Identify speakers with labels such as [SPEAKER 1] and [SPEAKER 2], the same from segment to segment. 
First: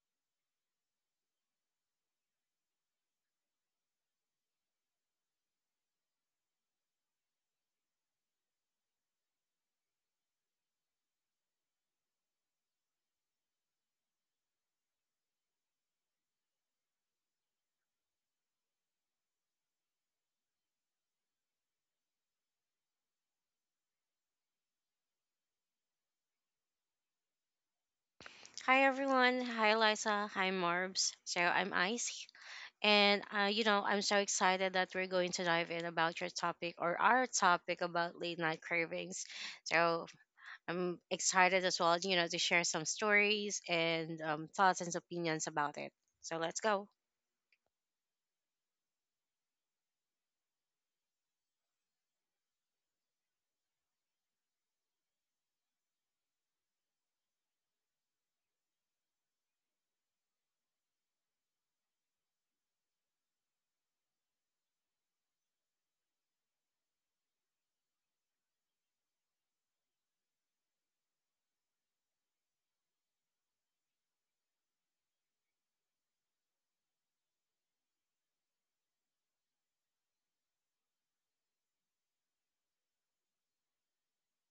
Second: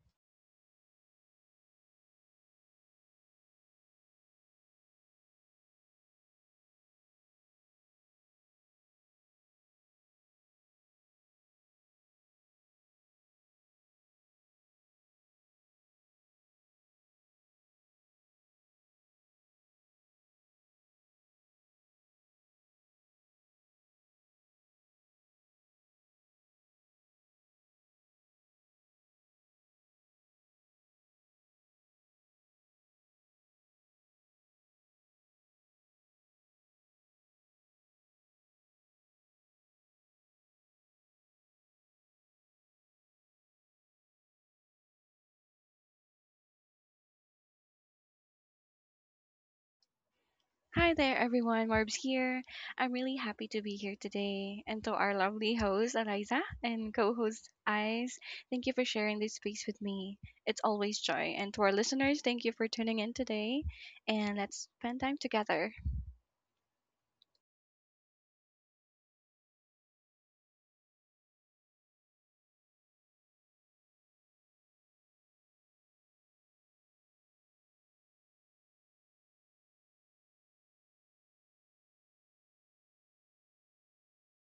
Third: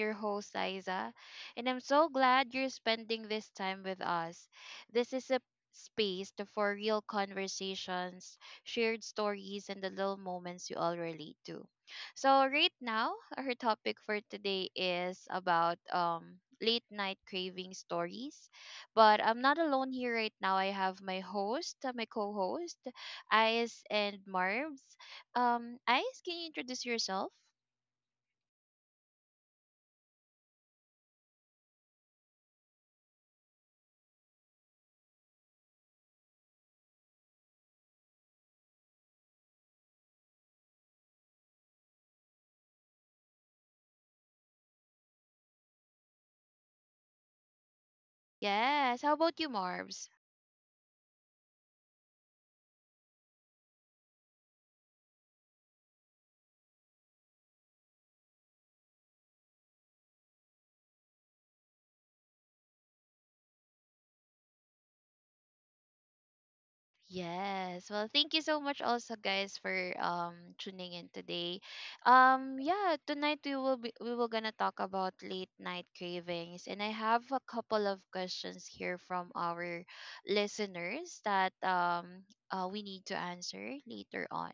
[SPEAKER 1] your host Aiza, and I'm so glad you're spending this time with us. This is a for real conversations, shared stories, and the little moments you all relate to. So right now, our topic for today is about late night craving stories. But I'm not alone here right now. I have my my co-host, Ais and Marbs. Ice, can you introduce yourself?
[SPEAKER 2] Hi everyone. Hi Liza. Hi Morbs. So I'm Ice. And I'm so excited that we're going to dive in about your topic or our topic about late night cravings. So I'm excited as well, to share some stories and thoughts and opinions about it. So let's go.
[SPEAKER 1] Yes. How about you, Marbs?
[SPEAKER 3] Hi there, everyone. Marbs here. I'm really happy to be here today. And to our lovely host, Eliza, and co host, Eyes, thank you for sharing this space with me. It's always joy. And to our listeners, thank you for tuning in today. And let's spend time together.
[SPEAKER 1] Yes. Well, thank you so much also guys for tuning in today. Yeah, tonight we will gonna talk about late night cravings, and I have a couple of questions here from our listeners that we need to answer later on.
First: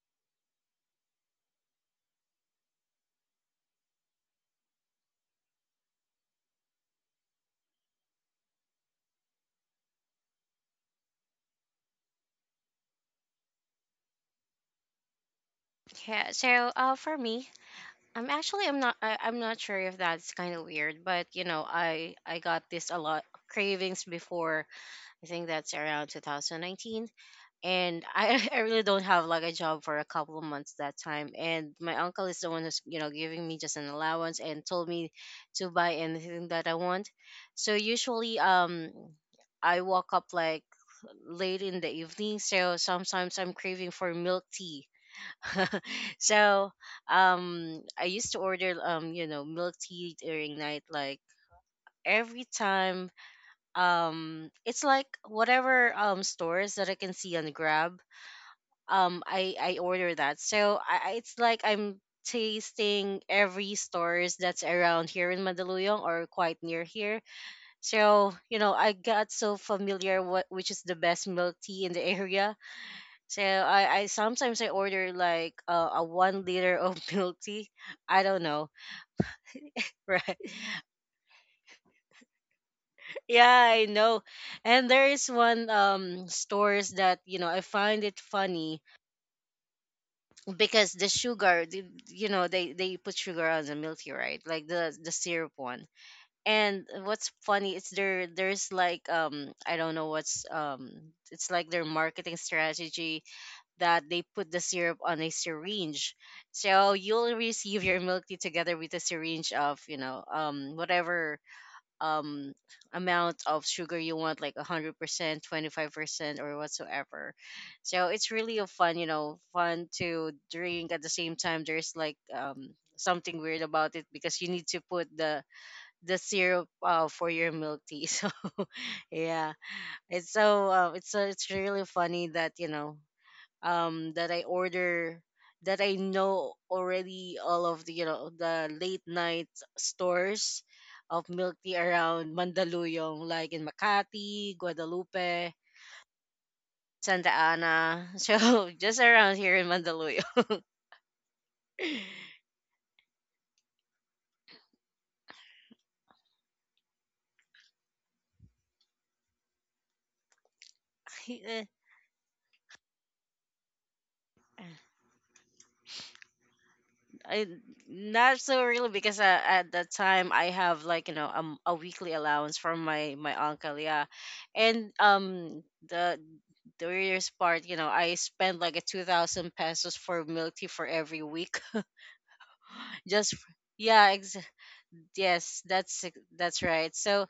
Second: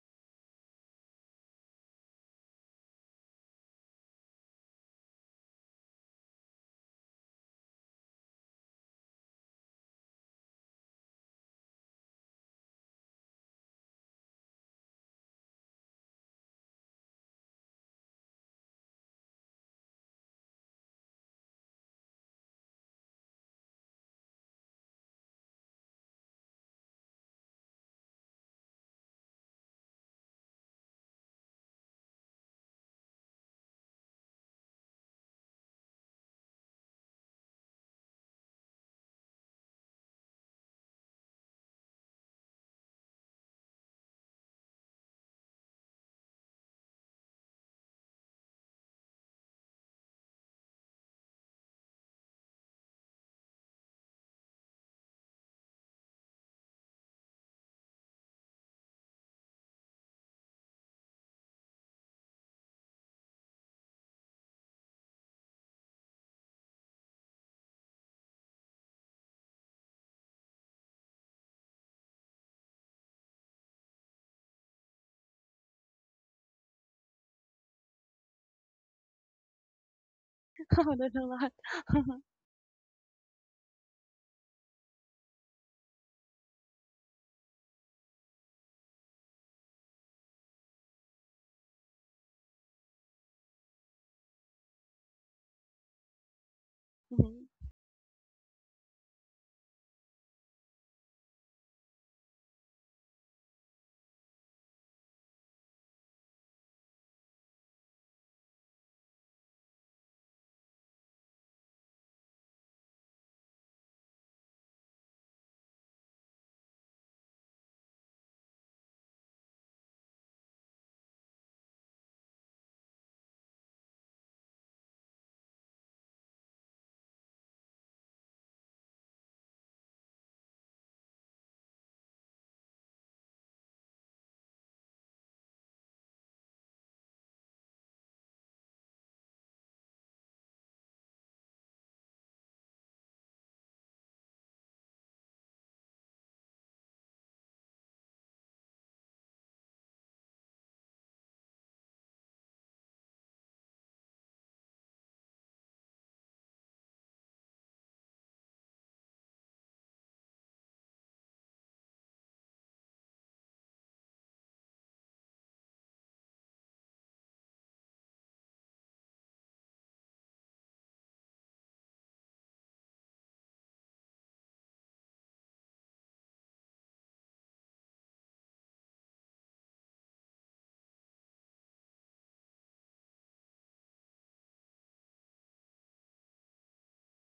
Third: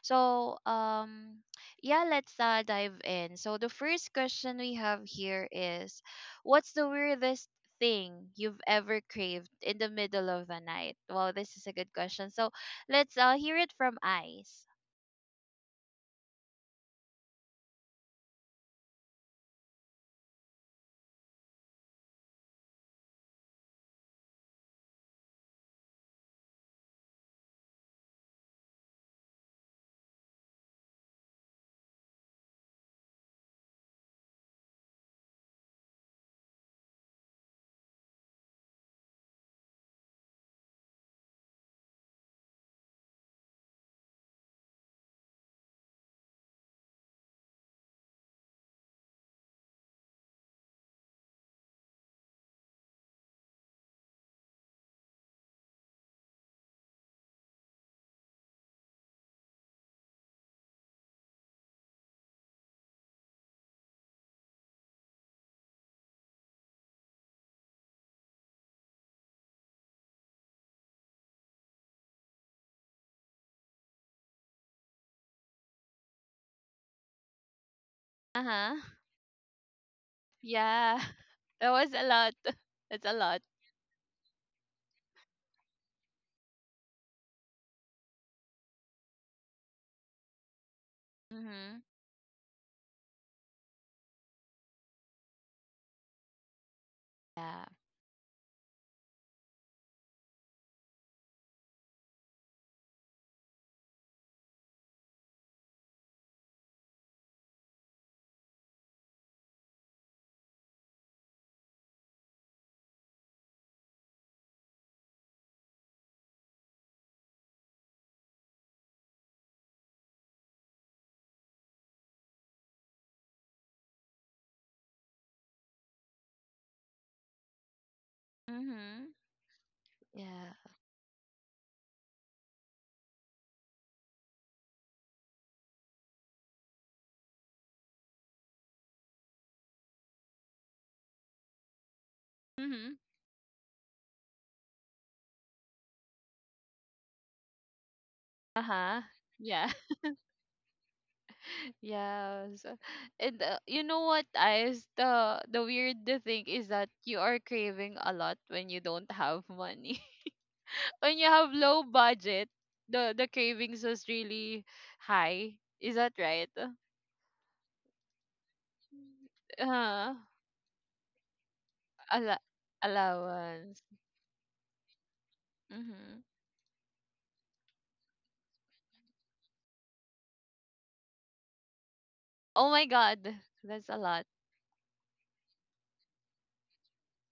[SPEAKER 1] So, yeah, let's dive in. So the first question we have here is, what's the weirdest thing you've ever craved in the middle of the night? Wow, this is a good question. So let's hear it from Ice.
[SPEAKER 2] Yeah. So for me, I'm actually I'm not I, I'm not sure if that's kind of weird, but I got this a lot cravings before. I think that's around 2019 and I, I really don't have like a job for a couple of months that time, and my uncle is the one who's, you know, giving me just an allowance and told me to buy anything that I want. So usually I woke up like late in the evening, so sometimes I'm craving for milk tea. So I used to order, you know, milk tea during night like every time. It's like whatever stores that I can see on Grab, I order that. So it's like I'm tasting every stores that's around here in Mandaluyong or quite near here. So, you know, I got so familiar what which is the best milk tea in the area. So I sometimes I order like a 1 liter of milk tea. I
[SPEAKER 1] Uh
[SPEAKER 2] don't know.
[SPEAKER 1] huh.
[SPEAKER 2] Right.
[SPEAKER 3] Oh,
[SPEAKER 1] Yeah,
[SPEAKER 3] that's a lot.
[SPEAKER 1] that was a lot. That's a lot.
[SPEAKER 2] Yeah, I know. And there is one stores that, you know, I find it funny because
[SPEAKER 1] Mhm.
[SPEAKER 2] you know, they put sugar on the milk tea, right, like the syrup one. And what's
[SPEAKER 3] Mhm.
[SPEAKER 1] Yeah.
[SPEAKER 2] funny is there's like I don't know what's it's like their marketing strategy that they put the syrup on a syringe, so you'll receive your milk tea together with a syringe of, you know, whatever um amount of sugar you want, like 100% 25% or whatsoever. So it's really a fun, you know, fun to drink. At the same time there's like something weird about it because you need to put the syrup for your milk tea. So
[SPEAKER 1] Mhm.
[SPEAKER 2] yeah, it's
[SPEAKER 1] Yeah.
[SPEAKER 2] so it's really funny that, you know, that I order, that I know already all of the, you know, the late night stores of milk tea around
[SPEAKER 1] Mhm.
[SPEAKER 2] Mandaluyong, like in Makati, Guadalupe, Santa Ana.
[SPEAKER 1] Uh
[SPEAKER 2] So
[SPEAKER 1] huh.
[SPEAKER 2] just around here in
[SPEAKER 1] Yeah.
[SPEAKER 2] Mandaluyong.
[SPEAKER 1] Yeah. So, and you know what, Ice? The weird thing is that you are craving a lot when you don't have money. When you have low budget, the cravings is really high. Is that right?
[SPEAKER 2] I not so really because at that
[SPEAKER 1] Uh,
[SPEAKER 2] time I have like, you know, a weekly
[SPEAKER 1] ala
[SPEAKER 2] allowance from my uncle,
[SPEAKER 1] Allowance.
[SPEAKER 2] yeah, and
[SPEAKER 1] Mm-hmm.
[SPEAKER 2] the the readers part, you know, I spent like a 2,000 pesos for milk tea for every week.
[SPEAKER 1] Oh my
[SPEAKER 2] just
[SPEAKER 1] God,
[SPEAKER 2] f-
[SPEAKER 1] that's a
[SPEAKER 2] yeah
[SPEAKER 1] lot.
[SPEAKER 2] yes that's right. So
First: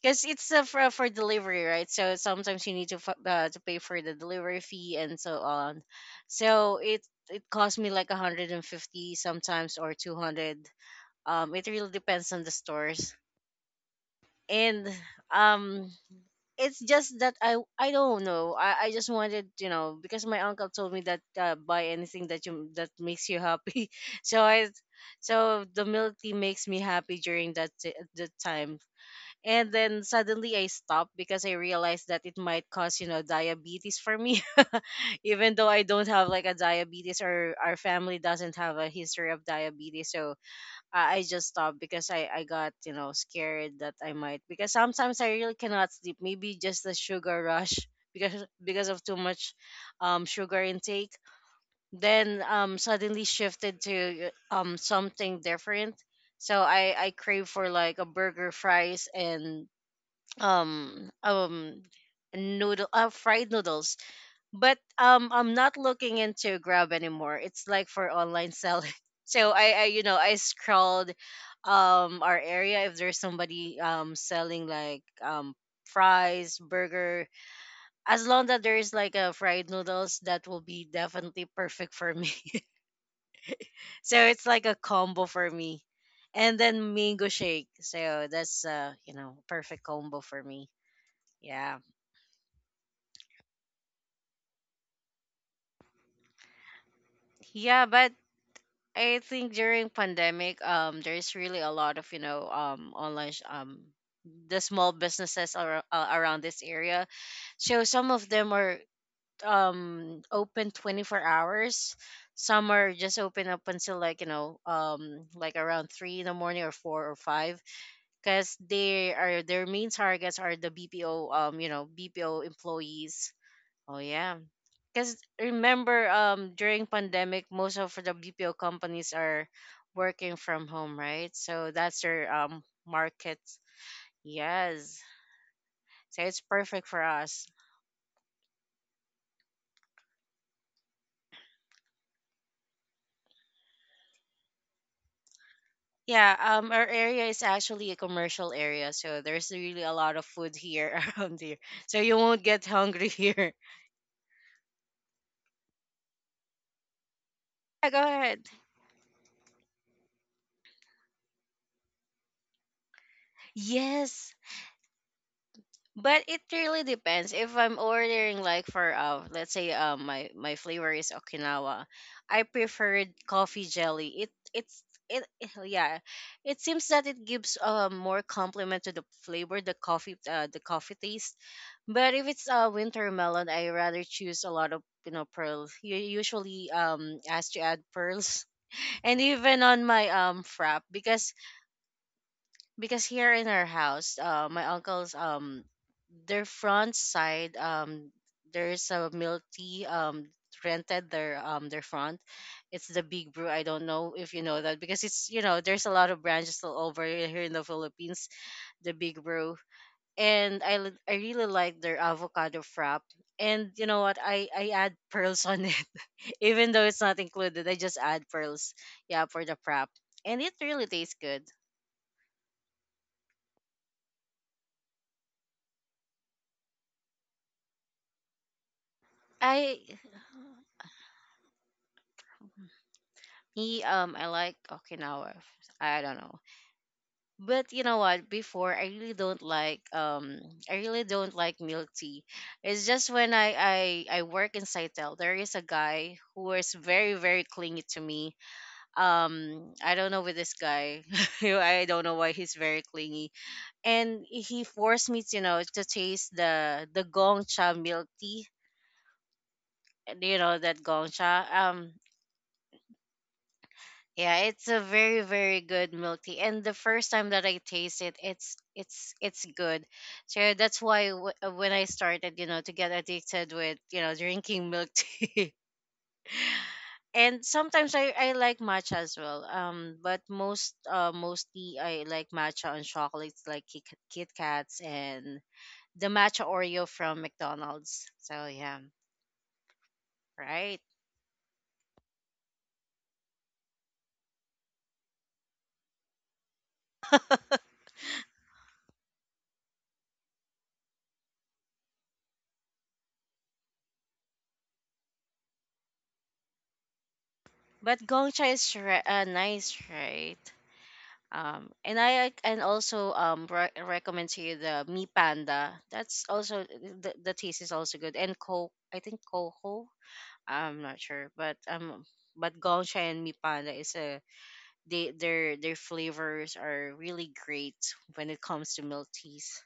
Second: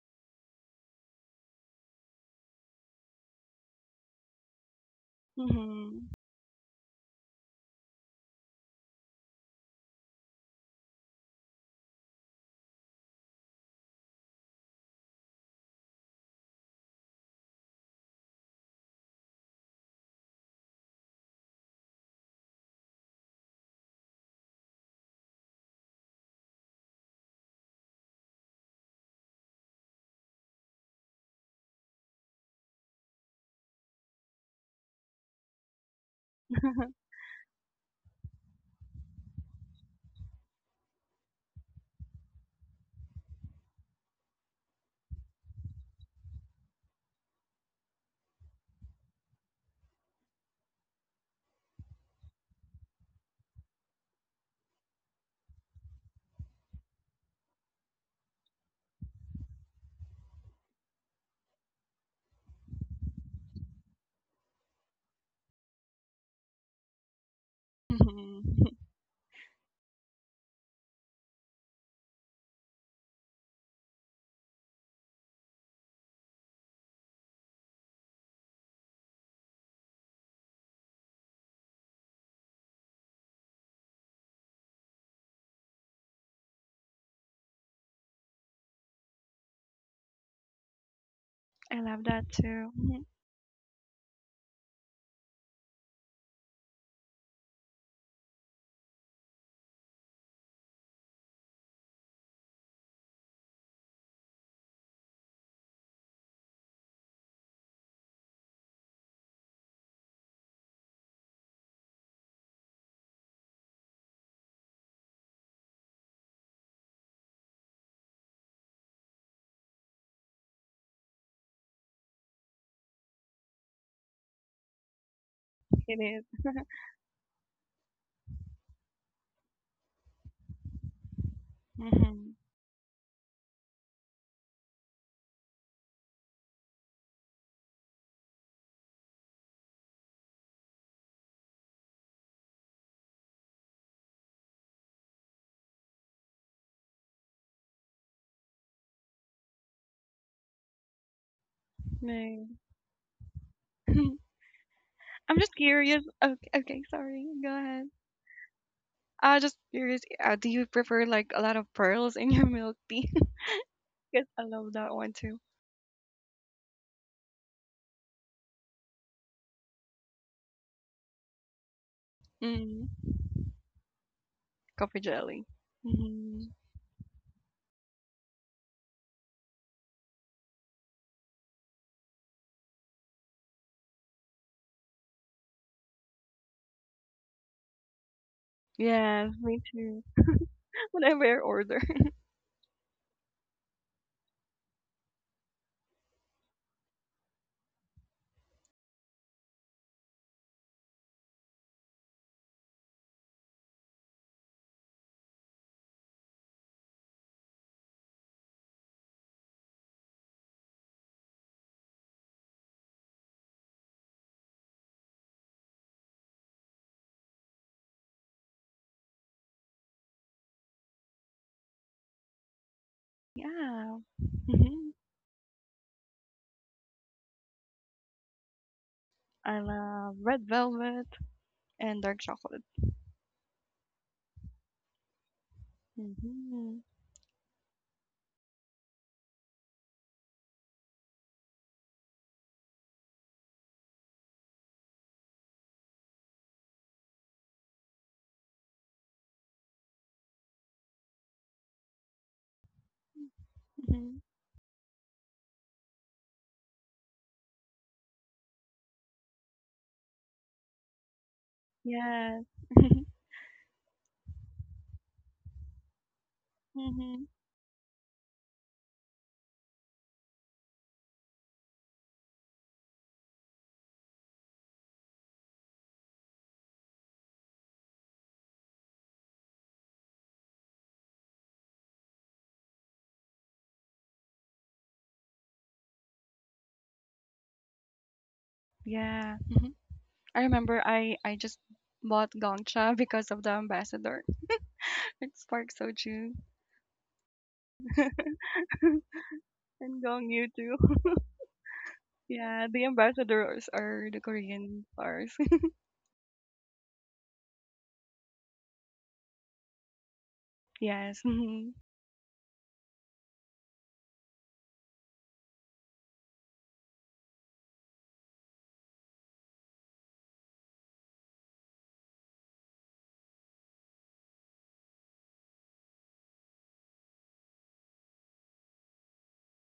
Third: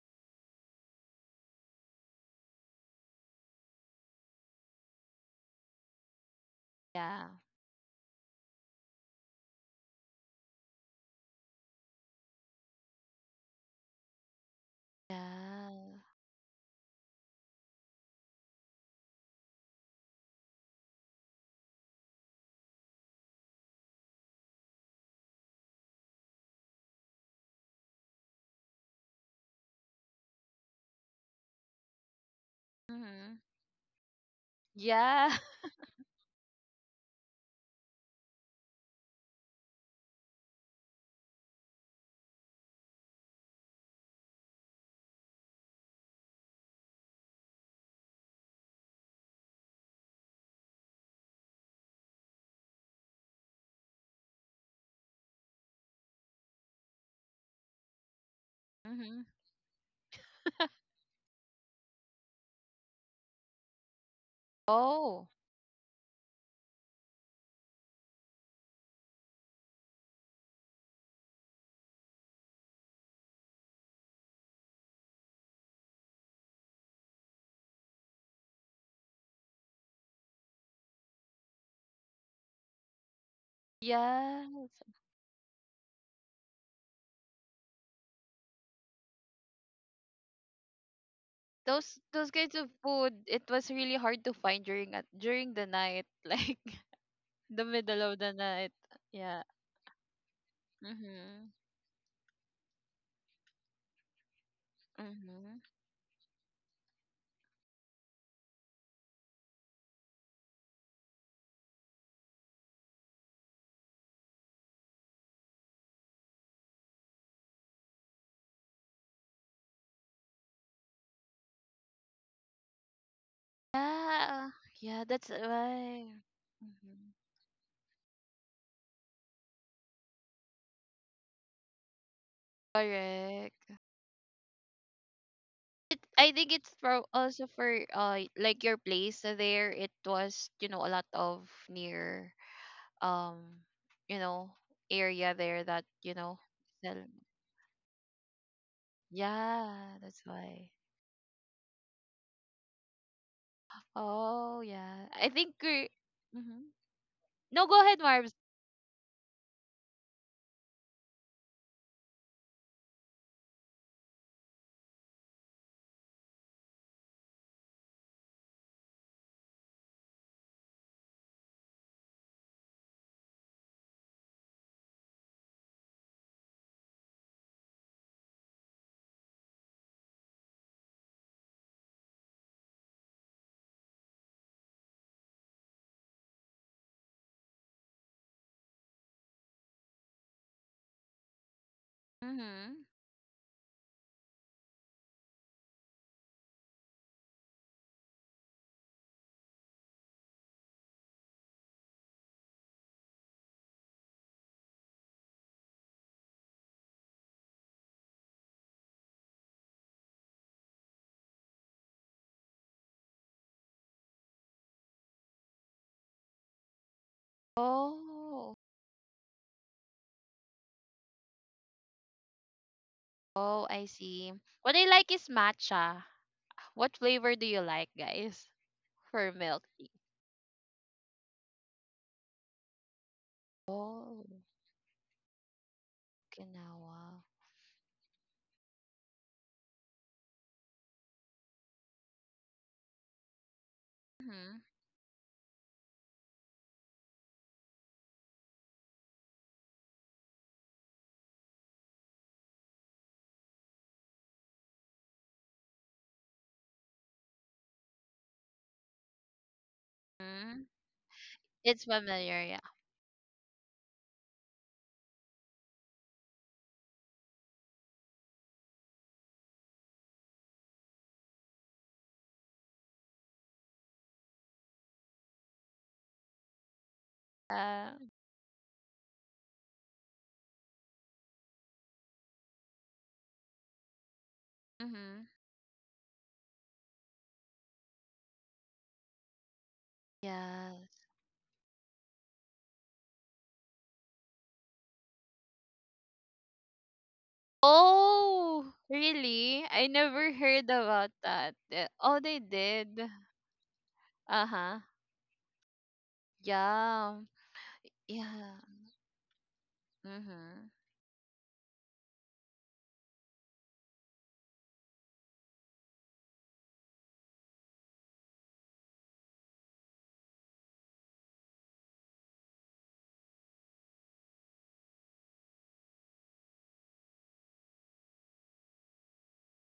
[SPEAKER 2] because it's for delivery, right, so sometimes you need to to pay for the delivery fee and so on.
[SPEAKER 3] Mhm.
[SPEAKER 2] So it
[SPEAKER 1] Yeah.
[SPEAKER 2] it cost me like 150 sometimes or 200. It really depends on the stores, and um,
[SPEAKER 1] Yeah.
[SPEAKER 2] it's just that I don't know. I just wanted, you know, because my uncle told me that buy anything that you that makes you happy. So I, so the milk tea makes me happy during that time, and then suddenly I stopped because I realized that it might cause, you know,
[SPEAKER 1] Mm-hmm.
[SPEAKER 2] diabetes for me.
[SPEAKER 1] Yeah.
[SPEAKER 2] Even though I don't have like a diabetes or our family doesn't have a history of diabetes, so I just stopped because I got, you know, scared that I might, because sometimes I really cannot sleep. Maybe just the sugar rush because of too much sugar intake. Then suddenly shifted to something different. So I crave for like a burger, fries,
[SPEAKER 1] Mm-hmm.
[SPEAKER 2] and um um noodle fried noodles, but
[SPEAKER 1] Oh,
[SPEAKER 2] I'm not looking into Grab anymore. It's like for online
[SPEAKER 3] Mhm.
[SPEAKER 2] selling. So I you know, I scrolled our area if there's somebody selling like fries, burger. As long that there is like a fried noodles, that will be definitely perfect for me. So it's like a
[SPEAKER 1] yes.
[SPEAKER 2] combo for me. And then mango shake. So that's you know, perfect combo for me. Yeah.
[SPEAKER 3] I love
[SPEAKER 1] Those
[SPEAKER 3] that
[SPEAKER 1] kinds of
[SPEAKER 3] too. Mhm.
[SPEAKER 1] food, it was really hard to find during the night, like the
[SPEAKER 2] Yeah,
[SPEAKER 1] middle
[SPEAKER 2] but
[SPEAKER 1] of the night.
[SPEAKER 2] I
[SPEAKER 1] Yeah.
[SPEAKER 2] think during pandemic, there's
[SPEAKER 1] Mhm.
[SPEAKER 2] really a lot of, you know, the small businesses
[SPEAKER 1] Mhm.
[SPEAKER 2] around this area. So some of them are open 24 hours. Some are just open up until, like, you know, like around three in the morning or four or five, because they are their main targets are the BPO, you know, BPO employees. Oh yeah,
[SPEAKER 1] Yeah, yeah,
[SPEAKER 2] because
[SPEAKER 1] that's
[SPEAKER 3] It
[SPEAKER 1] why.
[SPEAKER 2] remember,
[SPEAKER 3] is.
[SPEAKER 2] during
[SPEAKER 1] Mhm.
[SPEAKER 2] pandemic, most of the BPO companies are working from home, right? So that's their
[SPEAKER 3] Mhm.
[SPEAKER 2] market.
[SPEAKER 1] Correct.
[SPEAKER 2] Yes,
[SPEAKER 1] It,
[SPEAKER 2] so
[SPEAKER 1] I
[SPEAKER 2] it's
[SPEAKER 1] think it's
[SPEAKER 2] perfect for
[SPEAKER 1] for also
[SPEAKER 2] us.
[SPEAKER 1] for like your place there. It was, you know, a lot of near um you know area there that you
[SPEAKER 2] Yeah,
[SPEAKER 1] know
[SPEAKER 2] our
[SPEAKER 1] sell.
[SPEAKER 2] area is actually a commercial area, so there's really a
[SPEAKER 1] Yeah,
[SPEAKER 2] lot
[SPEAKER 1] that's
[SPEAKER 2] of food
[SPEAKER 1] why.
[SPEAKER 2] here around here. So you won't
[SPEAKER 3] Right.
[SPEAKER 2] get hungry here.
[SPEAKER 1] Oh yeah, I
[SPEAKER 3] I'm
[SPEAKER 1] think.
[SPEAKER 3] just
[SPEAKER 1] We
[SPEAKER 3] curious. Okay,
[SPEAKER 1] hmm
[SPEAKER 3] okay, sorry. Go
[SPEAKER 1] No, go
[SPEAKER 3] ahead.
[SPEAKER 2] Yeah, go
[SPEAKER 1] ahead, Marbs.
[SPEAKER 2] ahead.
[SPEAKER 3] I just curious, do you prefer like a lot of pearls in your milk tea? Because
[SPEAKER 2] Yes,
[SPEAKER 3] I love that one too.
[SPEAKER 2] but it really depends if I'm ordering like for let's say my my flavor is Okinawa, I
[SPEAKER 3] Mm.
[SPEAKER 2] preferred coffee jelly. it it's
[SPEAKER 3] Coffee
[SPEAKER 2] it
[SPEAKER 3] jelly.
[SPEAKER 2] yeah,
[SPEAKER 3] Mm-hmm.
[SPEAKER 2] it seems that it gives more compliment to the coffee taste. But if it's a winter melon, I rather choose a lot of, you know, pearls. You usually ask to add pearls and
[SPEAKER 3] Yes,
[SPEAKER 2] even
[SPEAKER 3] me
[SPEAKER 2] on
[SPEAKER 3] too.
[SPEAKER 2] my frap,
[SPEAKER 3] Whenever I order.
[SPEAKER 1] Mm-hmm.
[SPEAKER 2] because here in our house, my uncle's their front side there's a milk tea rented their front. It's the Big Brew. I don't know if you know that, because it's, you know, there's a lot of branches all over here in the Philippines. The Big Brew, and I really like their avocado frap. And you know what? I add pearls on it, even though it's not included. I just add
[SPEAKER 1] Oh,
[SPEAKER 2] pearls, yeah, for the frap, and it really tastes good.
[SPEAKER 1] oh, I
[SPEAKER 3] Yeah.
[SPEAKER 1] see. What I
[SPEAKER 3] Mm-hmm.
[SPEAKER 1] like is matcha. What flavor do you like, guys, for
[SPEAKER 3] I
[SPEAKER 1] milk
[SPEAKER 2] I,
[SPEAKER 1] tea?
[SPEAKER 3] love red velvet and dark chocolate.
[SPEAKER 2] me, I
[SPEAKER 1] Oh,
[SPEAKER 2] like Okinawa. I don't know,
[SPEAKER 3] Mm-hmm.
[SPEAKER 1] quinoa.
[SPEAKER 2] but you know what? Before, I really don't like I really don't like milk tea. It's just when I work
[SPEAKER 1] Mm-hmm.
[SPEAKER 2] in Saitel, there is a guy who is very very clingy to me. I don't know with this guy. I don't know why he's very clingy,
[SPEAKER 3] Mm-hmm.
[SPEAKER 2] and he forced me to, you know, to taste the Gongcha milk tea. Do you know
[SPEAKER 1] Hmm.
[SPEAKER 2] that Gongcha?
[SPEAKER 1] It's familiar,
[SPEAKER 3] Yes.
[SPEAKER 1] yeah.
[SPEAKER 2] Yeah, it's a very very good milk tea. And the first
[SPEAKER 3] Mm-hmm.
[SPEAKER 2] time that I taste it, it's good. So that's why when I started, you know, to get addicted with, you know, drinking milk tea. And
[SPEAKER 1] Uh,
[SPEAKER 2] sometimes I like matcha as well. But mostly I like matcha on chocolates like Kit, Kit Kats,
[SPEAKER 1] mm-hmm.
[SPEAKER 2] and the matcha Oreo from McDonald's. So yeah,
[SPEAKER 3] Yeah. Mm-hmm. I
[SPEAKER 2] right.
[SPEAKER 3] remember
[SPEAKER 1] Yes.
[SPEAKER 3] I just bought Gongcha because of the ambassador. It sparked Soju
[SPEAKER 1] Oh,
[SPEAKER 3] and
[SPEAKER 1] really? I never
[SPEAKER 3] Gongyu
[SPEAKER 1] heard
[SPEAKER 3] too.
[SPEAKER 1] about that. Oh, they
[SPEAKER 3] Yeah, the
[SPEAKER 1] did.
[SPEAKER 3] ambassadors are the
[SPEAKER 1] Uh-huh.
[SPEAKER 3] Korean stars.
[SPEAKER 1] Yeah.
[SPEAKER 2] But Gongcha
[SPEAKER 1] Yeah.
[SPEAKER 2] is nice, right?
[SPEAKER 1] Mm-hmm.
[SPEAKER 3] Yes. Mhm. It's
[SPEAKER 2] And I and also recommend to you the Mi Panda. That's also the taste is also good. And Coke, I think Coho. I'm not sure, but Gongcha and Mi Panda is a, they their flavors are really great when it comes to milk teas.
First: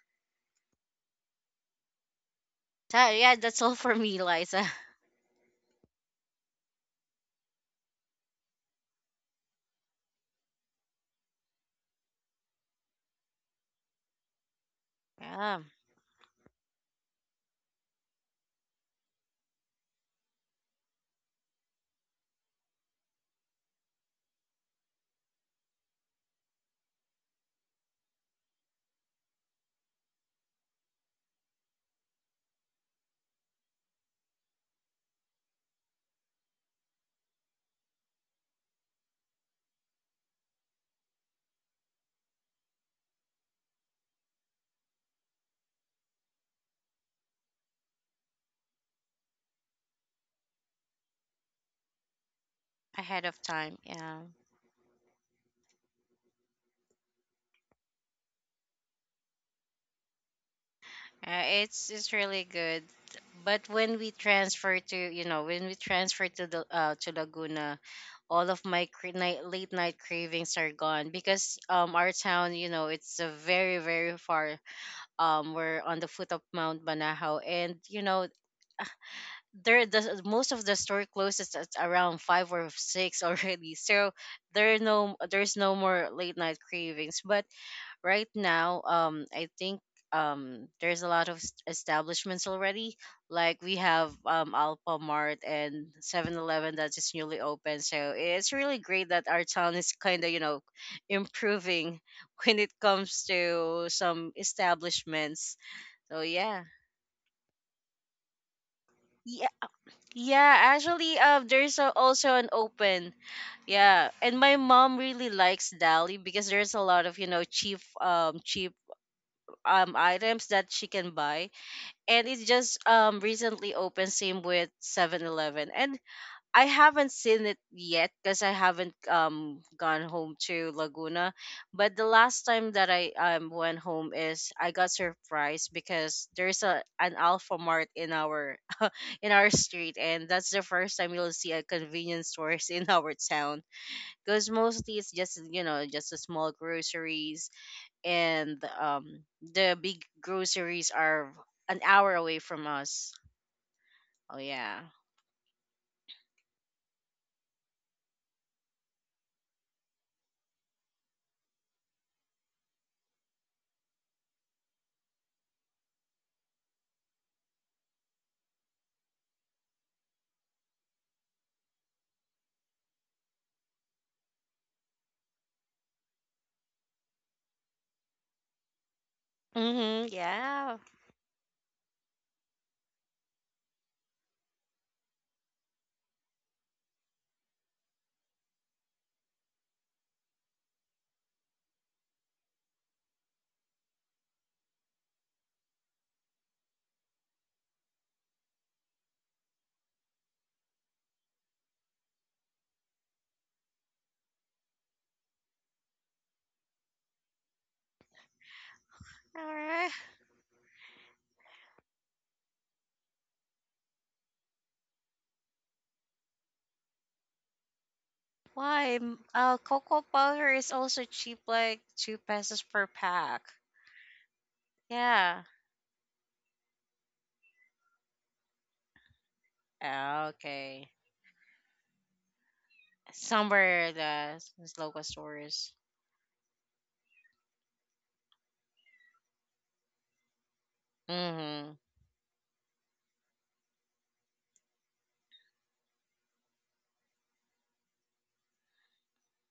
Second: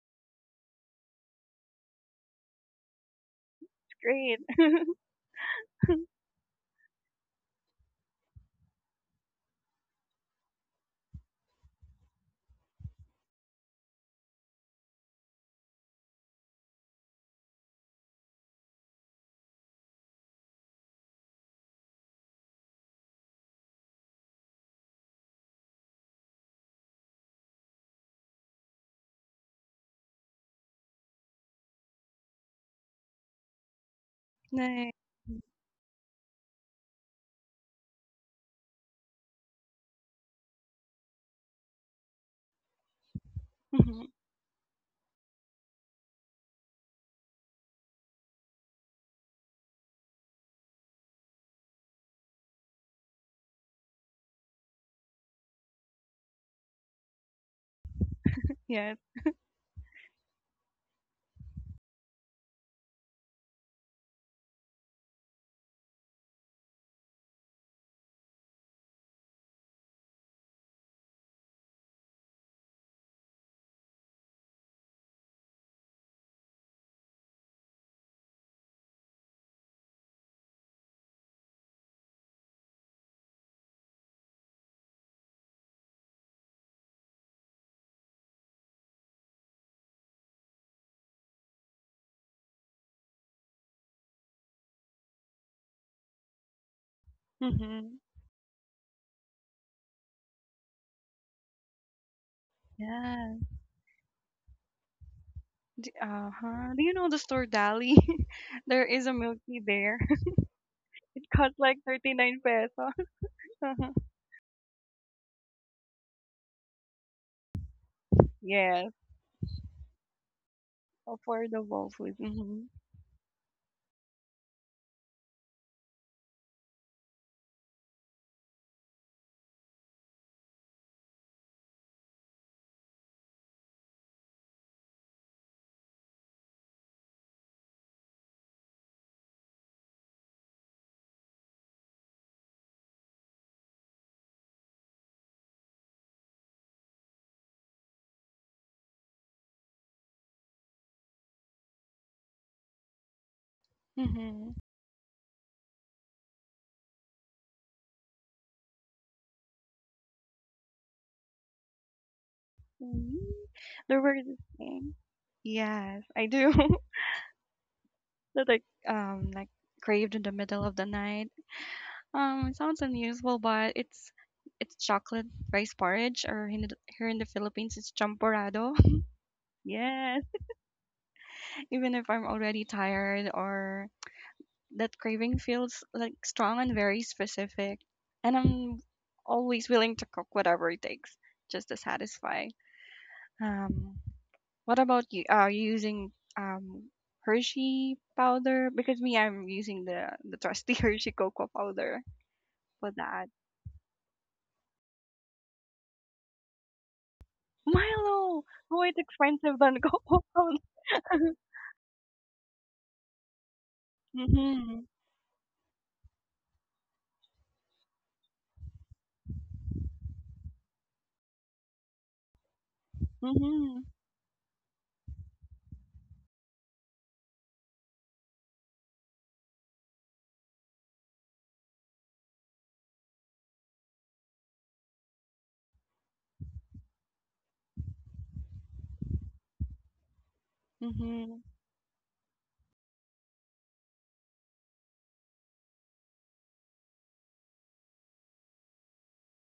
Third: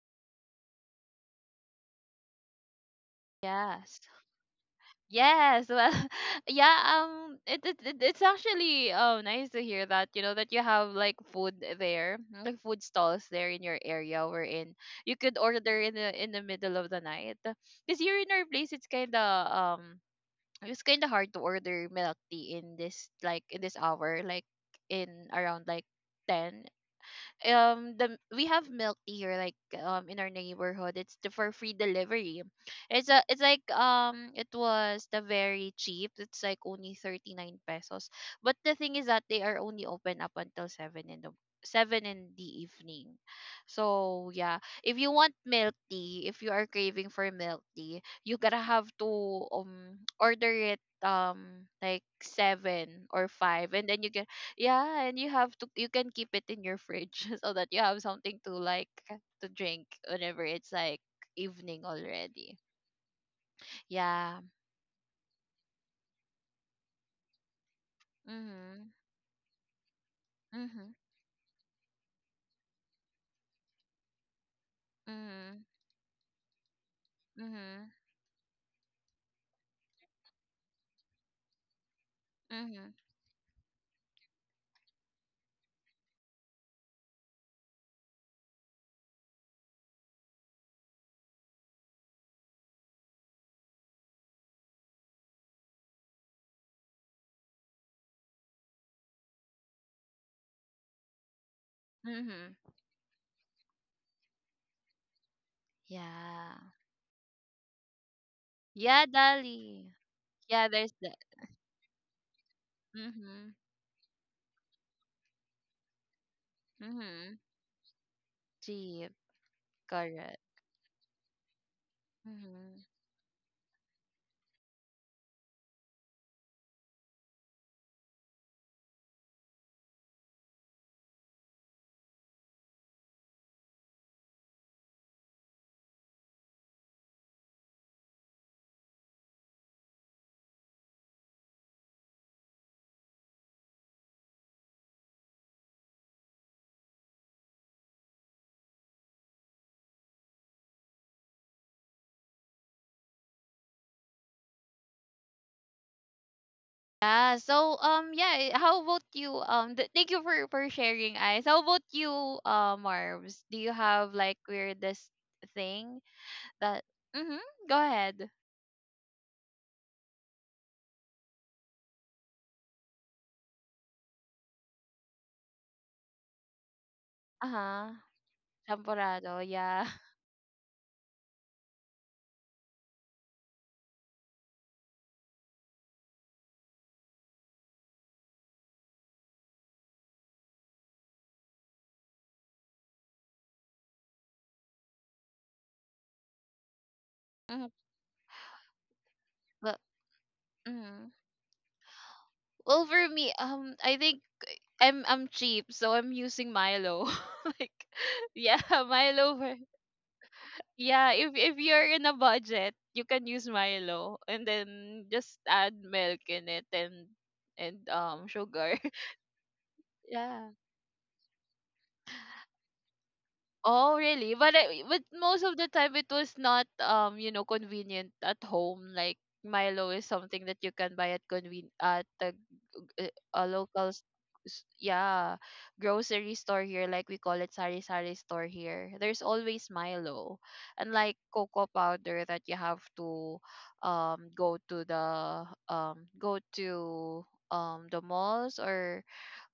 [SPEAKER 2] So, yeah, that's all for
[SPEAKER 1] Yes.
[SPEAKER 2] me,
[SPEAKER 3] great.
[SPEAKER 2] Liza.
[SPEAKER 1] Yes, well, yeah, it's actually oh nice to hear that you know that you have like food there, like food stalls there in your area wherein you could
[SPEAKER 2] Yeah,
[SPEAKER 1] order in the middle of the night. Cause here in our place, it's kinda hard to order milk tea in this hour, like in around like 10. The We have milk tea here like in our neighborhood. For free delivery, it's like, it
[SPEAKER 3] Nice.
[SPEAKER 1] was the very cheap. It's like only 39 pesos, but the thing is that they are only open up until 7 in the evening.
[SPEAKER 3] Mm-hmm.
[SPEAKER 1] So yeah, if you want milk tea, if you are craving for milk tea, you gotta have to order it like 7
[SPEAKER 2] ahead
[SPEAKER 1] or
[SPEAKER 2] of
[SPEAKER 1] 5,
[SPEAKER 2] time.
[SPEAKER 1] and then you
[SPEAKER 2] Yeah.
[SPEAKER 1] get, yeah, and you have to, you can keep it in your fridge so that you have something to like
[SPEAKER 3] Yes.
[SPEAKER 1] to drink whenever it's like evening
[SPEAKER 2] It's really
[SPEAKER 1] already.
[SPEAKER 2] good. But when we
[SPEAKER 1] Yeah.
[SPEAKER 2] transfer to, you know, when we transfer to the to Laguna, all of my
[SPEAKER 1] Mhm.
[SPEAKER 2] night, late night cravings are
[SPEAKER 1] Mhm.
[SPEAKER 2] gone because our town, you know, it's a very very far,
[SPEAKER 1] Mhm.
[SPEAKER 2] we're on the foot of Mount Banahaw, and
[SPEAKER 1] Mhm.
[SPEAKER 2] you know, there the most of the store closes at around five or
[SPEAKER 1] Mhm.
[SPEAKER 2] six already, so there are no, there's no more late night cravings. But right now I think there's a lot of establishments already, like we have Alpha Mart and 7-Eleven that is newly open,
[SPEAKER 3] Hmm.
[SPEAKER 2] so it's really great that our town is kind of, you know, improving
[SPEAKER 1] Mhm.
[SPEAKER 2] when it comes
[SPEAKER 3] Yeah.
[SPEAKER 2] to some establishments. So
[SPEAKER 1] Yeah.
[SPEAKER 2] yeah,
[SPEAKER 3] Uh-huh. Do you know the store Dali? There
[SPEAKER 1] Yeah,
[SPEAKER 3] is a milk
[SPEAKER 2] yeah,
[SPEAKER 3] tea
[SPEAKER 1] Dali.
[SPEAKER 3] there.
[SPEAKER 2] yeah,
[SPEAKER 1] Yeah, there's that.
[SPEAKER 2] actually
[SPEAKER 3] It costs like
[SPEAKER 2] there's a, also
[SPEAKER 3] 39
[SPEAKER 2] an
[SPEAKER 3] pesos.
[SPEAKER 2] open,
[SPEAKER 1] Mhm.
[SPEAKER 3] Uh-huh.
[SPEAKER 2] yeah, and my mom really likes Dali because there's a lot of, you
[SPEAKER 1] Mhm.
[SPEAKER 2] know, cheap
[SPEAKER 3] Yes.
[SPEAKER 1] Jeep. Correct.
[SPEAKER 2] items that she can buy.
[SPEAKER 3] Affordable food.
[SPEAKER 2] And it's
[SPEAKER 3] Mm-hmm.
[SPEAKER 2] just
[SPEAKER 1] Mhm.
[SPEAKER 2] recently opened, same with 7-Eleven. And I haven't seen it yet because I haven't gone home to Laguna. But the last time that I went home, is I got surprised because there's a an Alpha Mart in our in our street, and that's the first time you'll see a convenience stores in our town, because mostly it's just, you know, just a small groceries, and the big groceries are an hour away from us. Oh
[SPEAKER 3] Mm-hmm.
[SPEAKER 2] yeah.
[SPEAKER 1] Yeah, so yeah, how about you thank you for sharing, eyes. How about you
[SPEAKER 3] Mm.
[SPEAKER 1] Marvs? Do you
[SPEAKER 3] There
[SPEAKER 1] have
[SPEAKER 3] were
[SPEAKER 1] like
[SPEAKER 3] this thing.
[SPEAKER 1] weirdest thing?
[SPEAKER 3] Yes, I do.
[SPEAKER 1] That, mhm, go ahead.
[SPEAKER 3] That I like craved in the middle of the night. It sounds unusable, but it's chocolate rice porridge, or here in the Philippines,
[SPEAKER 1] Uh-huh.
[SPEAKER 3] it's champorado.
[SPEAKER 1] Champorado, yeah.
[SPEAKER 2] Mm-hmm.
[SPEAKER 3] Yes,
[SPEAKER 2] Yeah.
[SPEAKER 3] even if I'm already tired or that craving feels like strong and very specific, and I'm always willing to cook whatever it takes just to satisfy. Um, what about you? Are you using
[SPEAKER 1] Mhm,
[SPEAKER 3] Hershey powder? Because me, I'm
[SPEAKER 1] Well,
[SPEAKER 3] using the trusty
[SPEAKER 1] mhm.
[SPEAKER 3] Hershey cocoa powder
[SPEAKER 1] Well,
[SPEAKER 3] for
[SPEAKER 1] for
[SPEAKER 3] that.
[SPEAKER 1] me, I think I'm cheap, so I'm using Milo. Like,
[SPEAKER 3] Milo!
[SPEAKER 1] yeah,
[SPEAKER 3] Oh, it's
[SPEAKER 1] Milo.
[SPEAKER 2] All
[SPEAKER 3] expensive than
[SPEAKER 2] right.
[SPEAKER 3] Coke.
[SPEAKER 1] Yeah, if you're in a budget, you can use Milo,
[SPEAKER 3] Mhm.
[SPEAKER 1] and
[SPEAKER 3] Mhm.
[SPEAKER 1] then just add milk in it and sugar.
[SPEAKER 2] Why? Cocoa
[SPEAKER 1] Yeah.
[SPEAKER 2] powder is also cheap, like 2 pesos per pack.
[SPEAKER 1] Oh, really? But but most
[SPEAKER 2] Yeah.
[SPEAKER 1] of the time it was not you know convenient at home. Like Milo is
[SPEAKER 2] Ah,
[SPEAKER 1] something that you
[SPEAKER 2] okay.
[SPEAKER 1] can buy at conven at the g- uh, a local
[SPEAKER 2] Somewhere
[SPEAKER 1] s-
[SPEAKER 2] the
[SPEAKER 1] s-
[SPEAKER 2] these local
[SPEAKER 1] yeah
[SPEAKER 2] stores.
[SPEAKER 1] grocery store here. Like we call it sari sari store here. There's always Milo, unlike
[SPEAKER 3] Mhm.
[SPEAKER 1] cocoa
[SPEAKER 2] Mm-hmm.
[SPEAKER 1] powder that you have to go to the malls or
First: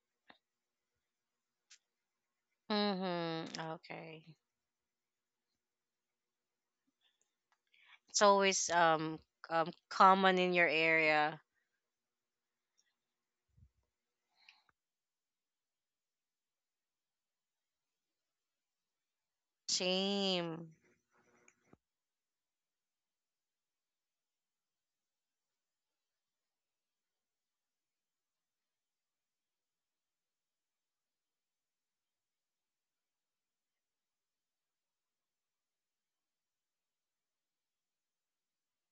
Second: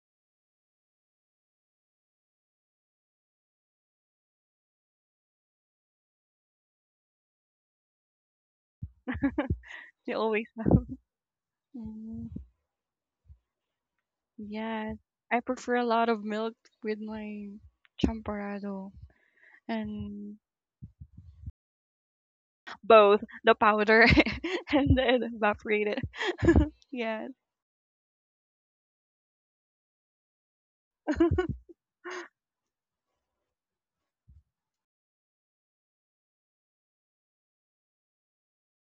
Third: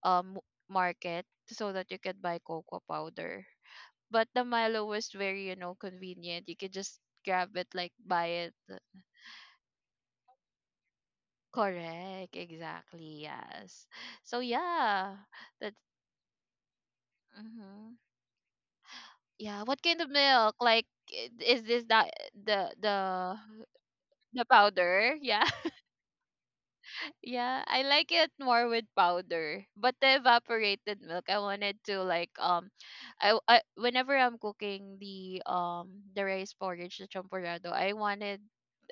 [SPEAKER 1] um market so that you can buy cocoa powder.
[SPEAKER 2] Mm-hmm. Okay.
[SPEAKER 1] But the Milo was very, you know, convenient. You could just grab it, like
[SPEAKER 2] It's
[SPEAKER 1] buy it.
[SPEAKER 2] always
[SPEAKER 3] They
[SPEAKER 2] common
[SPEAKER 3] always.
[SPEAKER 2] in your area.
[SPEAKER 3] mm,
[SPEAKER 1] Correct, exactly, yes. So
[SPEAKER 3] Yes.
[SPEAKER 1] yeah,
[SPEAKER 3] I prefer
[SPEAKER 1] that's
[SPEAKER 3] a lot of milk with my
[SPEAKER 1] hmm
[SPEAKER 3] champorado
[SPEAKER 1] yeah. What kind of
[SPEAKER 3] and
[SPEAKER 1] milk?
[SPEAKER 2] Same.
[SPEAKER 1] Like, is this that the
[SPEAKER 3] both
[SPEAKER 1] the
[SPEAKER 3] the powder
[SPEAKER 1] the
[SPEAKER 3] and
[SPEAKER 1] powder?
[SPEAKER 3] then
[SPEAKER 1] Yeah.
[SPEAKER 3] evaporated. Yes.
[SPEAKER 1] Yeah, I like it more with powder. But the evaporated milk, I wanted to like, I whenever I'm cooking the rice porridge, the champurrado,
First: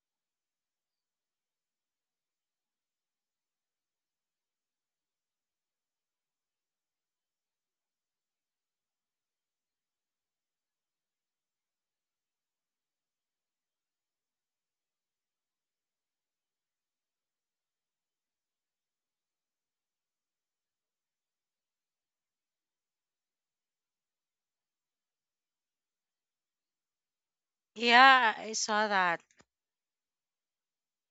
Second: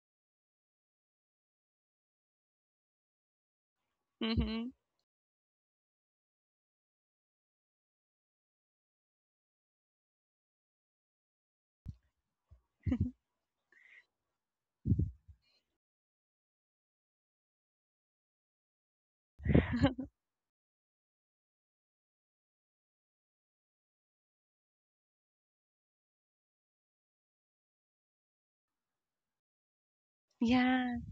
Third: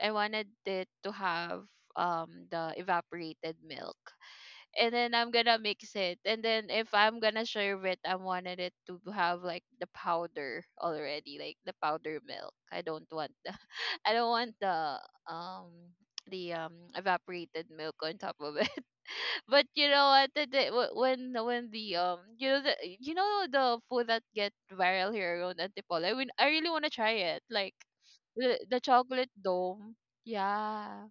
[SPEAKER 1] I wanted it to have the evaporated milk.
[SPEAKER 3] Mhm.
[SPEAKER 1] And then I'm gonna mix it. And then if I'm gonna serve it, I wanted it to have like the powder already, like the powder milk. I don't want the um evaporated milk on top of it. But you know what? When the you know the you know the food that get viral here around Antipolo. I mean, I really wanna try it. Like
[SPEAKER 2] Yeah, I
[SPEAKER 1] the
[SPEAKER 2] saw that.
[SPEAKER 1] chocolate dome.
[SPEAKER 3] Yeah.
[SPEAKER 1] Yeah,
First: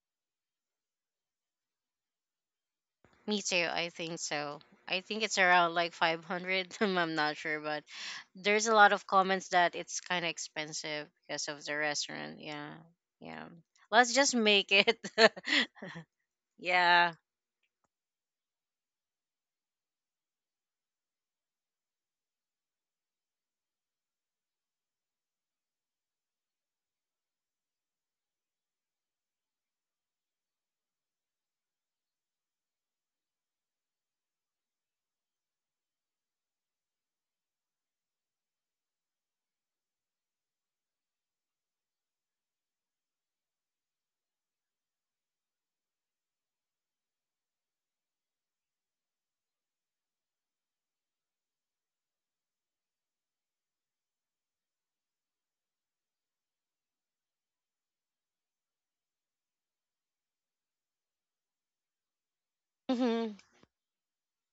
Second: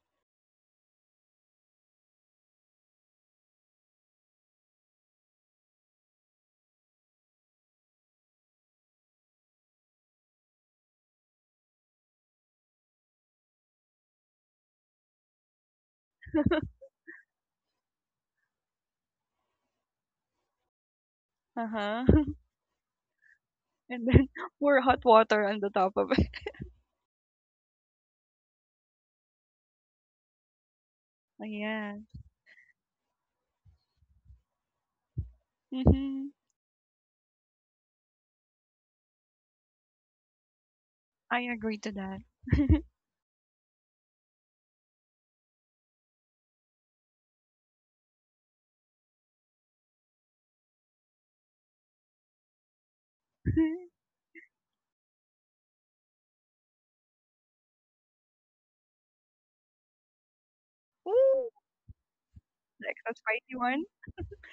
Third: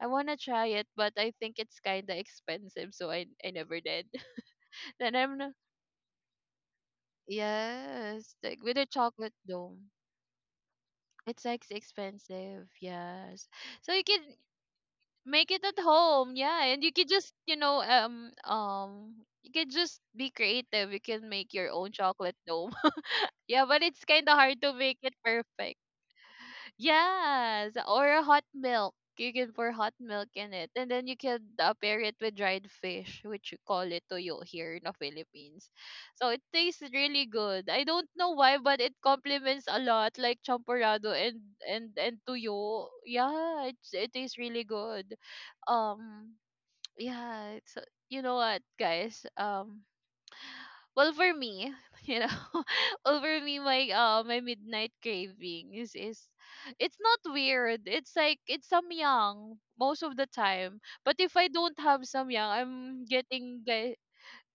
[SPEAKER 1] I wanna try it, but I think it's kinda expensive, so
[SPEAKER 2] Me
[SPEAKER 1] I
[SPEAKER 2] too.
[SPEAKER 1] never
[SPEAKER 2] I
[SPEAKER 1] did.
[SPEAKER 2] think so. I
[SPEAKER 1] Then
[SPEAKER 2] think it's
[SPEAKER 1] I'm not,
[SPEAKER 2] around like 500. I'm not sure, but
[SPEAKER 1] Yes, like
[SPEAKER 2] there's
[SPEAKER 1] with
[SPEAKER 2] a
[SPEAKER 1] the
[SPEAKER 2] lot of
[SPEAKER 1] chocolate
[SPEAKER 2] comments that
[SPEAKER 1] dome.
[SPEAKER 2] it's kind of expensive
[SPEAKER 1] It's
[SPEAKER 2] because
[SPEAKER 1] like
[SPEAKER 2] of the restaurant.
[SPEAKER 1] expensive,
[SPEAKER 2] Yeah.
[SPEAKER 1] yes.
[SPEAKER 2] Yeah.
[SPEAKER 1] So you
[SPEAKER 2] Let's just
[SPEAKER 1] can
[SPEAKER 2] make it.
[SPEAKER 1] make it at home, yeah, and you could
[SPEAKER 2] Yeah.
[SPEAKER 1] just, you know, you could just be creative. You can make your own
[SPEAKER 3] Uh-huh.
[SPEAKER 1] chocolate dome. Yeah, but it's
[SPEAKER 3] And
[SPEAKER 1] kind
[SPEAKER 3] then
[SPEAKER 1] of hard to
[SPEAKER 3] pour
[SPEAKER 1] make
[SPEAKER 3] hot
[SPEAKER 1] it
[SPEAKER 3] water on the
[SPEAKER 1] perfect.
[SPEAKER 3] top of it.
[SPEAKER 1] Yes, or a hot milk. You can pour hot milk in it, and then you can
[SPEAKER 3] Yeah.
[SPEAKER 1] pair it with dried fish, which you call it toyo here in the Philippines. So
[SPEAKER 3] Mhm.
[SPEAKER 1] it tastes really good. I don't know why, but it complements a lot, like champurrado and
[SPEAKER 3] I agree to that.
[SPEAKER 1] toyo. Yeah, it tastes really good. Um, yeah. So you know what, guys? Well for me, you know, well for me, my my midnight craving is, it's not weird. It's like it's samyang most of the time. But if I
[SPEAKER 3] Ooh,
[SPEAKER 1] don't have samyang,
[SPEAKER 3] the
[SPEAKER 1] I'm
[SPEAKER 3] extra
[SPEAKER 2] hmm
[SPEAKER 3] spicy.
[SPEAKER 1] getting the,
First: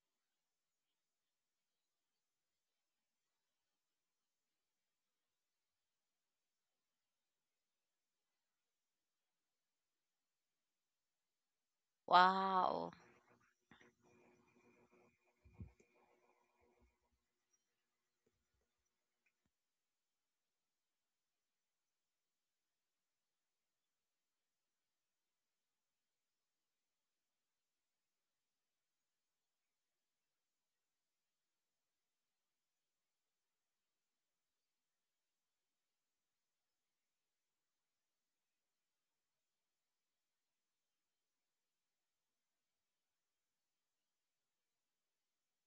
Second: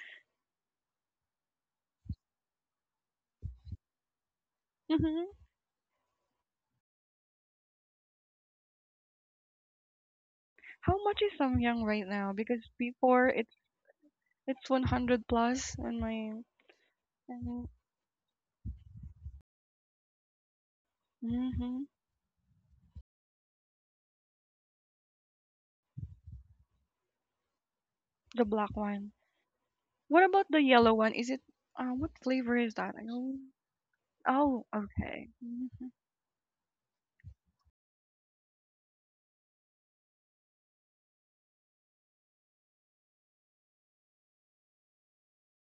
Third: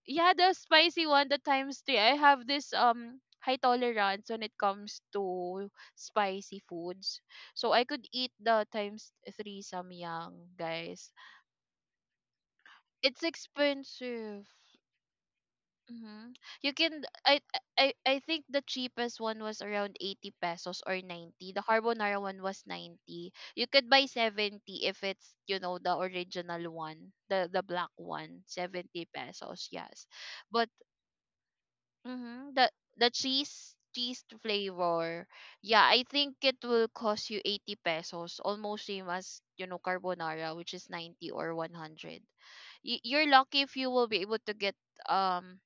[SPEAKER 1] yeah, the spicy one, the times three I have this high tolerance when it comes
[SPEAKER 3] Mm-hmm.
[SPEAKER 1] to spicy foods, so I could eat the times 3 samyang,
[SPEAKER 3] How
[SPEAKER 1] guys.
[SPEAKER 3] much is Samyang right now? Because
[SPEAKER 2] Wow.
[SPEAKER 1] It's
[SPEAKER 3] before it's
[SPEAKER 1] expensive.
[SPEAKER 3] it's 100 plus on
[SPEAKER 1] Mm-hmm.
[SPEAKER 3] my.
[SPEAKER 1] You can I think the cheapest one was around 80 pesos or 90. The
[SPEAKER 3] Mm-hmm.
[SPEAKER 1] carbonara one was 90. You could buy 70 if it's, you know, the original one, the black one,
[SPEAKER 3] The black
[SPEAKER 1] 70
[SPEAKER 3] one.
[SPEAKER 1] pesos, yes.
[SPEAKER 3] What about the
[SPEAKER 1] But
[SPEAKER 3] yellow one? Is it, what
[SPEAKER 1] mm-hmm,
[SPEAKER 3] flavor
[SPEAKER 1] the
[SPEAKER 3] is that? I don't.
[SPEAKER 1] cheese
[SPEAKER 3] Oh,
[SPEAKER 1] flavor.
[SPEAKER 3] okay. Mm-hmm.
[SPEAKER 1] Yeah, I think it will cost you 80 pesos, almost same as, you know, carbonara, which is 90 or 100. You're lucky if you will be able to get um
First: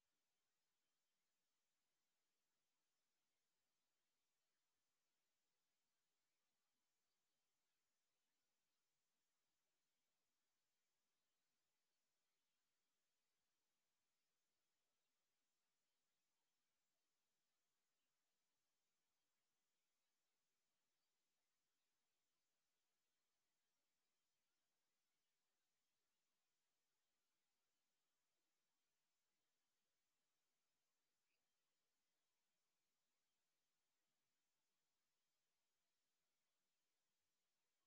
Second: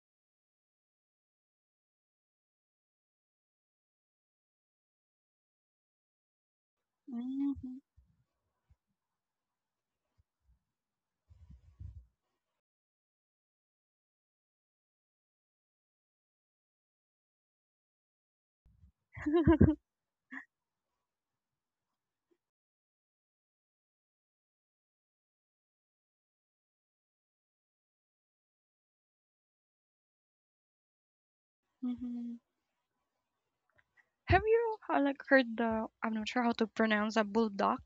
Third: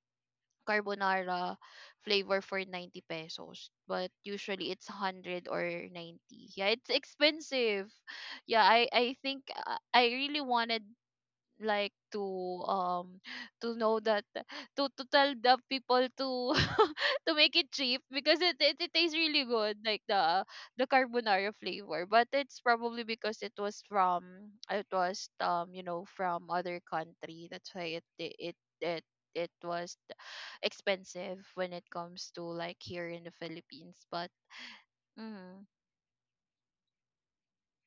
[SPEAKER 1] carbonara flavor for 90 pesos, but usually it's 100 or 90. Yeah, it's
[SPEAKER 3] Mm-hmm.
[SPEAKER 1] expensive. Yeah, I think I really wanted like to know that, to tell the people to to make it cheap, because it it tastes really good, like the carbonara flavor. But it's probably because it was, from it was you know, from other country. That's why it it it it was expensive when it comes
[SPEAKER 3] Mm-hmm.
[SPEAKER 1] to like here in the Philippines. But
[SPEAKER 3] Have you, like heard
[SPEAKER 1] mm,
[SPEAKER 3] the, I'm not sure how to pronounce, a bulldog.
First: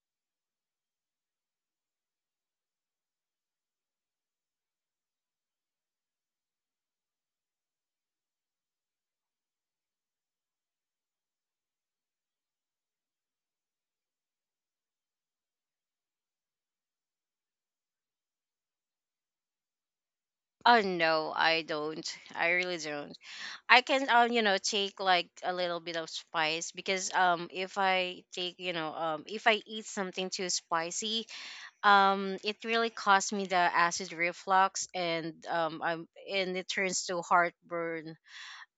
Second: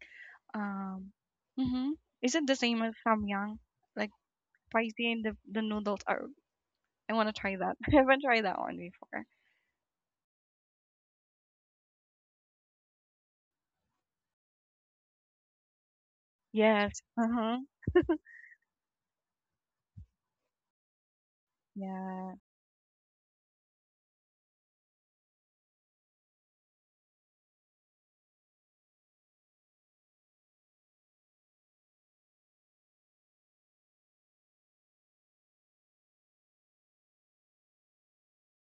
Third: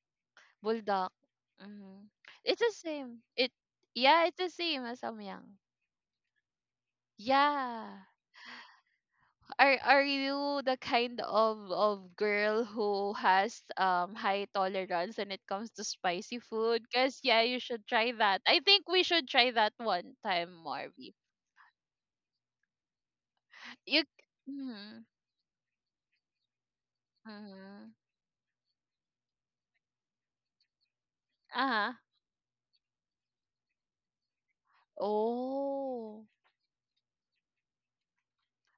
[SPEAKER 1] bulldog,
[SPEAKER 3] Um, mm-hmm.
[SPEAKER 1] mm,
[SPEAKER 3] Is it the
[SPEAKER 1] it's the
[SPEAKER 3] same as
[SPEAKER 1] same it
[SPEAKER 3] Samyang? Like
[SPEAKER 1] yeah, it's the same as
[SPEAKER 3] spicy and the
[SPEAKER 1] samyang.
[SPEAKER 3] the noodles are. I want to try that. I
[SPEAKER 1] Yeah.
[SPEAKER 3] haven't tried that one before.
[SPEAKER 1] Are you the kind of girl who has high tolerance when it comes to spicy food?
[SPEAKER 3] Yes.
[SPEAKER 1] Cause
[SPEAKER 3] Uh
[SPEAKER 1] yeah,
[SPEAKER 3] huh.
[SPEAKER 1] you should try that. I think we should try that one time,
[SPEAKER 2] Oh
[SPEAKER 1] Marvy.
[SPEAKER 2] no, I don't.
[SPEAKER 3] Yeah.
[SPEAKER 2] I really don't. I
[SPEAKER 1] You.
[SPEAKER 2] can, you know, take
[SPEAKER 1] Mm-hmm,
[SPEAKER 2] like a little bit of spice because if
[SPEAKER 1] mm-hmm.
[SPEAKER 2] I take, you know, if I eat something too spicy,
[SPEAKER 1] Uh huh.
[SPEAKER 2] it really caused me the acid reflux and I'm
[SPEAKER 1] Oh.
[SPEAKER 2] and it turns to heartburn,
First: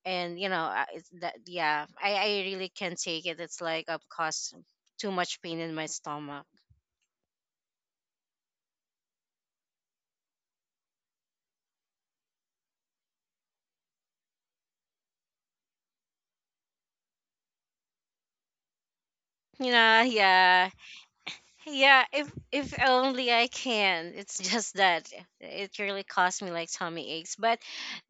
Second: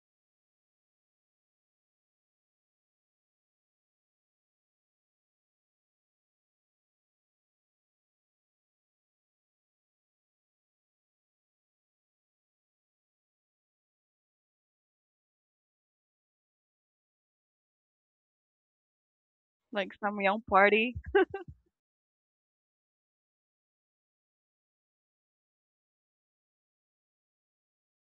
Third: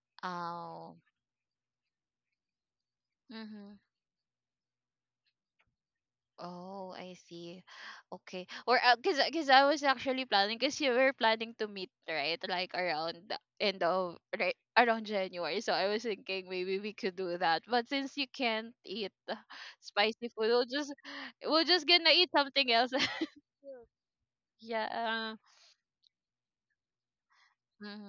[SPEAKER 2] and you know
[SPEAKER 1] Oh.
[SPEAKER 2] it's that. Yeah, I really can't take it. It's
[SPEAKER 1] Mm-hmm.
[SPEAKER 2] like I've caused too much pain in my stomach.
[SPEAKER 1] Oh, I see. Okay. Or cause I was actually planning, cause you were planning to meet, right? Like around the end of, right around January. So I was thinking maybe we could do that. But since you can't eat
[SPEAKER 3] Like
[SPEAKER 2] Yeah,
[SPEAKER 3] some
[SPEAKER 1] spicy food,
[SPEAKER 3] young
[SPEAKER 2] yeah.
[SPEAKER 3] party.
[SPEAKER 1] we'll just
[SPEAKER 2] Yeah,
[SPEAKER 1] gonna
[SPEAKER 2] if
[SPEAKER 1] eat something
[SPEAKER 2] if
[SPEAKER 1] else.
[SPEAKER 2] only I can. It's just that
[SPEAKER 1] Yeah.
[SPEAKER 2] it really cost me like tummy aches. But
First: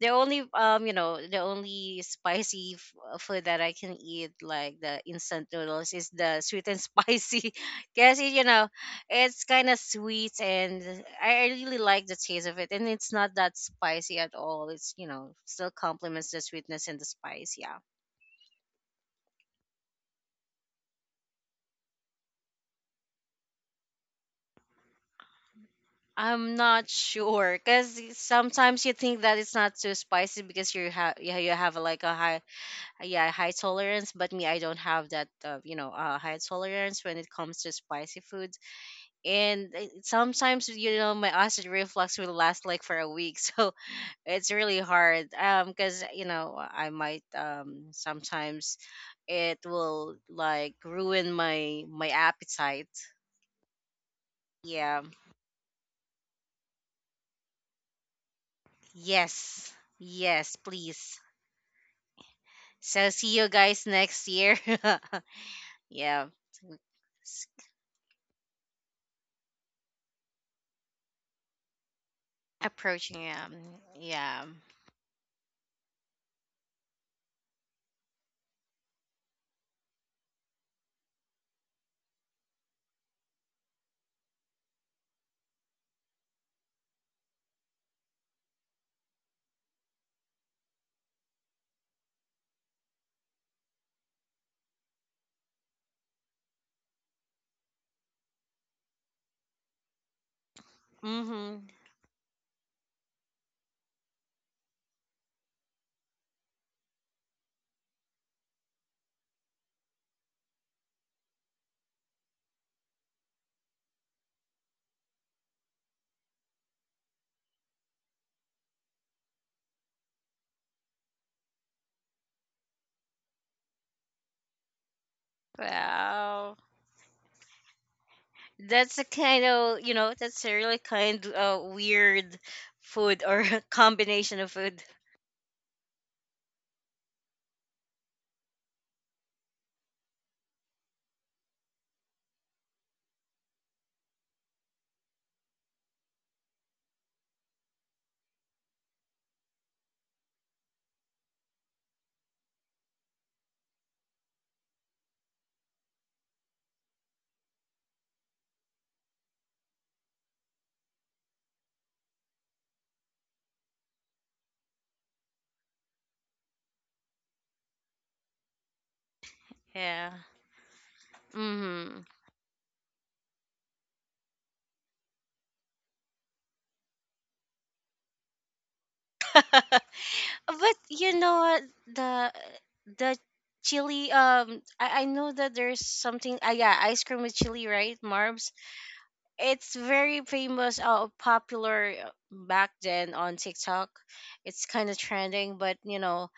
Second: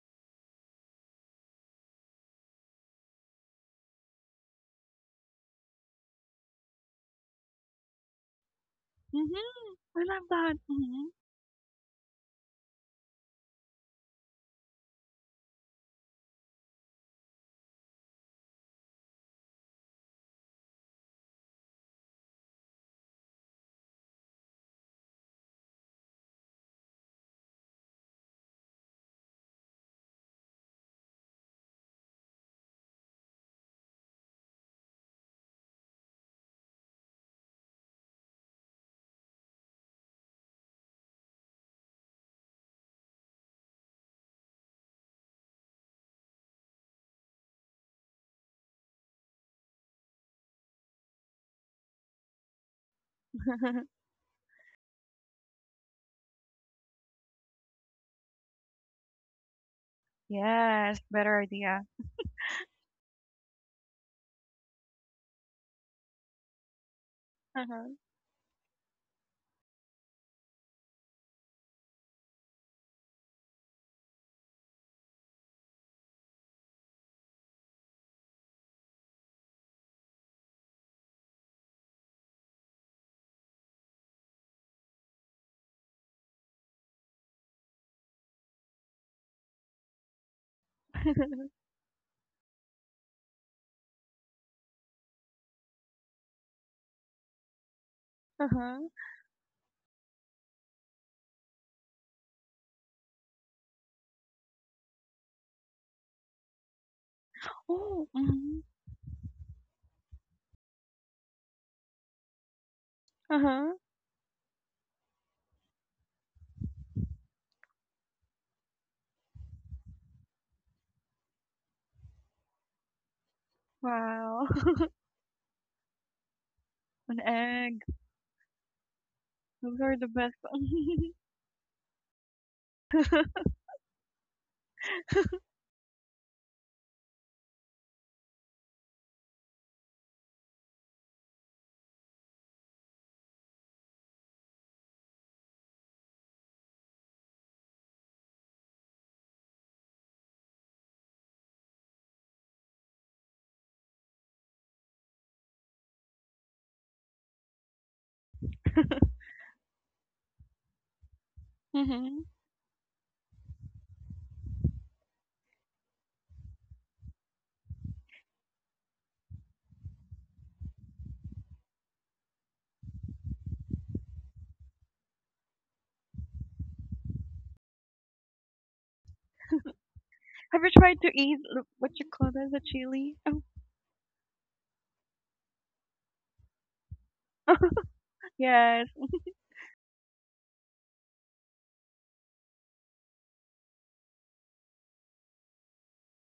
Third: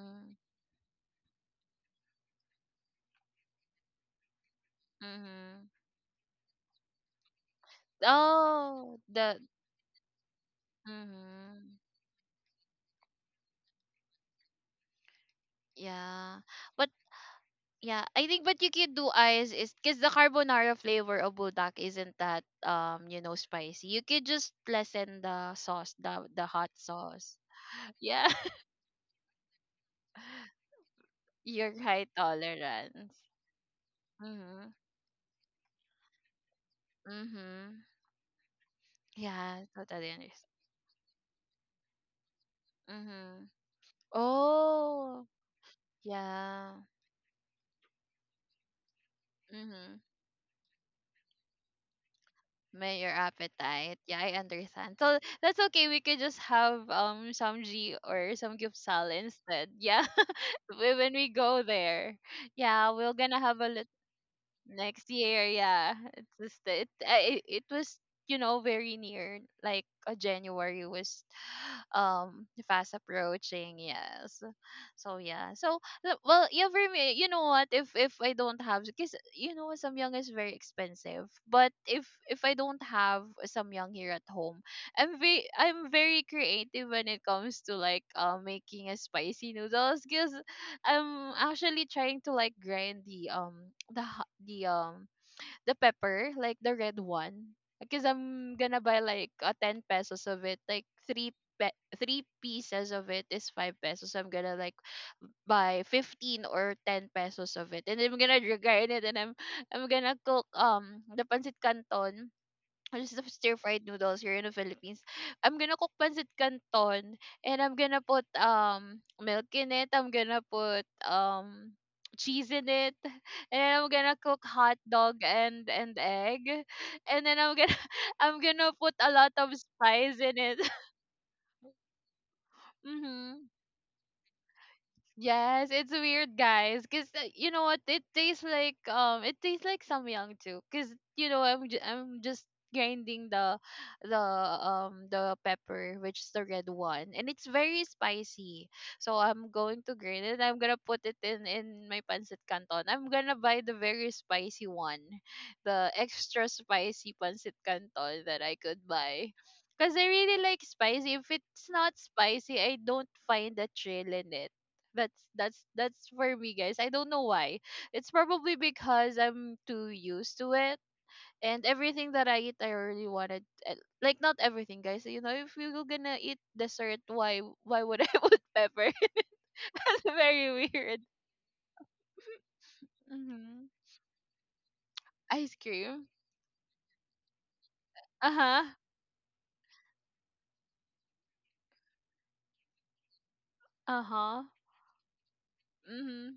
[SPEAKER 2] the only you know the only spicy food that I can eat like the instant
[SPEAKER 1] Mm-hmm.
[SPEAKER 2] noodles is the sweet and spicy. Cause it, you know,
[SPEAKER 1] Oh,
[SPEAKER 3] Mhm.
[SPEAKER 1] the
[SPEAKER 2] it's kind of
[SPEAKER 3] I love
[SPEAKER 2] sweet
[SPEAKER 3] that.
[SPEAKER 2] and
[SPEAKER 3] Mhm.
[SPEAKER 2] I
[SPEAKER 1] mm-hmm.
[SPEAKER 2] really like the taste of it, and it's not that spicy at all. It's you know still complements the
[SPEAKER 1] Yeah.
[SPEAKER 2] sweetness
[SPEAKER 1] But
[SPEAKER 2] and the spice. Yeah.
[SPEAKER 1] yeah, I think what you could do is because the carbonara flavor of budak isn't that you know spicy. You could just lessen the sauce, the
[SPEAKER 2] I'm
[SPEAKER 1] hot
[SPEAKER 2] not
[SPEAKER 1] sauce.
[SPEAKER 2] sure, because
[SPEAKER 1] Yeah,
[SPEAKER 2] sometimes you think that it's not too spicy because you have, yeah, you
[SPEAKER 1] your
[SPEAKER 2] have like
[SPEAKER 1] high
[SPEAKER 2] a high,
[SPEAKER 1] tolerance.
[SPEAKER 2] yeah, high tolerance, but me, I
[SPEAKER 1] Mhm.
[SPEAKER 2] don't have that you know high tolerance when it comes to
[SPEAKER 1] Mhm.
[SPEAKER 2] spicy foods.
[SPEAKER 1] Yeah,
[SPEAKER 2] And
[SPEAKER 1] totally understand.
[SPEAKER 2] sometimes, you know, my acid reflux will last like for a week.
[SPEAKER 1] Mhm.
[SPEAKER 2] So it's really
[SPEAKER 1] Oh,
[SPEAKER 2] hard because you know
[SPEAKER 1] yeah.
[SPEAKER 2] I might sometimes it
[SPEAKER 1] Mhm.
[SPEAKER 2] will like ruin my my appetite.
[SPEAKER 1] May your appetite. Yeah, I understand.
[SPEAKER 2] Yeah.
[SPEAKER 1] So that's okay. We could just have some G or some gyupsal instead.
[SPEAKER 2] Yes.
[SPEAKER 1] Yeah.
[SPEAKER 2] Yes,
[SPEAKER 3] Yes,
[SPEAKER 1] When
[SPEAKER 2] please.
[SPEAKER 1] we
[SPEAKER 3] better
[SPEAKER 1] go
[SPEAKER 3] idea.
[SPEAKER 1] there. Yeah, we're
[SPEAKER 2] So see
[SPEAKER 1] gonna
[SPEAKER 2] you
[SPEAKER 1] have a
[SPEAKER 2] guys
[SPEAKER 1] lit
[SPEAKER 2] next year.
[SPEAKER 1] next year. Yeah,
[SPEAKER 2] Yeah.
[SPEAKER 1] it's just, it, I-
[SPEAKER 2] S-
[SPEAKER 1] it
[SPEAKER 3] Uh-huh.
[SPEAKER 1] was, you know, very near. Like a January was fast
[SPEAKER 2] Approaching,
[SPEAKER 1] approaching, yes.
[SPEAKER 2] yeah.
[SPEAKER 1] So yeah, so well, for me, you know what, if I don't have, because you know, samyang is very expensive, but if I don't have samyang here at home, I'm very, I'm very creative when it comes to like making a spicy noodles, because I'm actually trying to like grind the the the pepper, like the red one, because I'm gonna
[SPEAKER 3] Uh-huh.
[SPEAKER 1] buy like a 10 pesos of it, like
[SPEAKER 2] Mhm.
[SPEAKER 1] pe- three pieces of it is 5 pesos. So I'm gonna like buy 15 or 10 pesos of it. And
[SPEAKER 3] Oh.
[SPEAKER 1] I'm gonna
[SPEAKER 3] Mhm.
[SPEAKER 1] drain it, and I'm gonna cook the pancit canton, just the stir
[SPEAKER 3] Uh-huh.
[SPEAKER 1] fried noodles here in the Philippines. I'm gonna cook pancit canton, and I'm gonna put milk in it. I'm gonna put cheese in it, and I'm gonna cook
[SPEAKER 3] Wow.
[SPEAKER 1] hot dog and egg,
[SPEAKER 2] Wow.
[SPEAKER 3] An
[SPEAKER 1] and then I'm gonna
[SPEAKER 3] egg.
[SPEAKER 1] I'm gonna put
[SPEAKER 2] That's a
[SPEAKER 1] a lot
[SPEAKER 2] kind
[SPEAKER 1] of
[SPEAKER 2] of,
[SPEAKER 3] Those
[SPEAKER 2] you
[SPEAKER 3] are the
[SPEAKER 2] know,
[SPEAKER 1] spice
[SPEAKER 3] best.
[SPEAKER 1] in
[SPEAKER 2] that's a
[SPEAKER 1] it.
[SPEAKER 2] really kind weird food
[SPEAKER 1] Hmm.
[SPEAKER 2] or combination of food.
[SPEAKER 1] Yes, it's weird, guys. Cause you know what? It tastes like samyang too. Cause you know, I'm just grinding the the the pepper, which is the red one, and it's very spicy. So I'm going to grind it. I'm gonna put it in my pancit canton. I'm gonna buy the very spicy one, the extra spicy pancit canton that I could buy. Because I really like spicy. If it's not
[SPEAKER 3] Mhm.
[SPEAKER 1] spicy, I don't find the thrill in it. That's for me, guys. I don't know why. It's probably because I'm too
[SPEAKER 2] Yeah.
[SPEAKER 1] used to it, and
[SPEAKER 2] Mhm.
[SPEAKER 1] everything that I eat, I already wanted. Like not everything, guys. You know, if we were gonna eat dessert, why would I put pepper?
[SPEAKER 2] But
[SPEAKER 1] That's
[SPEAKER 3] Have
[SPEAKER 1] very
[SPEAKER 3] you
[SPEAKER 1] weird.
[SPEAKER 3] tried to
[SPEAKER 2] you know
[SPEAKER 3] eat,
[SPEAKER 2] what,
[SPEAKER 3] what you
[SPEAKER 2] the
[SPEAKER 3] call that? The
[SPEAKER 2] the
[SPEAKER 3] chili? Oh.
[SPEAKER 1] Mm-hmm.
[SPEAKER 2] chili, I know that
[SPEAKER 1] Ice
[SPEAKER 2] there's
[SPEAKER 1] cream.
[SPEAKER 2] something yeah, ice cream with chili, right,
[SPEAKER 1] Uh
[SPEAKER 2] Marb?
[SPEAKER 1] huh.
[SPEAKER 3] Yes.
[SPEAKER 2] It's very famous, popular back then on TikTok.
[SPEAKER 1] Uh huh.
[SPEAKER 2] It's kind of trending, but you know,
[SPEAKER 1] Mm-hmm.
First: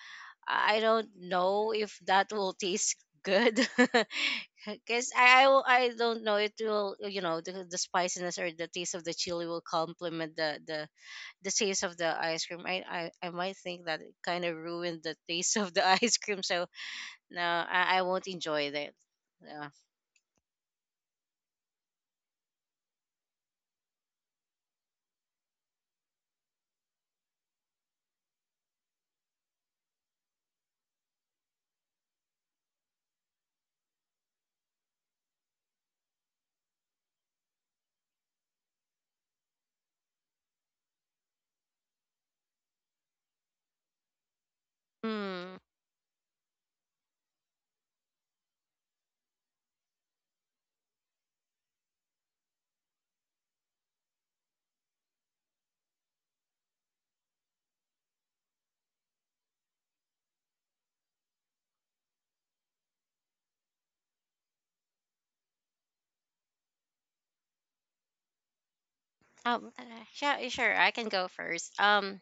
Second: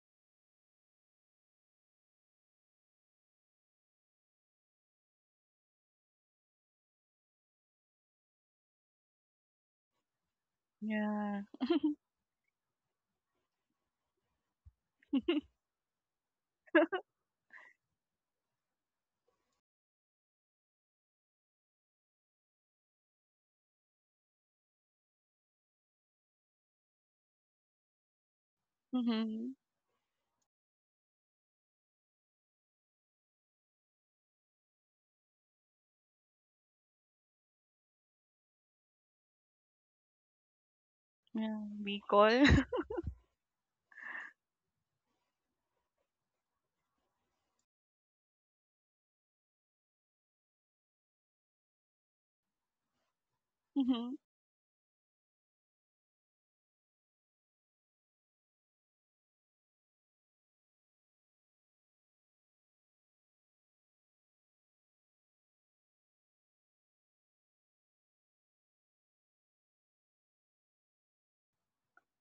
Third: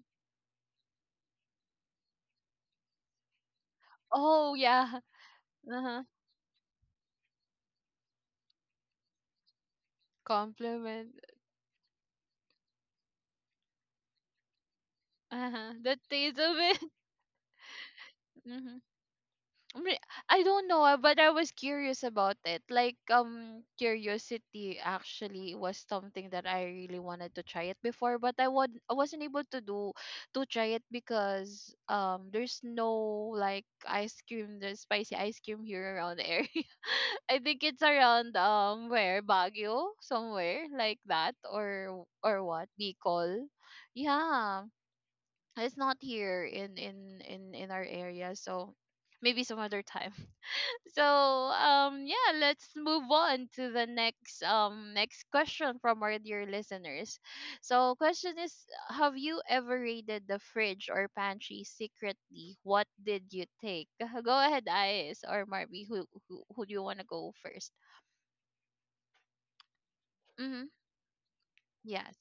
[SPEAKER 2] I don't know if that will taste good.
[SPEAKER 1] Oh yeah.
[SPEAKER 2] Because I, I will-
[SPEAKER 1] Uh
[SPEAKER 2] i
[SPEAKER 1] huh.
[SPEAKER 2] don't know, it will, you know, the spiciness or the taste of the chili will complement the the
[SPEAKER 1] Compliment.
[SPEAKER 3] Yeah.
[SPEAKER 2] the taste of the ice cream. I might think that it kind of ruined the
[SPEAKER 1] Uh
[SPEAKER 2] taste
[SPEAKER 1] huh.
[SPEAKER 2] of the
[SPEAKER 1] The
[SPEAKER 2] ice
[SPEAKER 1] taste
[SPEAKER 2] cream.
[SPEAKER 1] of
[SPEAKER 2] So
[SPEAKER 1] it.
[SPEAKER 2] no, I won't enjoy
[SPEAKER 1] Mm-hmm.
[SPEAKER 2] that. Yeah.
[SPEAKER 1] Re- I don't know, but I was curious about it. Like, curiosity actually was something that I really wanted to try it before, but I wasn't able
[SPEAKER 3] Mhm.
[SPEAKER 1] to do to try it because there's no like ice cream, there's spicy ice cream here around the area. I think it's around where Baguio, somewhere like that,
[SPEAKER 3] Yeah. Bicol.
[SPEAKER 1] or what, Bicol, yeah.
[SPEAKER 2] Hmm.
[SPEAKER 1] It's not here in in our area, so maybe some other time. So yeah, let's move on to the
[SPEAKER 3] Mhm.
[SPEAKER 1] next next question from our dear listeners. So question is, have you ever raided the fridge or pantry secretly? What did you take? Go ahead, Ice or Marby, who do you wanna go first?
[SPEAKER 2] Um, uh, sure,
[SPEAKER 1] Mm-hmm.
[SPEAKER 2] sure, I can go first.
[SPEAKER 1] Yes.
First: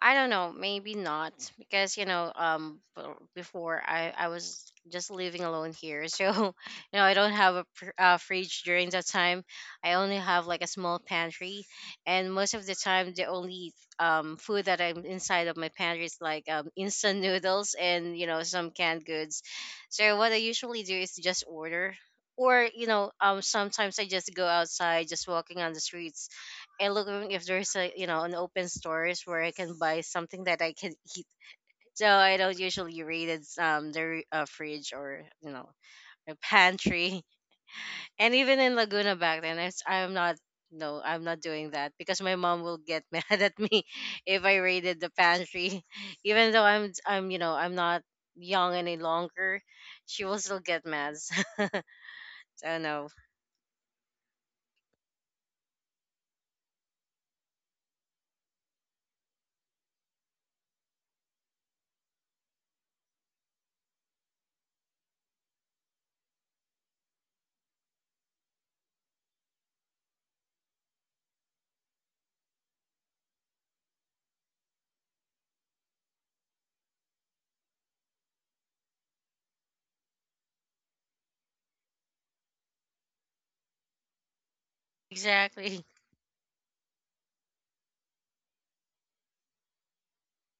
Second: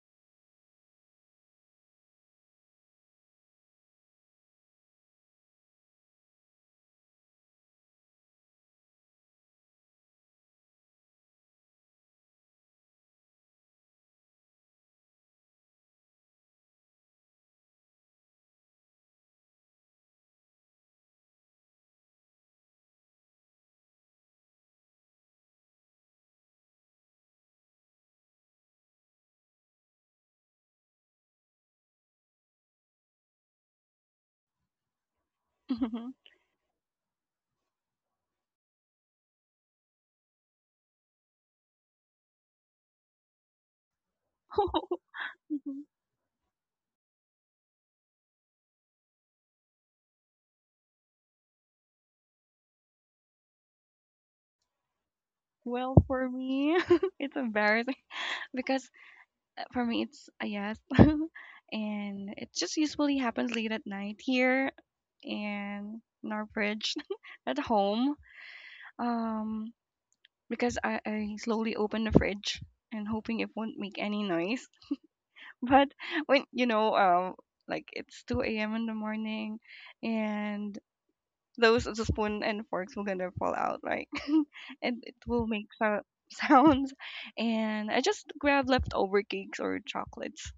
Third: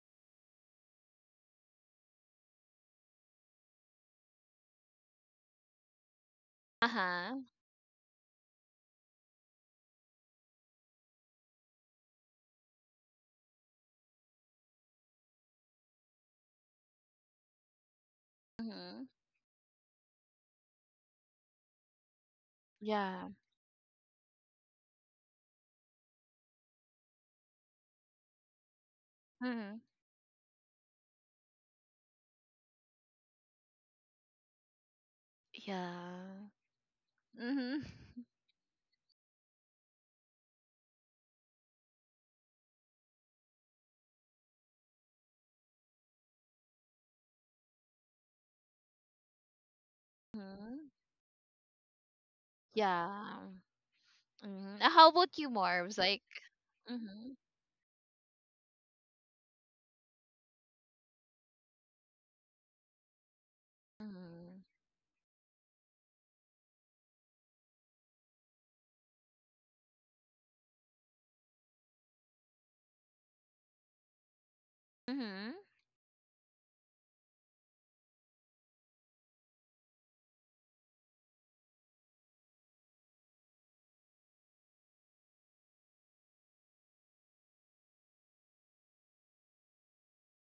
[SPEAKER 2] I don't know, maybe not because you know, before I was just living alone here, so you know I don't
[SPEAKER 1] Uh-huh.
[SPEAKER 2] have a fridge during that time. I only have like a small pantry, and most of the time the only food that I'm inside of my pantry is like instant noodles and you know some
[SPEAKER 1] Mm-hmm.
[SPEAKER 2] canned goods. So what I usually do is just order. Or you know,
[SPEAKER 1] Yeah.
[SPEAKER 2] sometimes I just go outside, just walking on the streets, and looking if there's a you know an open stores where I can
[SPEAKER 1] Mm-hmm.
[SPEAKER 2] buy something that I can eat. So I don't usually read it's fridge or you know
[SPEAKER 3] Mhm.
[SPEAKER 2] the
[SPEAKER 1] Yeah.
[SPEAKER 2] pantry.
[SPEAKER 1] Mm-hmm.
[SPEAKER 2] And even in Laguna back then, I'm not, no I'm not doing that, because my mom will get mad at me if I raided the pantry,
[SPEAKER 3] Mhm.
[SPEAKER 2] even though I'm you know I'm not young any longer. She will still get
[SPEAKER 1] Mm-hmm.
[SPEAKER 2] mad. So no.
[SPEAKER 1] Yeah. Mm-hmm. How about you,
[SPEAKER 3] Well,
[SPEAKER 1] Marbs? Like,
[SPEAKER 3] for me,
[SPEAKER 1] mm-hmm.
[SPEAKER 3] it's embarrassing because for me it's a yes, and it just usually happens late at night here in our fridge at home, um because I slowly open the fridge and hoping it won't make any noise,
[SPEAKER 1] Mm-hmm.
[SPEAKER 3] but when you know, like it's 2 a.m. in the morning, and those the spoon and forks will gonna fall out, right? And it will make
[SPEAKER 2] Exactly.
[SPEAKER 3] sounds, and I just grab leftover cakes or chocolates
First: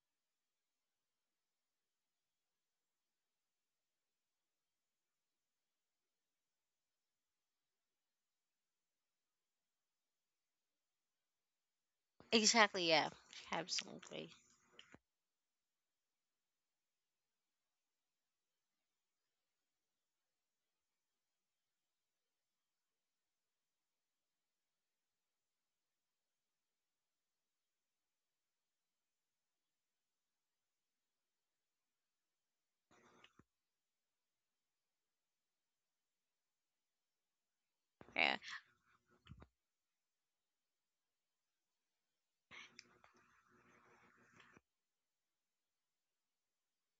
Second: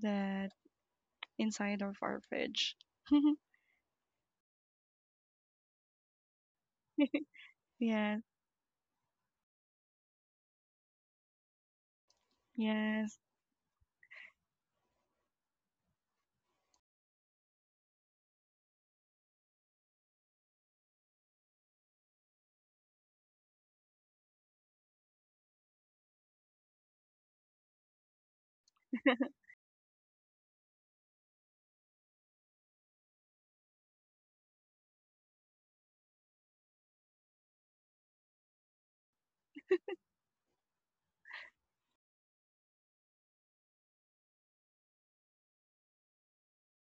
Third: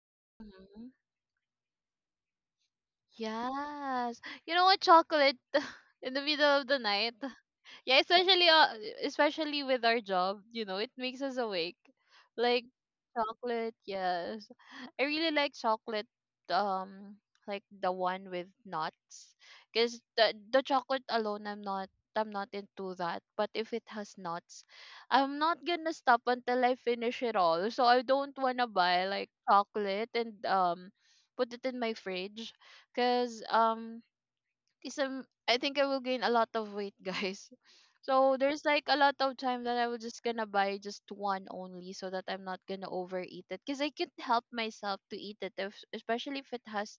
[SPEAKER 3] that
[SPEAKER 1] Mhm.
[SPEAKER 3] inside of our fridge.
[SPEAKER 1] Yes. You know what? Chocolate in the middle of the night. Yeah,
[SPEAKER 3] Yes,
[SPEAKER 1] especially especially with our job, you know, it makes us awake. Like,
[SPEAKER 2] Exactly, yeah.
[SPEAKER 3] yes.
[SPEAKER 1] chocolate,
[SPEAKER 2] Absolutely,
[SPEAKER 1] yes. I really like chocolate, um, like the one with nuts, because the chocolate alone, I'm not into that. But if it has nuts, I'm not gonna stop until I finish it all. So I don't wanna buy like chocolate and put it in my fridge, cause 'cause I'm, I think I will gain a lot of weight, guys.
[SPEAKER 2] yeah.
[SPEAKER 1] So there's like a lot of time that I was just gonna buy just one only so that I'm not gonna overeat it, because I can't help myself to eat it if, especially if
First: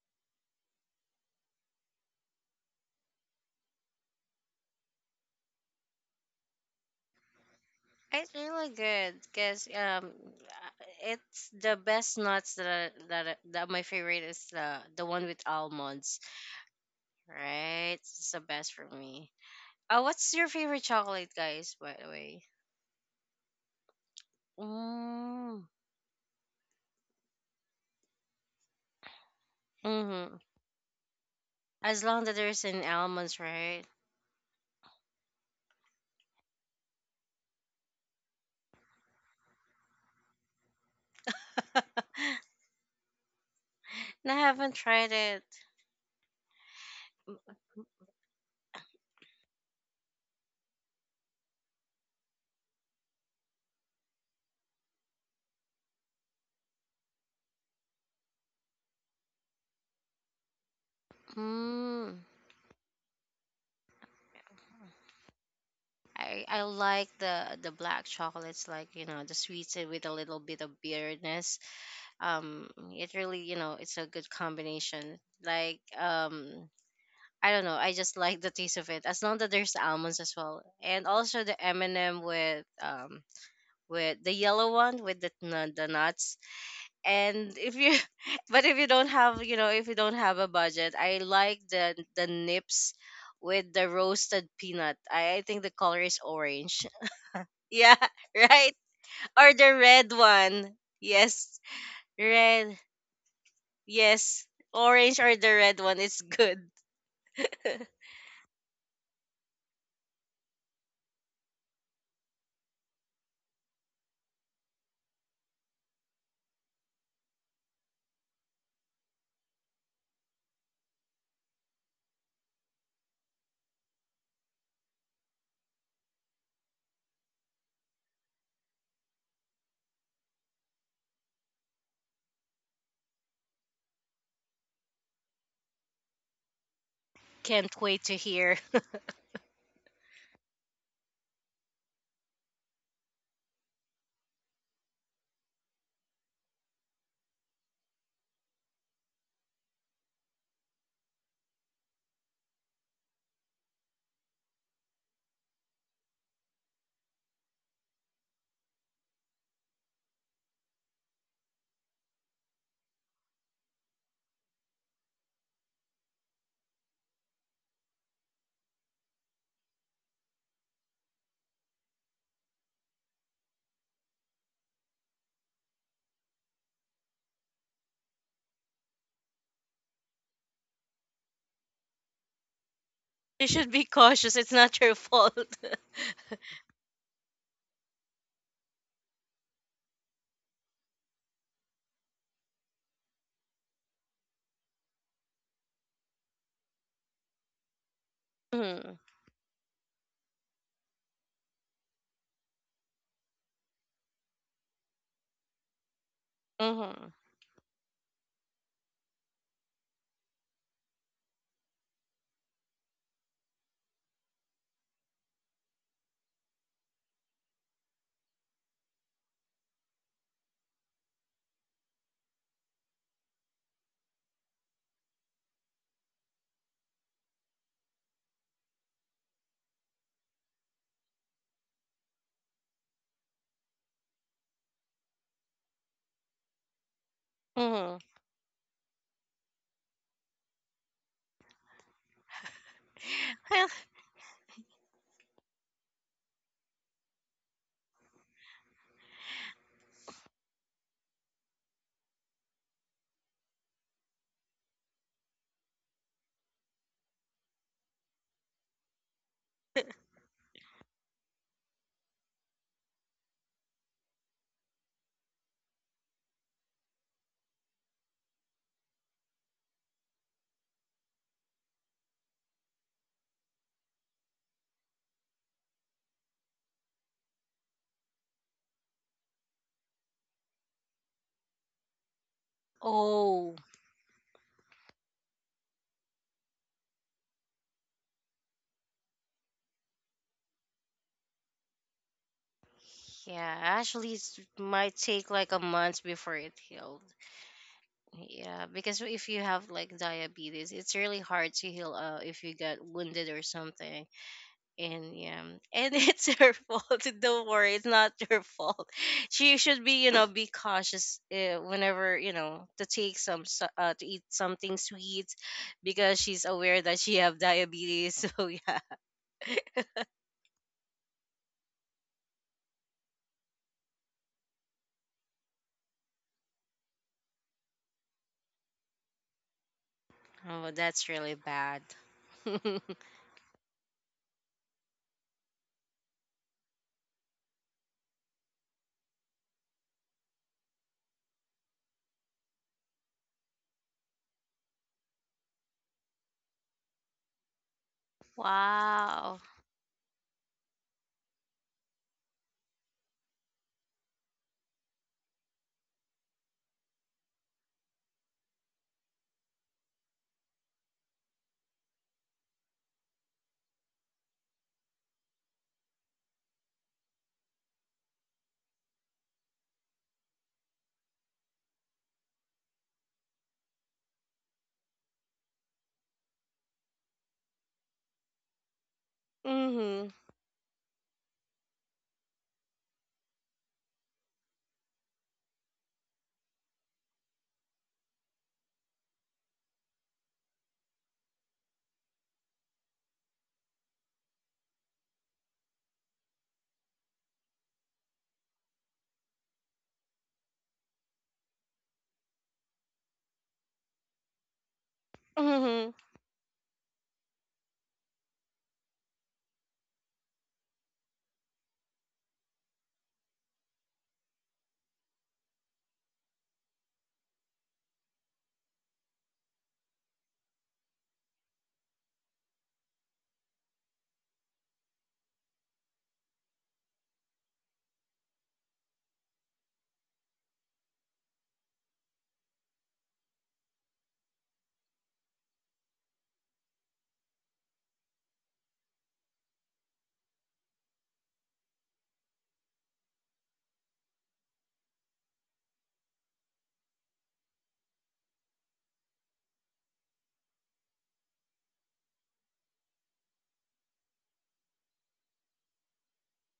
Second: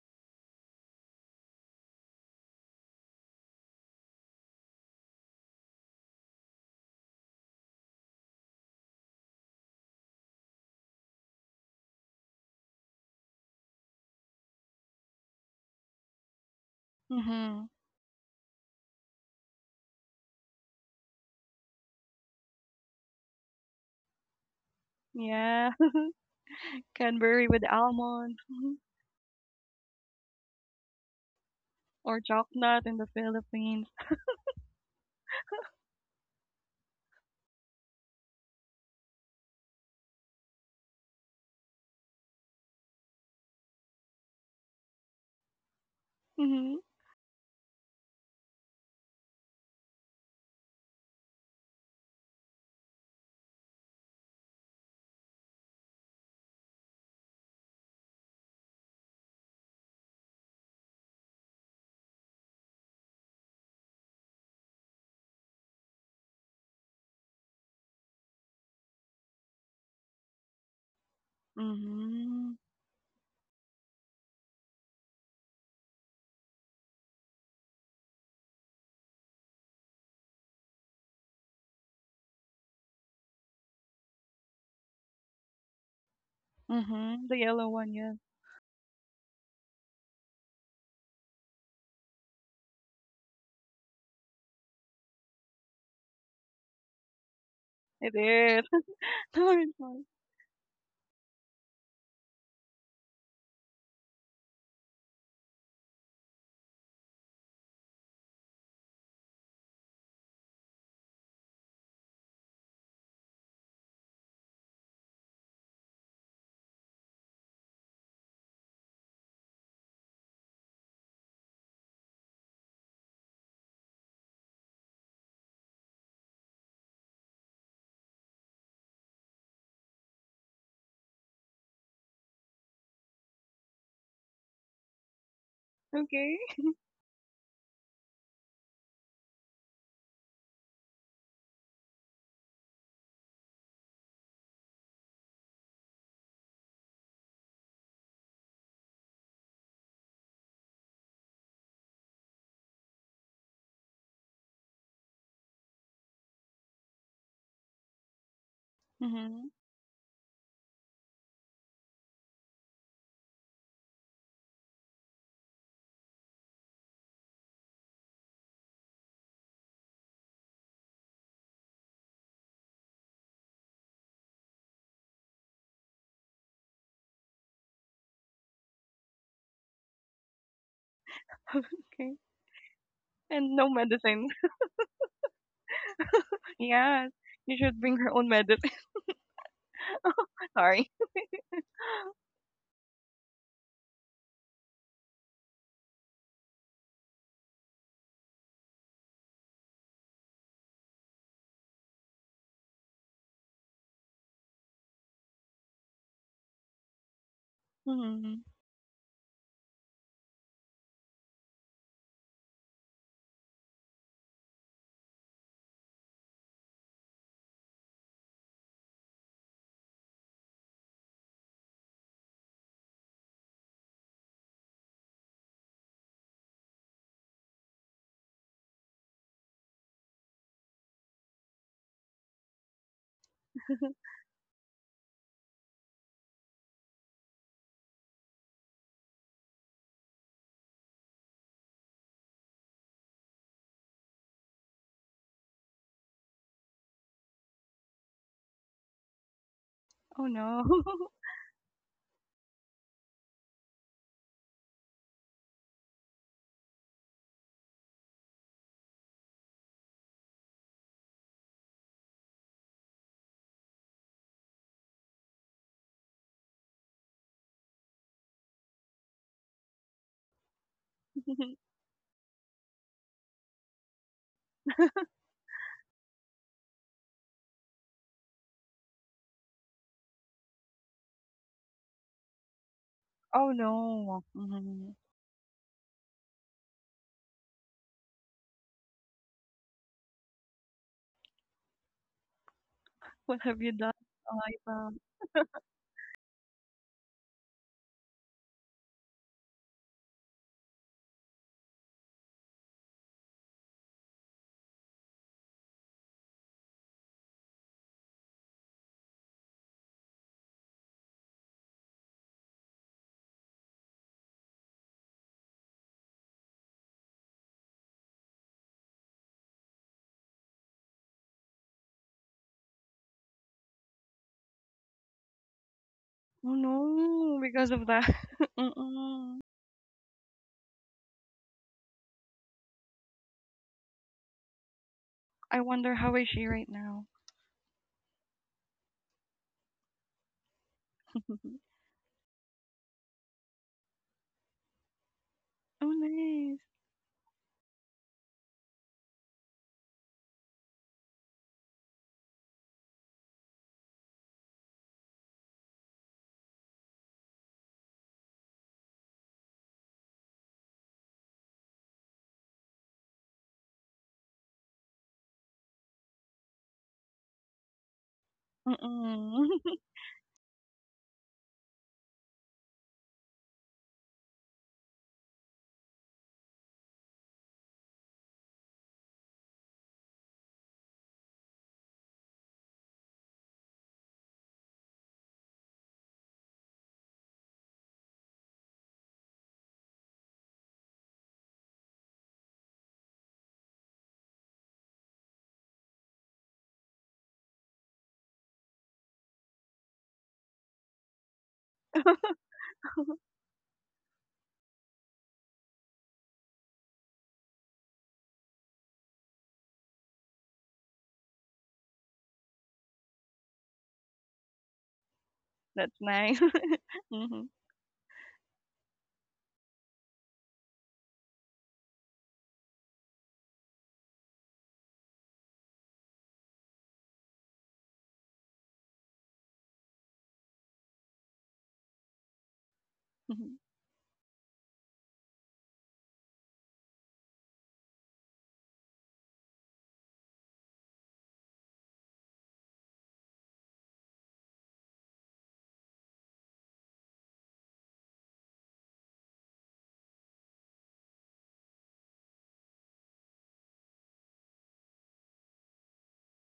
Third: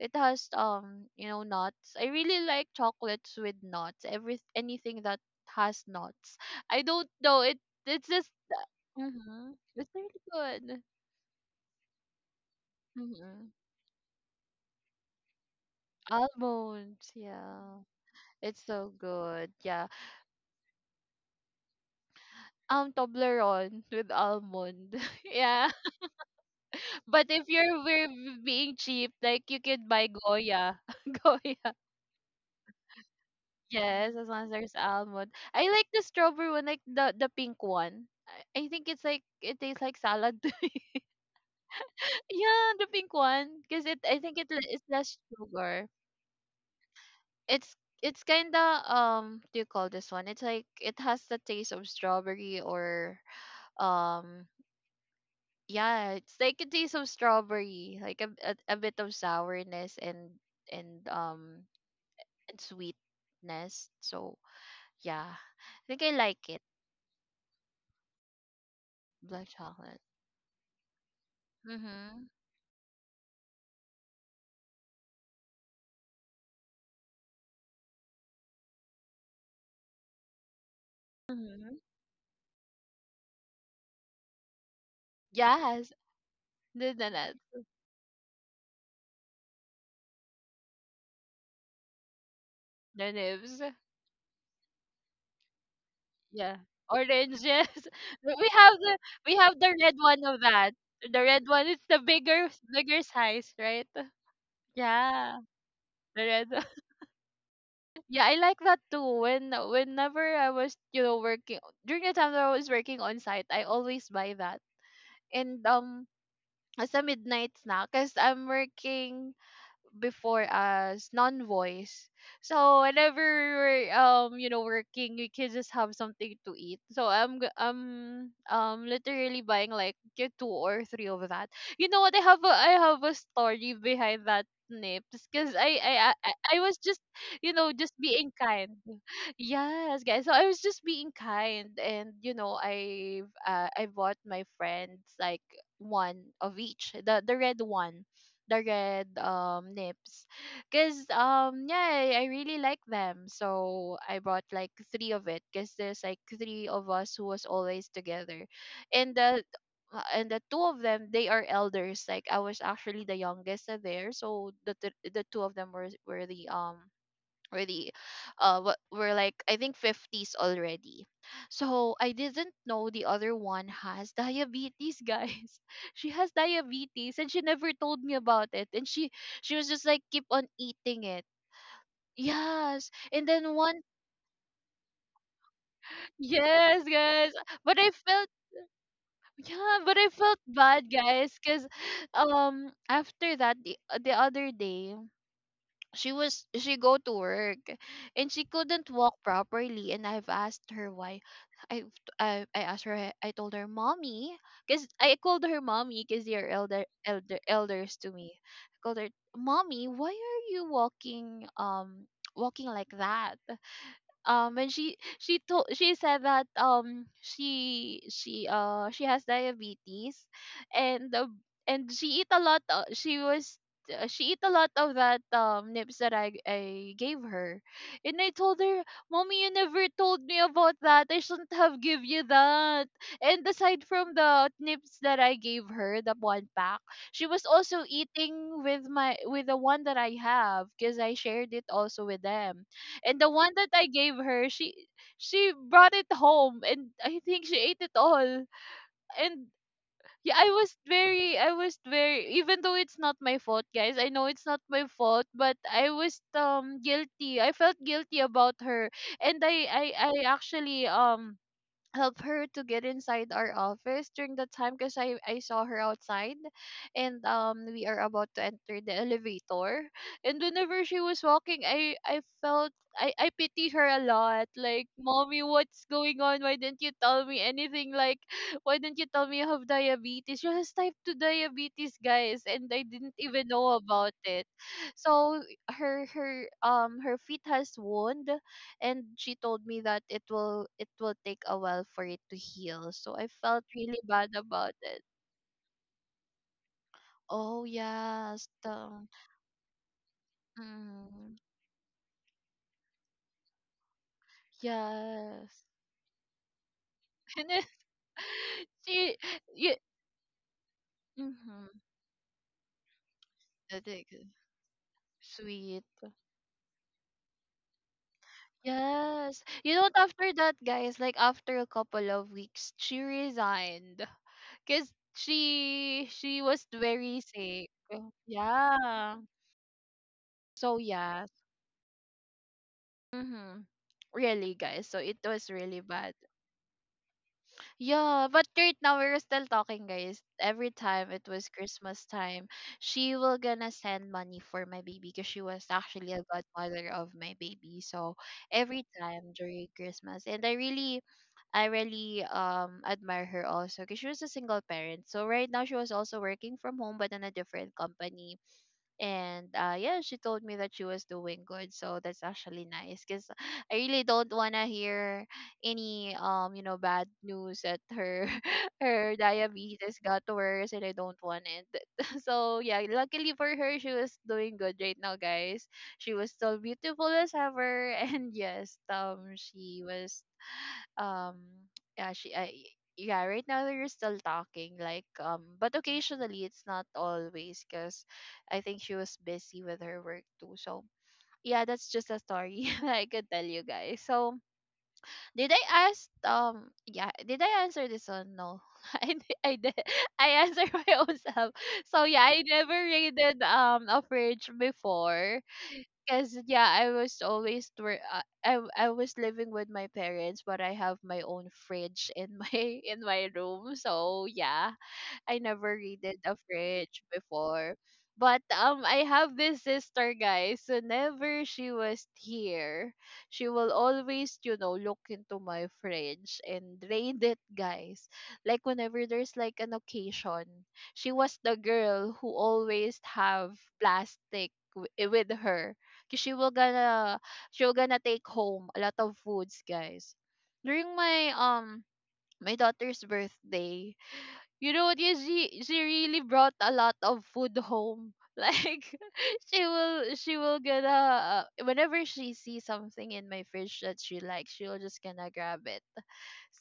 [SPEAKER 1] it has you know, nuts. I really like chocolates with nuts. Every Anything that has nuts. I don't know it. It's just
[SPEAKER 2] It's really good
[SPEAKER 1] mm-hmm,
[SPEAKER 2] because
[SPEAKER 1] it's really good.
[SPEAKER 2] it's the best nuts that
[SPEAKER 1] Mm-hmm.
[SPEAKER 2] that my favorite is the one with almonds,
[SPEAKER 1] Almonds,
[SPEAKER 3] Hmm.
[SPEAKER 1] yeah,
[SPEAKER 2] right? It's the
[SPEAKER 1] it's
[SPEAKER 2] best for
[SPEAKER 1] so
[SPEAKER 2] me.
[SPEAKER 1] good. Yeah.
[SPEAKER 2] What's your favorite chocolate, guys, by the way?
[SPEAKER 1] Toblerone with almond.
[SPEAKER 2] Mm,
[SPEAKER 1] Yeah.
[SPEAKER 3] Yeah,
[SPEAKER 1] But
[SPEAKER 3] Cadbury
[SPEAKER 1] if
[SPEAKER 3] with
[SPEAKER 1] you're we're
[SPEAKER 3] almond. Mhm,
[SPEAKER 1] being cheap, like you could buy
[SPEAKER 2] mm-hmm.
[SPEAKER 1] Goya. Goya.
[SPEAKER 2] As
[SPEAKER 3] or
[SPEAKER 2] long that there's an
[SPEAKER 3] chocolate in the
[SPEAKER 2] almonds, right?
[SPEAKER 3] Philippines.
[SPEAKER 1] Yes, as long as there's almond. I like the strawberry one, like the pink one. I think it's like it tastes like salad to me. Yeah, the pink one, because it, I
[SPEAKER 2] No,
[SPEAKER 1] think
[SPEAKER 2] I
[SPEAKER 1] it le-
[SPEAKER 2] haven't
[SPEAKER 1] it's
[SPEAKER 2] tried
[SPEAKER 1] less
[SPEAKER 2] it.
[SPEAKER 1] sugar.
[SPEAKER 3] Hmm.
[SPEAKER 1] It's it's kinda what do you call this one? It's like it has the taste of strawberry or um, yeah, it's like a taste of strawberry, like a bit of sourness and um
[SPEAKER 2] Mm.
[SPEAKER 1] and sweetness. So yeah, I think I like it.
[SPEAKER 2] I like the black chocolates, like you know the
[SPEAKER 1] Black
[SPEAKER 2] sweets
[SPEAKER 1] chocolate.
[SPEAKER 2] with a little bit of bitterness.
[SPEAKER 1] Mhm.
[SPEAKER 3] Hmm.
[SPEAKER 2] It really, you know, it's a good combination, like I don't know, I just like the taste of it as long that there's almonds as well. And also the
[SPEAKER 1] Mhm.
[SPEAKER 2] M&M with the yellow one, with the, the
[SPEAKER 1] Yes,
[SPEAKER 2] nuts.
[SPEAKER 1] the
[SPEAKER 3] Hmm. The
[SPEAKER 1] donuts,
[SPEAKER 2] And
[SPEAKER 3] yellow
[SPEAKER 2] if
[SPEAKER 3] one,
[SPEAKER 2] you
[SPEAKER 3] yes,
[SPEAKER 2] but if you don't have, you know, if you don't have a budget, I like the Nips
[SPEAKER 1] the nibs.
[SPEAKER 2] with the roasted peanut. I think the color is
[SPEAKER 1] Yeah,
[SPEAKER 2] orange.
[SPEAKER 1] oranges.
[SPEAKER 2] Yeah,
[SPEAKER 3] it
[SPEAKER 1] We
[SPEAKER 3] is.
[SPEAKER 2] right.
[SPEAKER 1] have the we
[SPEAKER 3] No,
[SPEAKER 2] Or
[SPEAKER 1] have
[SPEAKER 3] it's
[SPEAKER 1] the
[SPEAKER 2] the
[SPEAKER 1] red
[SPEAKER 3] not.
[SPEAKER 2] red
[SPEAKER 1] one of that.
[SPEAKER 2] one.
[SPEAKER 1] The red
[SPEAKER 2] Yes,
[SPEAKER 1] one is the
[SPEAKER 2] red.
[SPEAKER 1] bigger size, right?
[SPEAKER 2] Yes, orange or
[SPEAKER 1] Yeah,
[SPEAKER 2] the red one is
[SPEAKER 1] the red.
[SPEAKER 2] good.
[SPEAKER 1] Yeah, I like that too. When, whenever I was, you know, working during the time that I was working on site, I always buy that. And as a midnight snack, cause I'm working before as non-voice. So whenever we're you know working, we can just have something to eat. So I'm literally buying like get two or three of that. You know what? I have a story behind that nips, because I
[SPEAKER 3] Okay.
[SPEAKER 1] I was just you know
[SPEAKER 2] Can't
[SPEAKER 1] just
[SPEAKER 2] wait to
[SPEAKER 1] being
[SPEAKER 2] hear.
[SPEAKER 1] kind. Yes, guys. So I was just being kind, and you know, I bought my friends like one of each, the red one, the red nips, because yeah, I really like them, so I bought like three of it because there's like three of us who was always together, and the
[SPEAKER 3] Hmm.
[SPEAKER 1] and the two of them, they are elders. Like I was actually the youngest of there, so the two of them were the really what we're like I think 50s already. So I didn't know the other one has diabetes, guys. She has diabetes and she never told me about it, and she was just like keep on eating it.
[SPEAKER 3] Okay.
[SPEAKER 1] Yes, and
[SPEAKER 2] You
[SPEAKER 1] then
[SPEAKER 3] And
[SPEAKER 2] should
[SPEAKER 3] no
[SPEAKER 1] one.
[SPEAKER 2] be
[SPEAKER 3] medicine.
[SPEAKER 2] cautious. It's not your fault.
[SPEAKER 1] Yes,
[SPEAKER 3] Yes,
[SPEAKER 1] guys.
[SPEAKER 3] you
[SPEAKER 1] But
[SPEAKER 3] should
[SPEAKER 1] I
[SPEAKER 3] bring your
[SPEAKER 1] felt,
[SPEAKER 3] own medicine.
[SPEAKER 1] yeah, but I felt bad,
[SPEAKER 3] Sorry.
[SPEAKER 1] guys, because after that, the other day, she go to work, and she couldn't
[SPEAKER 2] Mm-hmm.
[SPEAKER 1] walk properly, and I've asked her why. I asked her, I told her, mommy, because I called her mommy, because they're
[SPEAKER 2] Mm-hmm.
[SPEAKER 1] elders to me,
[SPEAKER 3] Hmm.
[SPEAKER 1] I called her mommy, why are you walking walking like that, um, when she told, she said that she has diabetes. And the and she eat a lot, she eat a lot of that nips that I gave her. And I told her, "Mommy, you never told me about that. I shouldn't have give you that." And aside from the nips that I gave her, the one pack, she was also
[SPEAKER 2] Mm-hmm.
[SPEAKER 1] eating with my, with the one that I have, because I shared it also with them. And the one
[SPEAKER 2] Well,
[SPEAKER 1] that I gave her, she brought it home, and I think she ate it all. And
[SPEAKER 3] Oh
[SPEAKER 1] yeah,
[SPEAKER 3] no.
[SPEAKER 1] I was very, even though it's not my fault, guys. I know it's not my fault, but I was guilty. I felt guilty about her. And I actually help her to get inside our office during the time, because I saw her outside, and we are about to enter the elevator, and whenever she was walking, I felt, I pitied her a lot. Like, mommy, what's going on, why didn't you tell me anything, like why didn't you tell me you have diabetes? She has type 2 diabetes, guys, and I didn't even
[SPEAKER 3] Oh
[SPEAKER 2] oh,
[SPEAKER 1] know about
[SPEAKER 3] no.
[SPEAKER 1] it.
[SPEAKER 3] Hmm.
[SPEAKER 1] So her feet has wound, and she told me that it will take a while for it to heal, so I
[SPEAKER 3] What
[SPEAKER 2] yeah.
[SPEAKER 3] have
[SPEAKER 1] felt
[SPEAKER 3] you done,
[SPEAKER 1] really
[SPEAKER 2] Actually,
[SPEAKER 1] bad
[SPEAKER 2] it
[SPEAKER 1] about
[SPEAKER 2] might
[SPEAKER 3] Eliza?
[SPEAKER 1] it.
[SPEAKER 2] take like a month before it healed.
[SPEAKER 1] Oh yes,
[SPEAKER 2] Yeah,
[SPEAKER 1] the,
[SPEAKER 2] because if you have like diabetes, it's really
[SPEAKER 1] mm,
[SPEAKER 2] hard to heal if you got wounded or something. And yeah,
[SPEAKER 1] yes.
[SPEAKER 2] and it's her fault. Don't
[SPEAKER 1] And then
[SPEAKER 2] worry, it's not your fault.
[SPEAKER 1] she
[SPEAKER 2] She
[SPEAKER 1] you,
[SPEAKER 2] should be, you know, be cautious,
[SPEAKER 1] mm-hmm,
[SPEAKER 2] whenever, you know, to take some to eat something sweet,
[SPEAKER 1] sweet,
[SPEAKER 2] because she's aware that she have diabetes. So yeah.
[SPEAKER 1] yes, you know what, after that, guys, like after a couple of weeks she resigned, because she
[SPEAKER 3] Oh
[SPEAKER 1] was very
[SPEAKER 3] no,
[SPEAKER 1] sick,
[SPEAKER 3] because of that.
[SPEAKER 1] yeah,
[SPEAKER 3] Mm-mm.
[SPEAKER 2] Oh,
[SPEAKER 1] so
[SPEAKER 2] that's
[SPEAKER 1] yeah.
[SPEAKER 2] really bad.
[SPEAKER 1] Hmm. Really, guys, so it was
[SPEAKER 3] I
[SPEAKER 1] really
[SPEAKER 3] wonder
[SPEAKER 1] bad.
[SPEAKER 3] how is she right now.
[SPEAKER 1] Yeah, but right now we're still talking, guys. Every time it was Christmas time, she will gonna send money for my baby because she was
[SPEAKER 3] Oh
[SPEAKER 1] actually a
[SPEAKER 3] nice.
[SPEAKER 1] godmother of my baby. So every time
[SPEAKER 2] Wow.
[SPEAKER 1] during Christmas. And I really, I really admire her also because she was a single parent. So right now she was also working from home, but in a different company. And yeah, she told me that she was doing good, so that's actually nice because I really don't want to hear any bad news that her her
[SPEAKER 3] Mm-mm.
[SPEAKER 1] diabetes got worse, and I don't want it. So yeah, luckily for her, she was doing good right now, guys. She was still beautiful as ever. And yes, she
[SPEAKER 2] Hmm.
[SPEAKER 1] was um yeah, she I yeah, right now they're still talking, like, but occasionally it's not always because I think she was busy with her work too. So yeah, that's just a story I could tell you guys. So did I ask, yeah, did I answer this one? No. I did. I answered my own self. So yeah, I never raided a fridge before.
[SPEAKER 2] Hmm.
[SPEAKER 1] Because yeah, I was always where I was living with my parents, but I have my own fridge in my in my room. So yeah, I never
[SPEAKER 3] That's
[SPEAKER 1] raided a
[SPEAKER 3] nice.
[SPEAKER 1] fridge
[SPEAKER 3] Mm-hmm.
[SPEAKER 1] before. But I have this sister, guys. Whenever she was here, she will always, look into my fridge and raid it, guys. Like whenever there's like an occasion, she was the girl who always have plastic with her. 'Cause she will gonna take home a lot of foods, guys. During my my daughter's birthday, you know what? Yeah, she really brought a lot of food home. Like she will gonna whenever she sees something in my fridge that she likes, she'll just gonna grab it.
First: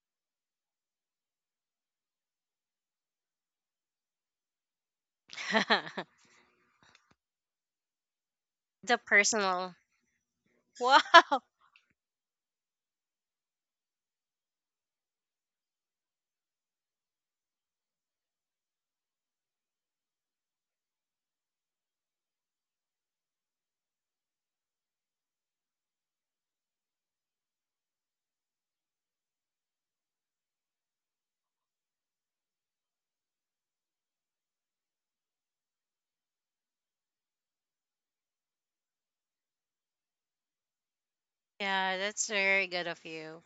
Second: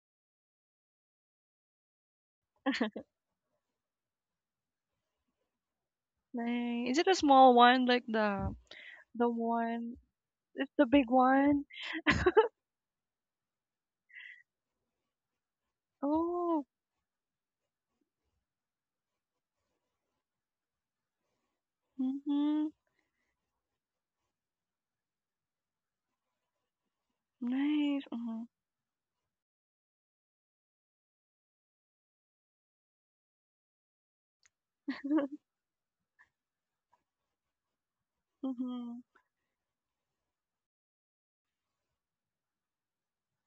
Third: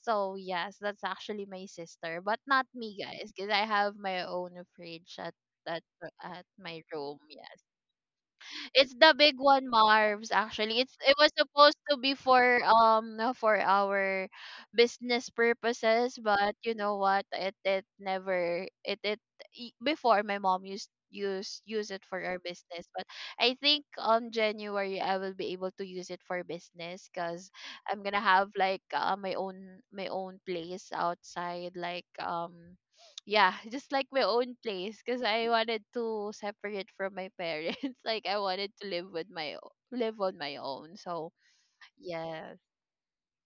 [SPEAKER 1] So yes, that's actually my sister, but not me, guys, because I have my own fridge at at my
[SPEAKER 3] Nice. Is it a
[SPEAKER 1] room. Yeah.
[SPEAKER 3] small one like the
[SPEAKER 1] It's
[SPEAKER 2] The
[SPEAKER 1] the
[SPEAKER 3] the
[SPEAKER 1] big one,
[SPEAKER 2] personal.
[SPEAKER 3] one?
[SPEAKER 1] Marv's.
[SPEAKER 3] It's
[SPEAKER 1] Actually,
[SPEAKER 3] the
[SPEAKER 1] it's
[SPEAKER 3] big
[SPEAKER 1] it was
[SPEAKER 2] Wow.
[SPEAKER 3] one.
[SPEAKER 1] supposed to be for our business purposes. But
[SPEAKER 3] Oh.
[SPEAKER 1] you know what? It never it it e- Before my mom used use it for our
[SPEAKER 3] Mm-hmm.
[SPEAKER 1] business, but I think on January I will be able to use it for business because I'm
[SPEAKER 3] Nice.
[SPEAKER 1] gonna
[SPEAKER 3] Mm-hmm.
[SPEAKER 1] have like my own place outside, like, yeah, just like my own place, because I wanted to separate from my parents. Like I wanted to
[SPEAKER 3] Mm-hmm.
[SPEAKER 1] live on my own. So
[SPEAKER 2] Yeah, that's
[SPEAKER 1] yeah,
[SPEAKER 2] very good of you.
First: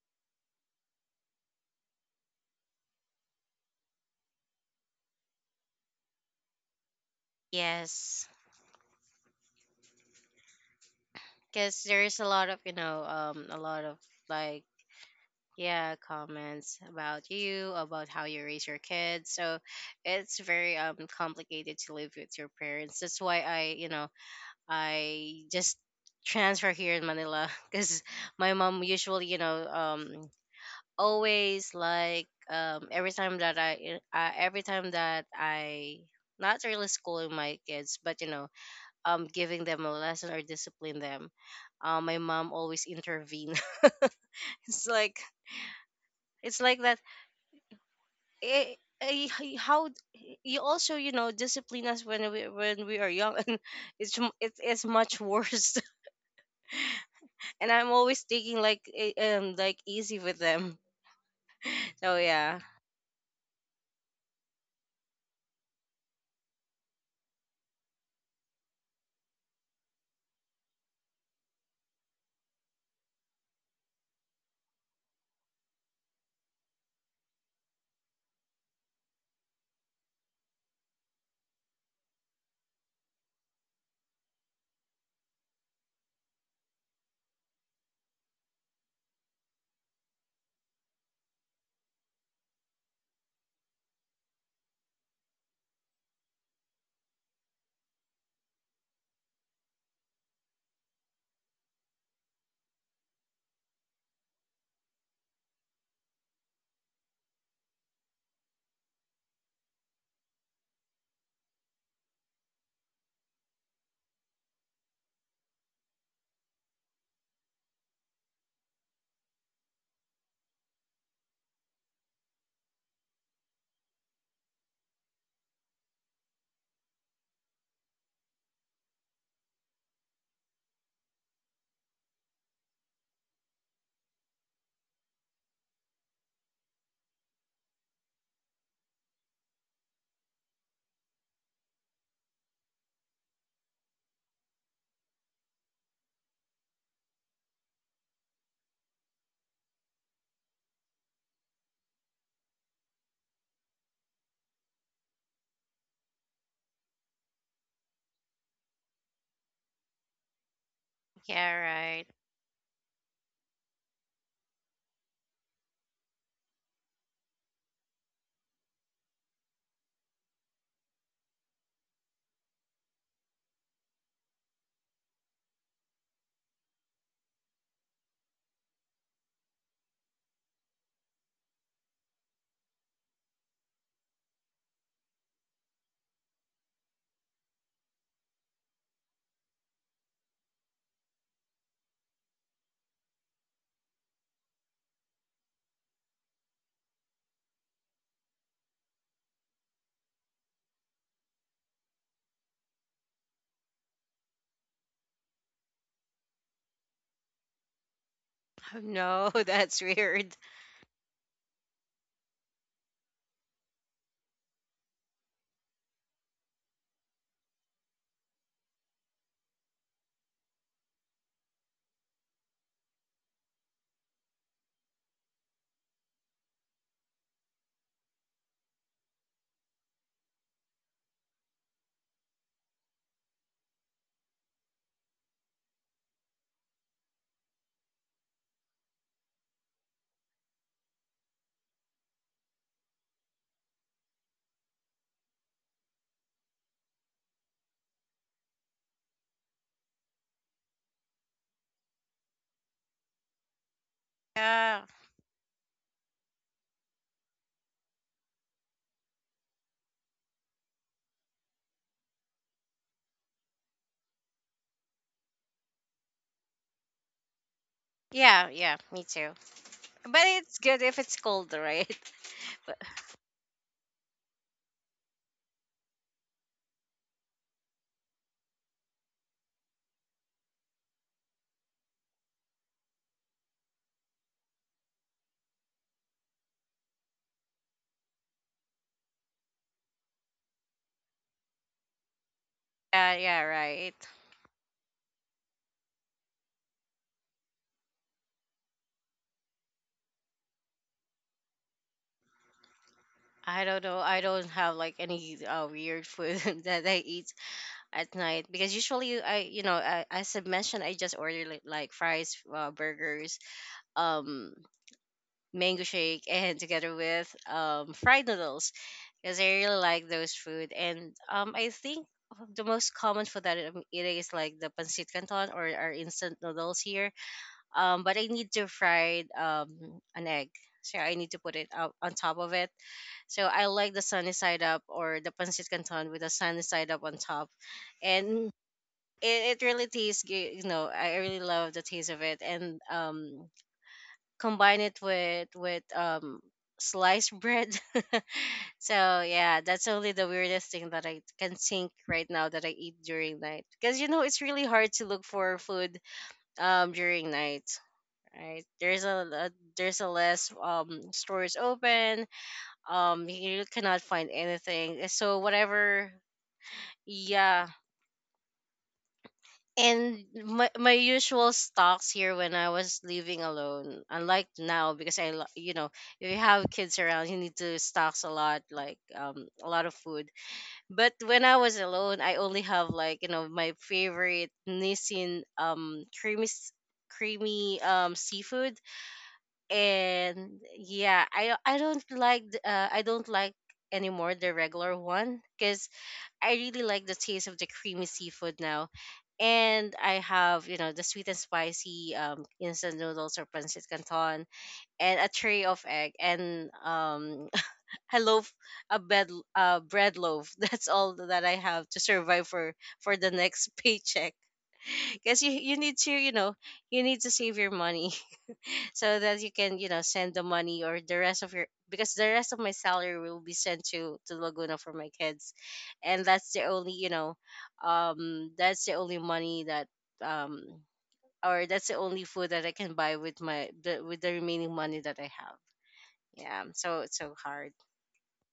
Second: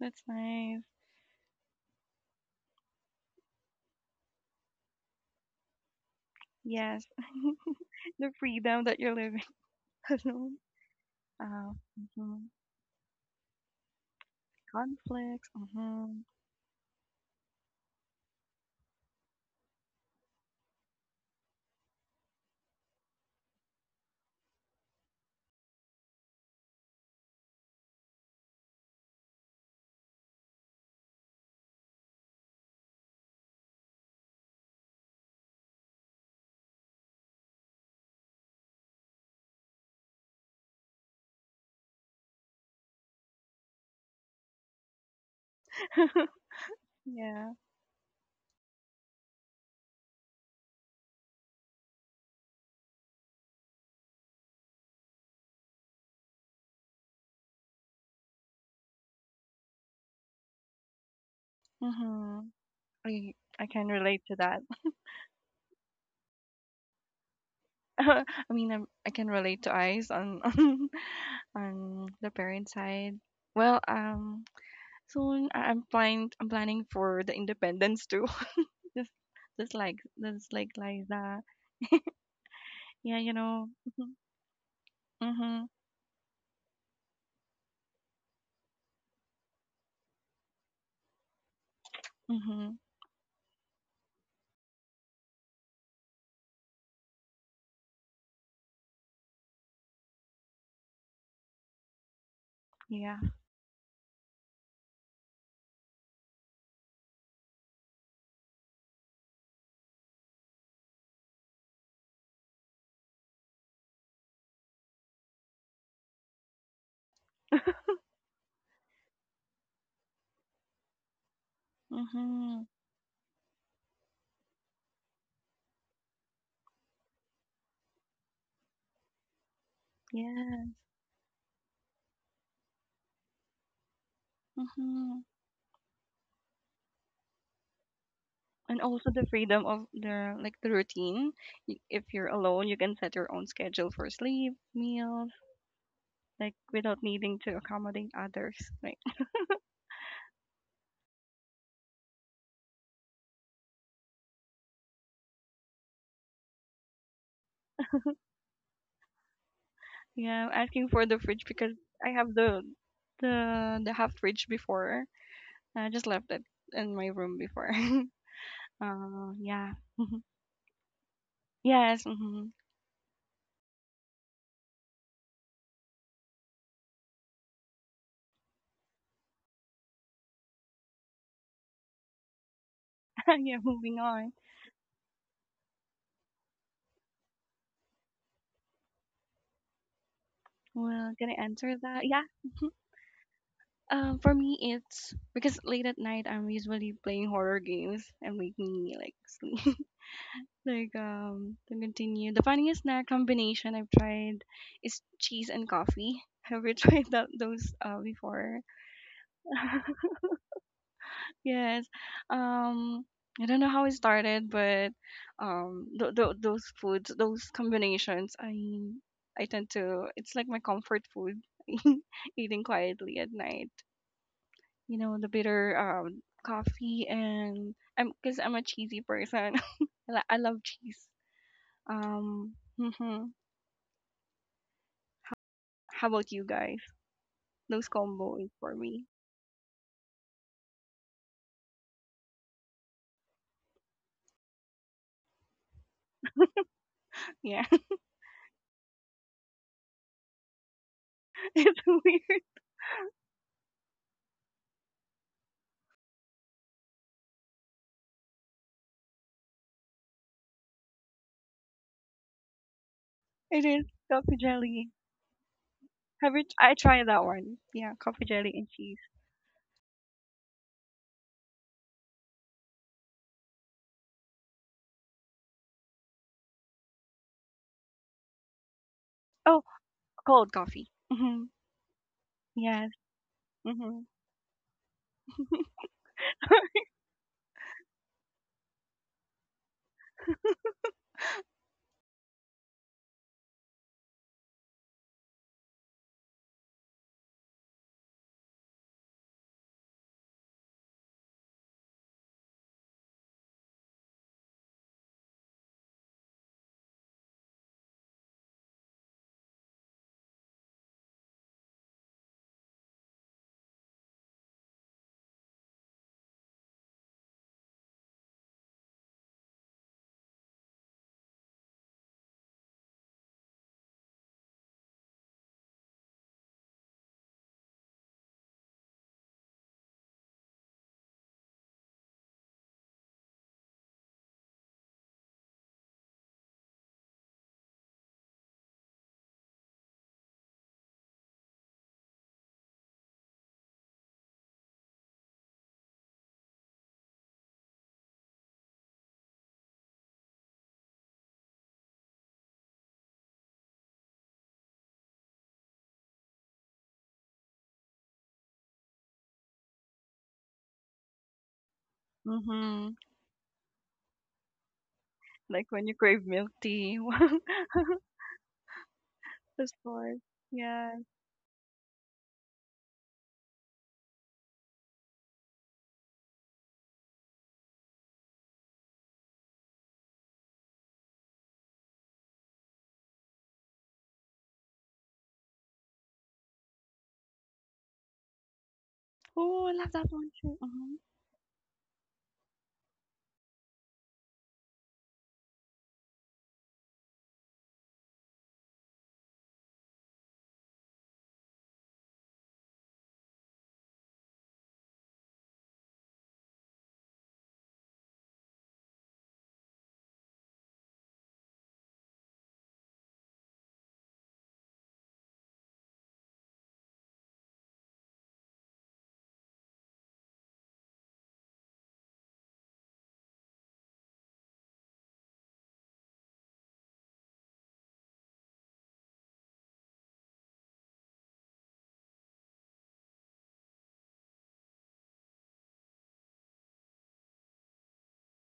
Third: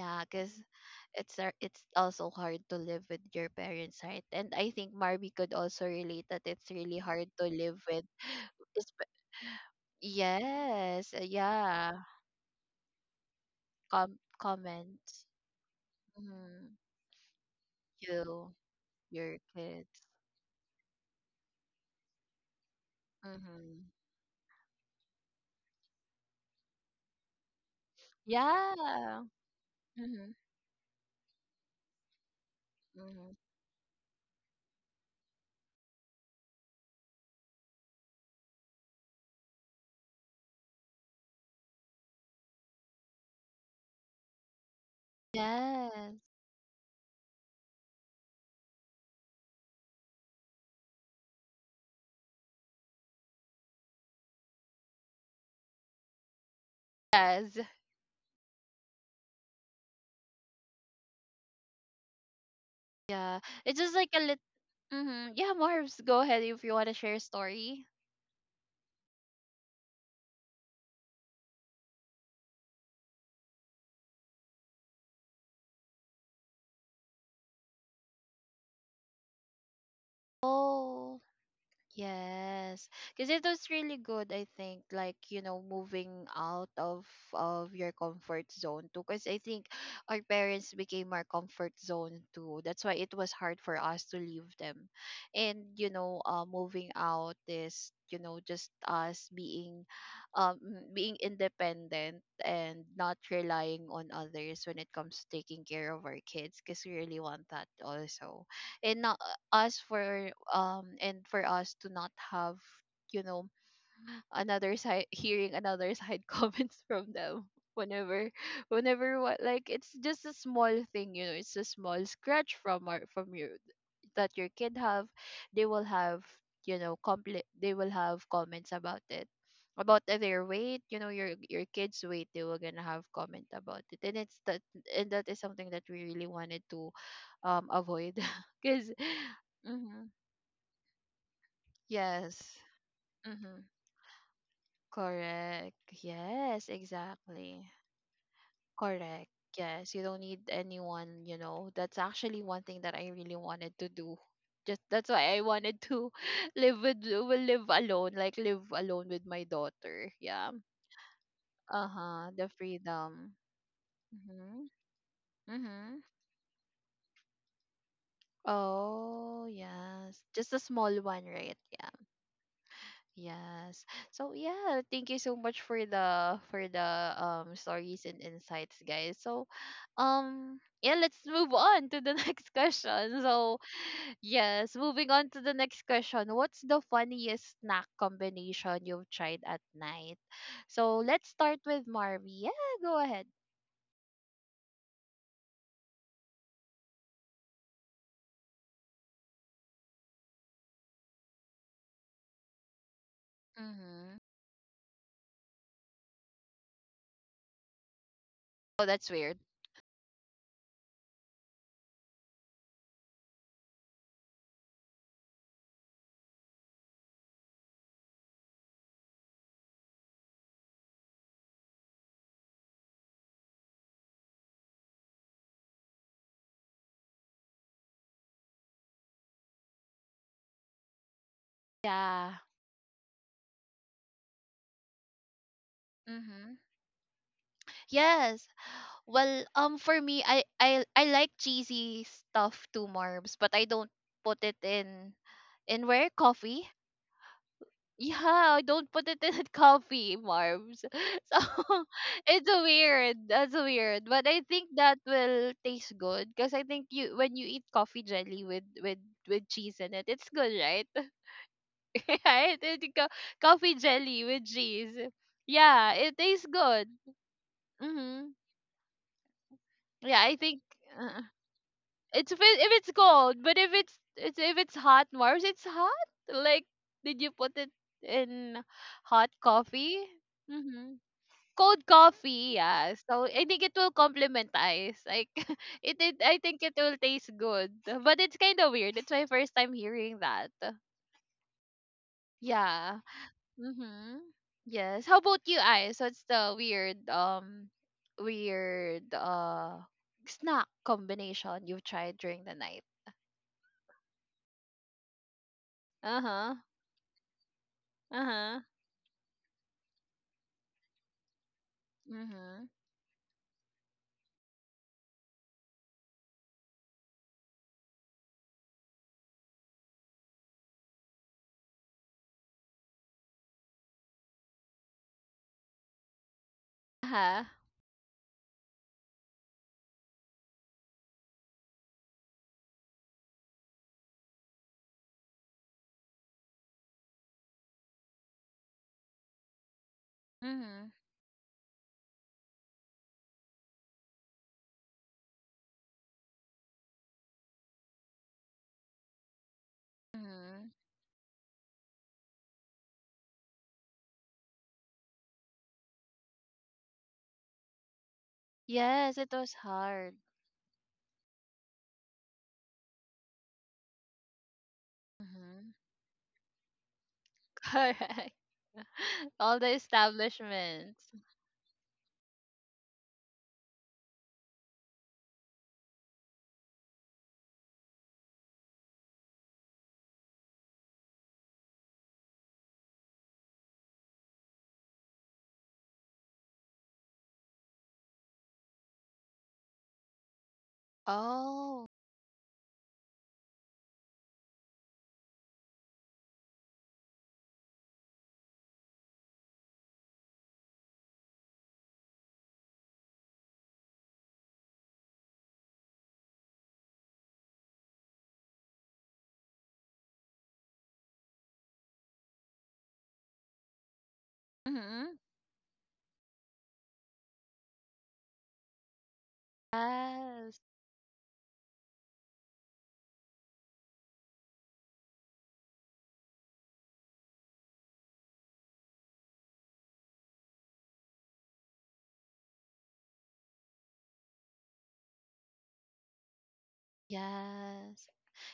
[SPEAKER 3] That's
[SPEAKER 1] because
[SPEAKER 3] nice.
[SPEAKER 1] it's also hard to live with your parents, right? And I think Marby could also relate that it's really
[SPEAKER 3] Yes.
[SPEAKER 1] hard to live with.
[SPEAKER 2] Yes,
[SPEAKER 3] The freedom that
[SPEAKER 1] Espe-
[SPEAKER 3] you're living alone.
[SPEAKER 1] yes,
[SPEAKER 3] Uh,
[SPEAKER 2] because
[SPEAKER 1] yeah.
[SPEAKER 2] there's a
[SPEAKER 3] mm-hmm.
[SPEAKER 2] lot of you know a lot of,
[SPEAKER 1] Com-
[SPEAKER 2] like,
[SPEAKER 1] comment.
[SPEAKER 3] Conflicts.
[SPEAKER 2] yeah,
[SPEAKER 3] Mm-hmm.
[SPEAKER 1] Mm-hmm.
[SPEAKER 2] comments about you, about how you
[SPEAKER 1] You,
[SPEAKER 2] raise your kids.
[SPEAKER 1] your
[SPEAKER 2] So
[SPEAKER 1] kids.
[SPEAKER 2] it's very complicated to live with your parents. That's why I
[SPEAKER 1] Mm-hmm.
[SPEAKER 2] you know I just transfer here in Manila. Because my mom
[SPEAKER 1] Yeah.
[SPEAKER 2] usually, you know,
[SPEAKER 1] Mm-hmm.
[SPEAKER 2] always, like, every
[SPEAKER 1] Mm-hmm.
[SPEAKER 2] time that I every time that I not really schooling my kids, but you know giving them a lesson or discipline them, my mom always intervene. It's like,
[SPEAKER 1] Yes.
[SPEAKER 2] it's like that.
[SPEAKER 3] Yeah.
[SPEAKER 2] eh, how d- you also, you know, discipline us when we are young, and it's it's much worse.
[SPEAKER 1] Yes.
[SPEAKER 2] And I'm always taking like like easy with them. So
[SPEAKER 3] Mm-hmm.
[SPEAKER 2] yeah.
[SPEAKER 3] I
[SPEAKER 1] Yeah.
[SPEAKER 3] I
[SPEAKER 1] It's
[SPEAKER 3] can
[SPEAKER 1] just like a
[SPEAKER 3] relate to
[SPEAKER 1] little.
[SPEAKER 3] that.
[SPEAKER 1] Hmm. Yeah, Marbs, go ahead if you want to share a story.
[SPEAKER 3] I mean, I can relate to eyes on, on the parent side. Well, soon I'm planning for the independence too. just just like
[SPEAKER 1] Oh.
[SPEAKER 3] Liza.
[SPEAKER 1] Yes,
[SPEAKER 3] Yeah,
[SPEAKER 1] because
[SPEAKER 3] you
[SPEAKER 1] it
[SPEAKER 3] know.
[SPEAKER 1] was really
[SPEAKER 3] Mhm.
[SPEAKER 1] good. I think,
[SPEAKER 3] Mhm.
[SPEAKER 1] moving out of your comfort zone too. Because I think our parents became our comfort zone too.
[SPEAKER 3] Mhm.
[SPEAKER 1] That's why it was hard for us to leave them, and moving out is just us being, um, being independent and not
[SPEAKER 3] Yeah.
[SPEAKER 1] relying on others when it comes to taking care of our kids. Because we really want that also, and not us for and for us to not have you know another side hearing another side comments from them whenever whenever what like it's just a small thing, it's a small scratch
[SPEAKER 3] Mhm.
[SPEAKER 1] from our from your that your kid have. They will have, they will have comments about it, about their
[SPEAKER 3] Yeah.
[SPEAKER 1] weight. You know, your kids' weight, they were gonna have comment about it, and it's that. And
[SPEAKER 3] Mhm.
[SPEAKER 1] that is something that we really wanted to avoid
[SPEAKER 3] And
[SPEAKER 1] because
[SPEAKER 3] also the freedom of
[SPEAKER 1] mm-hmm,
[SPEAKER 3] the like the routine. If you're
[SPEAKER 1] yes
[SPEAKER 3] alone, you can set your own
[SPEAKER 1] mm-hmm.
[SPEAKER 3] schedule for sleep, meals
[SPEAKER 1] Correct.
[SPEAKER 3] like
[SPEAKER 1] Yes,
[SPEAKER 3] without needing to
[SPEAKER 1] exactly.
[SPEAKER 3] accommodate others. Like
[SPEAKER 1] Correct. Yes, you don't need anyone, you know. That's actually one thing that I really wanted to do. Just that's why I wanted to live with will live alone, like live alone with my daughter.
[SPEAKER 3] yeah,
[SPEAKER 1] Yeah.
[SPEAKER 3] I'm asking for the fridge
[SPEAKER 2] Yeah,
[SPEAKER 3] because
[SPEAKER 2] right.
[SPEAKER 3] I
[SPEAKER 1] Uh-huh,
[SPEAKER 3] have
[SPEAKER 1] the
[SPEAKER 3] the
[SPEAKER 1] freedom.
[SPEAKER 3] the the half fridge
[SPEAKER 1] Mhm.
[SPEAKER 3] before. I
[SPEAKER 1] Mhm.
[SPEAKER 3] just left it in my room before.
[SPEAKER 1] Oh,
[SPEAKER 3] Yeah.
[SPEAKER 1] yes. Just a small one, right?
[SPEAKER 3] Yes. Hmm.
[SPEAKER 1] Yes. So yeah, thank you so much for the stories and insights, guys. So yeah, let's move on to the next question. So
[SPEAKER 3] Yeah. Moving on.
[SPEAKER 1] yes, moving on to the next question. What's the funniest snack combination you've tried at night? So
[SPEAKER 3] Well,
[SPEAKER 1] let's
[SPEAKER 3] can I
[SPEAKER 1] start
[SPEAKER 3] answer
[SPEAKER 1] with
[SPEAKER 3] that? Yeah.
[SPEAKER 1] Marvy. Yeah,
[SPEAKER 3] Mhm.
[SPEAKER 1] go ahead.
[SPEAKER 3] For me, it's because late at night I'm usually playing horror games and make me like sleep. Like, to continue, the funniest snack combination I've
[SPEAKER 1] Mm-hmm.
[SPEAKER 3] tried is cheese and coffee. Have you tried that those, before?
[SPEAKER 1] Oh, that's
[SPEAKER 2] No,
[SPEAKER 1] weird.
[SPEAKER 2] that's weird.
[SPEAKER 3] Yes. Um, I don't know how it started, but those foods, those combinations, I tend to. It's like my comfort food, eating quietly at night. You know, the bitter, coffee, and I'm because I'm a cheesy person. I love cheese.
[SPEAKER 1] Yeah.
[SPEAKER 3] Um, How about you
[SPEAKER 1] Mm-hmm.
[SPEAKER 3] guys? Those combo
[SPEAKER 1] Yes.
[SPEAKER 3] is for me.
[SPEAKER 1] Well, for me, I like cheesy stuff too, Marbs, but I don't put it in where coffee.
[SPEAKER 3] Yeah,
[SPEAKER 1] Yeah, I don't put it in coffee, Marbs. So
[SPEAKER 3] it's weird.
[SPEAKER 1] it's weird. That's weird, but I think
[SPEAKER 2] Yeah.
[SPEAKER 1] that will taste good, because I think you when you eat coffee jelly with with cheese in it, it's good, right? Right?
[SPEAKER 3] It
[SPEAKER 1] Coffee
[SPEAKER 3] is
[SPEAKER 1] jelly
[SPEAKER 3] coffee
[SPEAKER 1] with
[SPEAKER 3] jelly.
[SPEAKER 1] cheese. Yeah, it
[SPEAKER 3] Have
[SPEAKER 1] tastes
[SPEAKER 3] you? I
[SPEAKER 1] good.
[SPEAKER 3] tried that one. Yeah, coffee
[SPEAKER 1] Mhm.
[SPEAKER 2] Yeah,
[SPEAKER 3] jelly and
[SPEAKER 2] yeah,
[SPEAKER 3] cheese.
[SPEAKER 2] me too. But
[SPEAKER 1] Yeah, I
[SPEAKER 2] it's
[SPEAKER 1] think.
[SPEAKER 2] good if it's
[SPEAKER 1] Uh-uh.
[SPEAKER 2] cold, right?
[SPEAKER 1] It's if, if
[SPEAKER 2] But,
[SPEAKER 1] it's cold, but if it's, if it's hot, Mars, it's hot. Like, did you put it in hot
[SPEAKER 3] Oh,
[SPEAKER 1] coffee?
[SPEAKER 3] cold
[SPEAKER 1] Mm-hmm.
[SPEAKER 3] coffee. Hmm.
[SPEAKER 1] Cold coffee,
[SPEAKER 3] Yes.
[SPEAKER 1] yeah. So I think it will
[SPEAKER 3] Hmm.
[SPEAKER 1] complement ice. Like, it I think it will taste good, but it's kind of weird. It's my first time hearing that. Yeah.
[SPEAKER 2] yeah, yeah, right.
[SPEAKER 1] Mhm. Yes. How about you, Ice? What's the weird weird snack combination you've tried during the night?
[SPEAKER 2] I don't know. I don't have like any weird food
[SPEAKER 1] Uh-huh.
[SPEAKER 2] that I eat at night,
[SPEAKER 1] Uh-huh.
[SPEAKER 2] because usually I you know I, as I mentioned, I just order like fries,
[SPEAKER 1] Mm-hmm.
[SPEAKER 2] burgers, um, mango shake, and together with fried noodles, because I really like those food. And I think the most common food that I'm eating is like the pancit canton or our instant noodles here.
[SPEAKER 1] Uh-huh.
[SPEAKER 2] But I need to fry an egg. So I need to put it out on top of it. So I like the sunny side up or the pancit canton with the sunny side up on top. And it really tastes good. You
[SPEAKER 1] Mm-hmm.
[SPEAKER 2] know, I really love the taste of it, and combine it with sliced bread. So yeah, that's only the
[SPEAKER 1] Mm-hmm.
[SPEAKER 2] weirdest thing that I can think right now that I eat during night, because you know it's really hard to look for food during night, right?
[SPEAKER 1] Yes, it
[SPEAKER 2] A
[SPEAKER 1] was
[SPEAKER 2] there's a
[SPEAKER 1] hard.
[SPEAKER 2] less stores open.
[SPEAKER 3] Hmm.
[SPEAKER 2] You cannot find anything, so
[SPEAKER 3] Like
[SPEAKER 1] Mm-hmm.
[SPEAKER 3] when you
[SPEAKER 2] whatever.
[SPEAKER 3] crave milk tea.
[SPEAKER 2] Yeah.
[SPEAKER 1] Correct. All
[SPEAKER 3] The
[SPEAKER 1] the
[SPEAKER 3] stores.
[SPEAKER 2] And my
[SPEAKER 1] establishments.
[SPEAKER 3] Yes.
[SPEAKER 2] usual stocks here when I was living alone, unlike now, because I you know, if you have kids around, you need to stocks a lot, like a lot of food. But when I was alone, I only have like you know my favorite Nissin creamy seafood.
[SPEAKER 3] Oh, I love that one too.
[SPEAKER 2] And yeah,
[SPEAKER 1] Oh.
[SPEAKER 2] I don't like anymore the regular one, because I really like the taste of the creamy seafood now. And I have, you know, the sweet and spicy instant noodles or pancit canton, and a tray of egg, and a loaf, bread loaf. That's all that I have to survive for the next paycheck.
[SPEAKER 1] Mm-hmm.
[SPEAKER 2] Because you need to, you know, you need to save your money, so that you can you know send the
[SPEAKER 1] Yes.
[SPEAKER 2] money, or the rest of your, because the rest of my salary will be sent to Laguna for my kids. And that's the only, you know, that's the only money that, um or that's the only food that I can buy with with the remaining money that I have. Yeah, so it's so hard.
[SPEAKER 1] Yes.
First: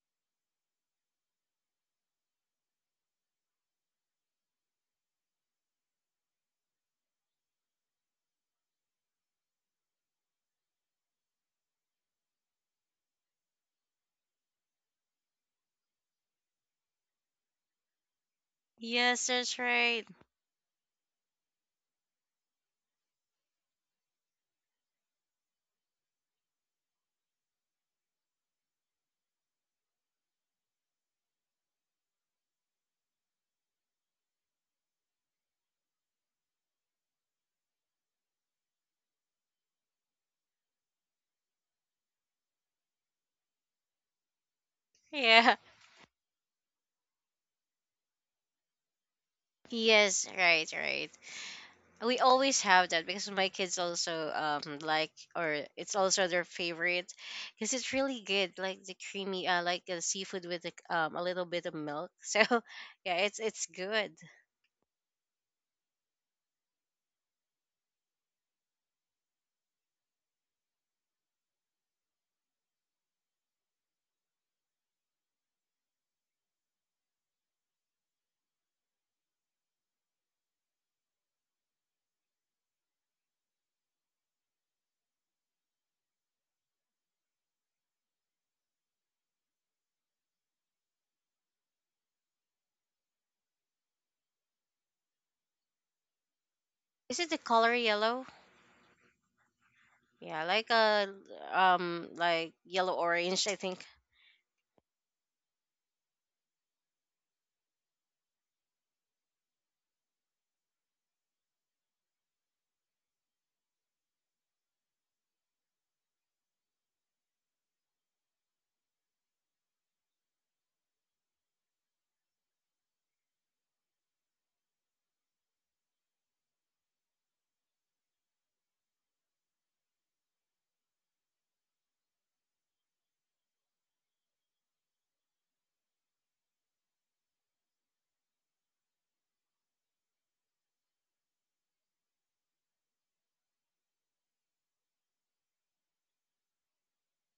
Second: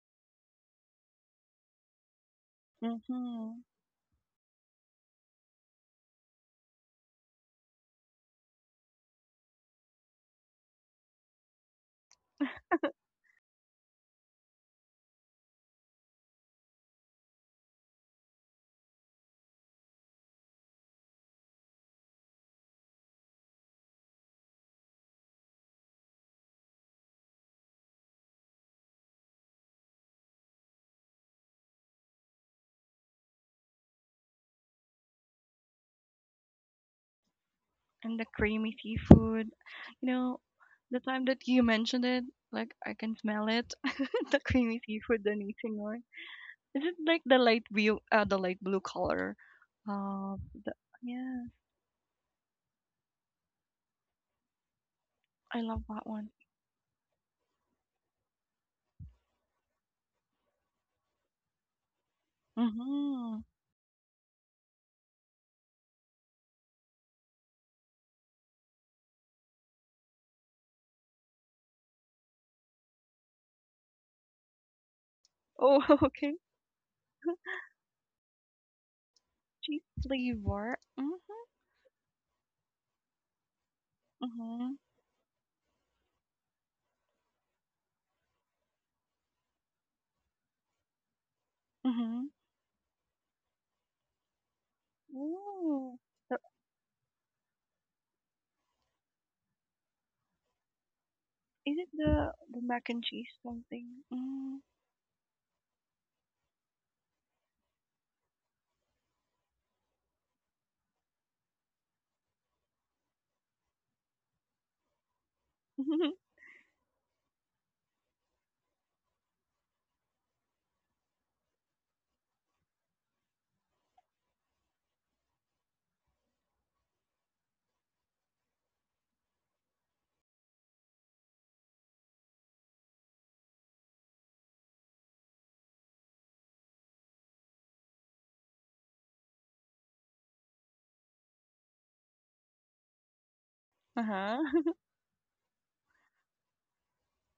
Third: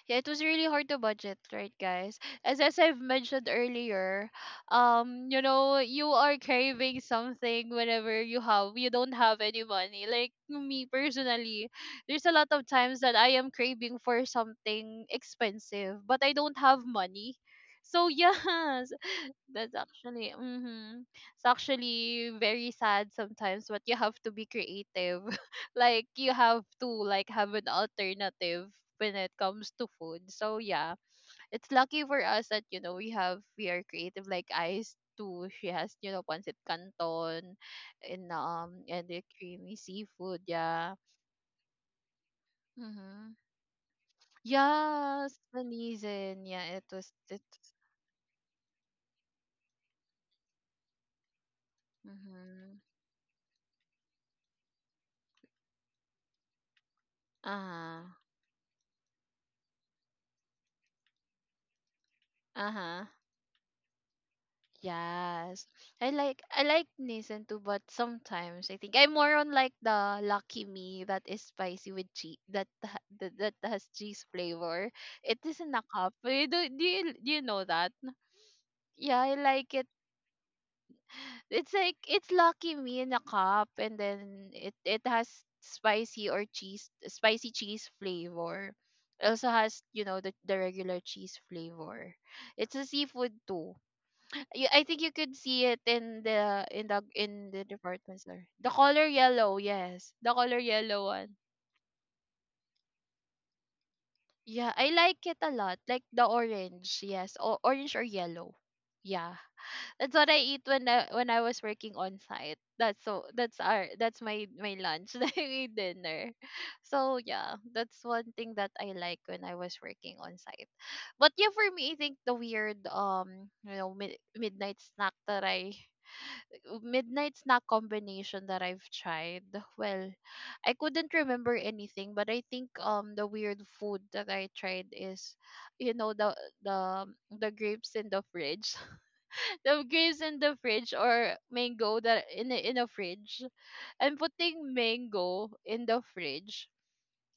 [SPEAKER 1] Yeah, it was really hard to budget, right, guys? As
[SPEAKER 3] Hmm.
[SPEAKER 1] I've mentioned
[SPEAKER 3] Hmm.
[SPEAKER 1] earlier, you know, you are craving something whenever you have you don't have any money. Like me personally, there's a lot of times that I am craving for something expensive, but I don't have money. So yeah,
[SPEAKER 2] Yes, that's
[SPEAKER 1] that's
[SPEAKER 2] right.
[SPEAKER 1] actually mhm. It's actually very sad sometimes, but you have to be creative. Like you have to like have an alternative when it comes to food. So yeah, it's lucky for us that you know we have we are creative like Ice too. She has, you know, pancit canton,
[SPEAKER 3] And the
[SPEAKER 1] and
[SPEAKER 3] creamy
[SPEAKER 1] and the
[SPEAKER 3] seafood.
[SPEAKER 1] creamy
[SPEAKER 3] You know,
[SPEAKER 1] seafood. Yeah.
[SPEAKER 3] the time that you mentioned it, like I can
[SPEAKER 1] Mhm.
[SPEAKER 3] smell it. The creamy seafood, the
[SPEAKER 1] Yes,
[SPEAKER 2] Yeah.
[SPEAKER 3] Nisi.
[SPEAKER 1] Malaysian. Yeah,
[SPEAKER 3] Is
[SPEAKER 1] it
[SPEAKER 3] it
[SPEAKER 1] was
[SPEAKER 3] like
[SPEAKER 1] it.
[SPEAKER 3] the light blue color?
[SPEAKER 2] Yes,
[SPEAKER 3] Uh,
[SPEAKER 2] right,
[SPEAKER 3] the,
[SPEAKER 2] right.
[SPEAKER 3] yeah,
[SPEAKER 2] We always
[SPEAKER 1] Mhm.
[SPEAKER 2] have that because my kids also like,
[SPEAKER 3] I
[SPEAKER 2] or
[SPEAKER 3] love
[SPEAKER 2] it's
[SPEAKER 3] that
[SPEAKER 2] also
[SPEAKER 3] one.
[SPEAKER 2] their favorite,
[SPEAKER 1] Uh
[SPEAKER 2] because it's
[SPEAKER 1] huh.
[SPEAKER 2] really good, like the creamy like the seafood, with the, a little bit of milk. So
[SPEAKER 1] Uh huh.
[SPEAKER 2] yeah,
[SPEAKER 3] Mm-hmm.
[SPEAKER 2] it's good.
[SPEAKER 1] Yes. I like Nissan too, but sometimes I think I'm more on like the Lucky Me that is spicy with cheese that, that has cheese flavor. It is in a
[SPEAKER 3] Oh,
[SPEAKER 1] cup.
[SPEAKER 3] okay.
[SPEAKER 1] Eh, Do, do you know that? Yeah, I like
[SPEAKER 3] Cheese
[SPEAKER 1] it.
[SPEAKER 3] flavor. Mm-hmm.
[SPEAKER 1] It's like it's Lucky Me in a cup, and then
[SPEAKER 3] Mm-hmm.
[SPEAKER 1] it has spicy or cheese spicy cheese flavor. It also has, you know, the regular cheese flavor.
[SPEAKER 3] Mm-hmm.
[SPEAKER 1] It's a seafood too. You, I think you could see it
[SPEAKER 3] Ooh.
[SPEAKER 1] in
[SPEAKER 3] The,
[SPEAKER 1] the in the
[SPEAKER 2] Is it the
[SPEAKER 1] in the
[SPEAKER 2] color
[SPEAKER 1] department
[SPEAKER 2] yellow?
[SPEAKER 1] store. The color yellow, yes, the
[SPEAKER 2] Yeah,
[SPEAKER 1] color
[SPEAKER 2] like
[SPEAKER 1] yellow
[SPEAKER 2] a
[SPEAKER 1] one.
[SPEAKER 3] is it the
[SPEAKER 2] like
[SPEAKER 3] the mac
[SPEAKER 2] yellow
[SPEAKER 3] and cheese
[SPEAKER 2] orange, I think.
[SPEAKER 3] something? Mm.
[SPEAKER 1] Yeah, I like it a lot. Like the orange, yes, or orange or yellow. Yeah, that's what I eat when I was working on site. That's so that's our that's my my lunch, like my dinner. So yeah, that's one thing that I like when I was working on site. But yeah, for me, I think the weird midnight snack that I midnight snack combination that I've tried, well, I couldn't remember anything, but I think the weird food that I tried is, you know, the the um, the grapes in the fridge, the grapes in the fridge or mango that in a fridge, and
[SPEAKER 3] Uh-huh.
[SPEAKER 1] putting mango in the fridge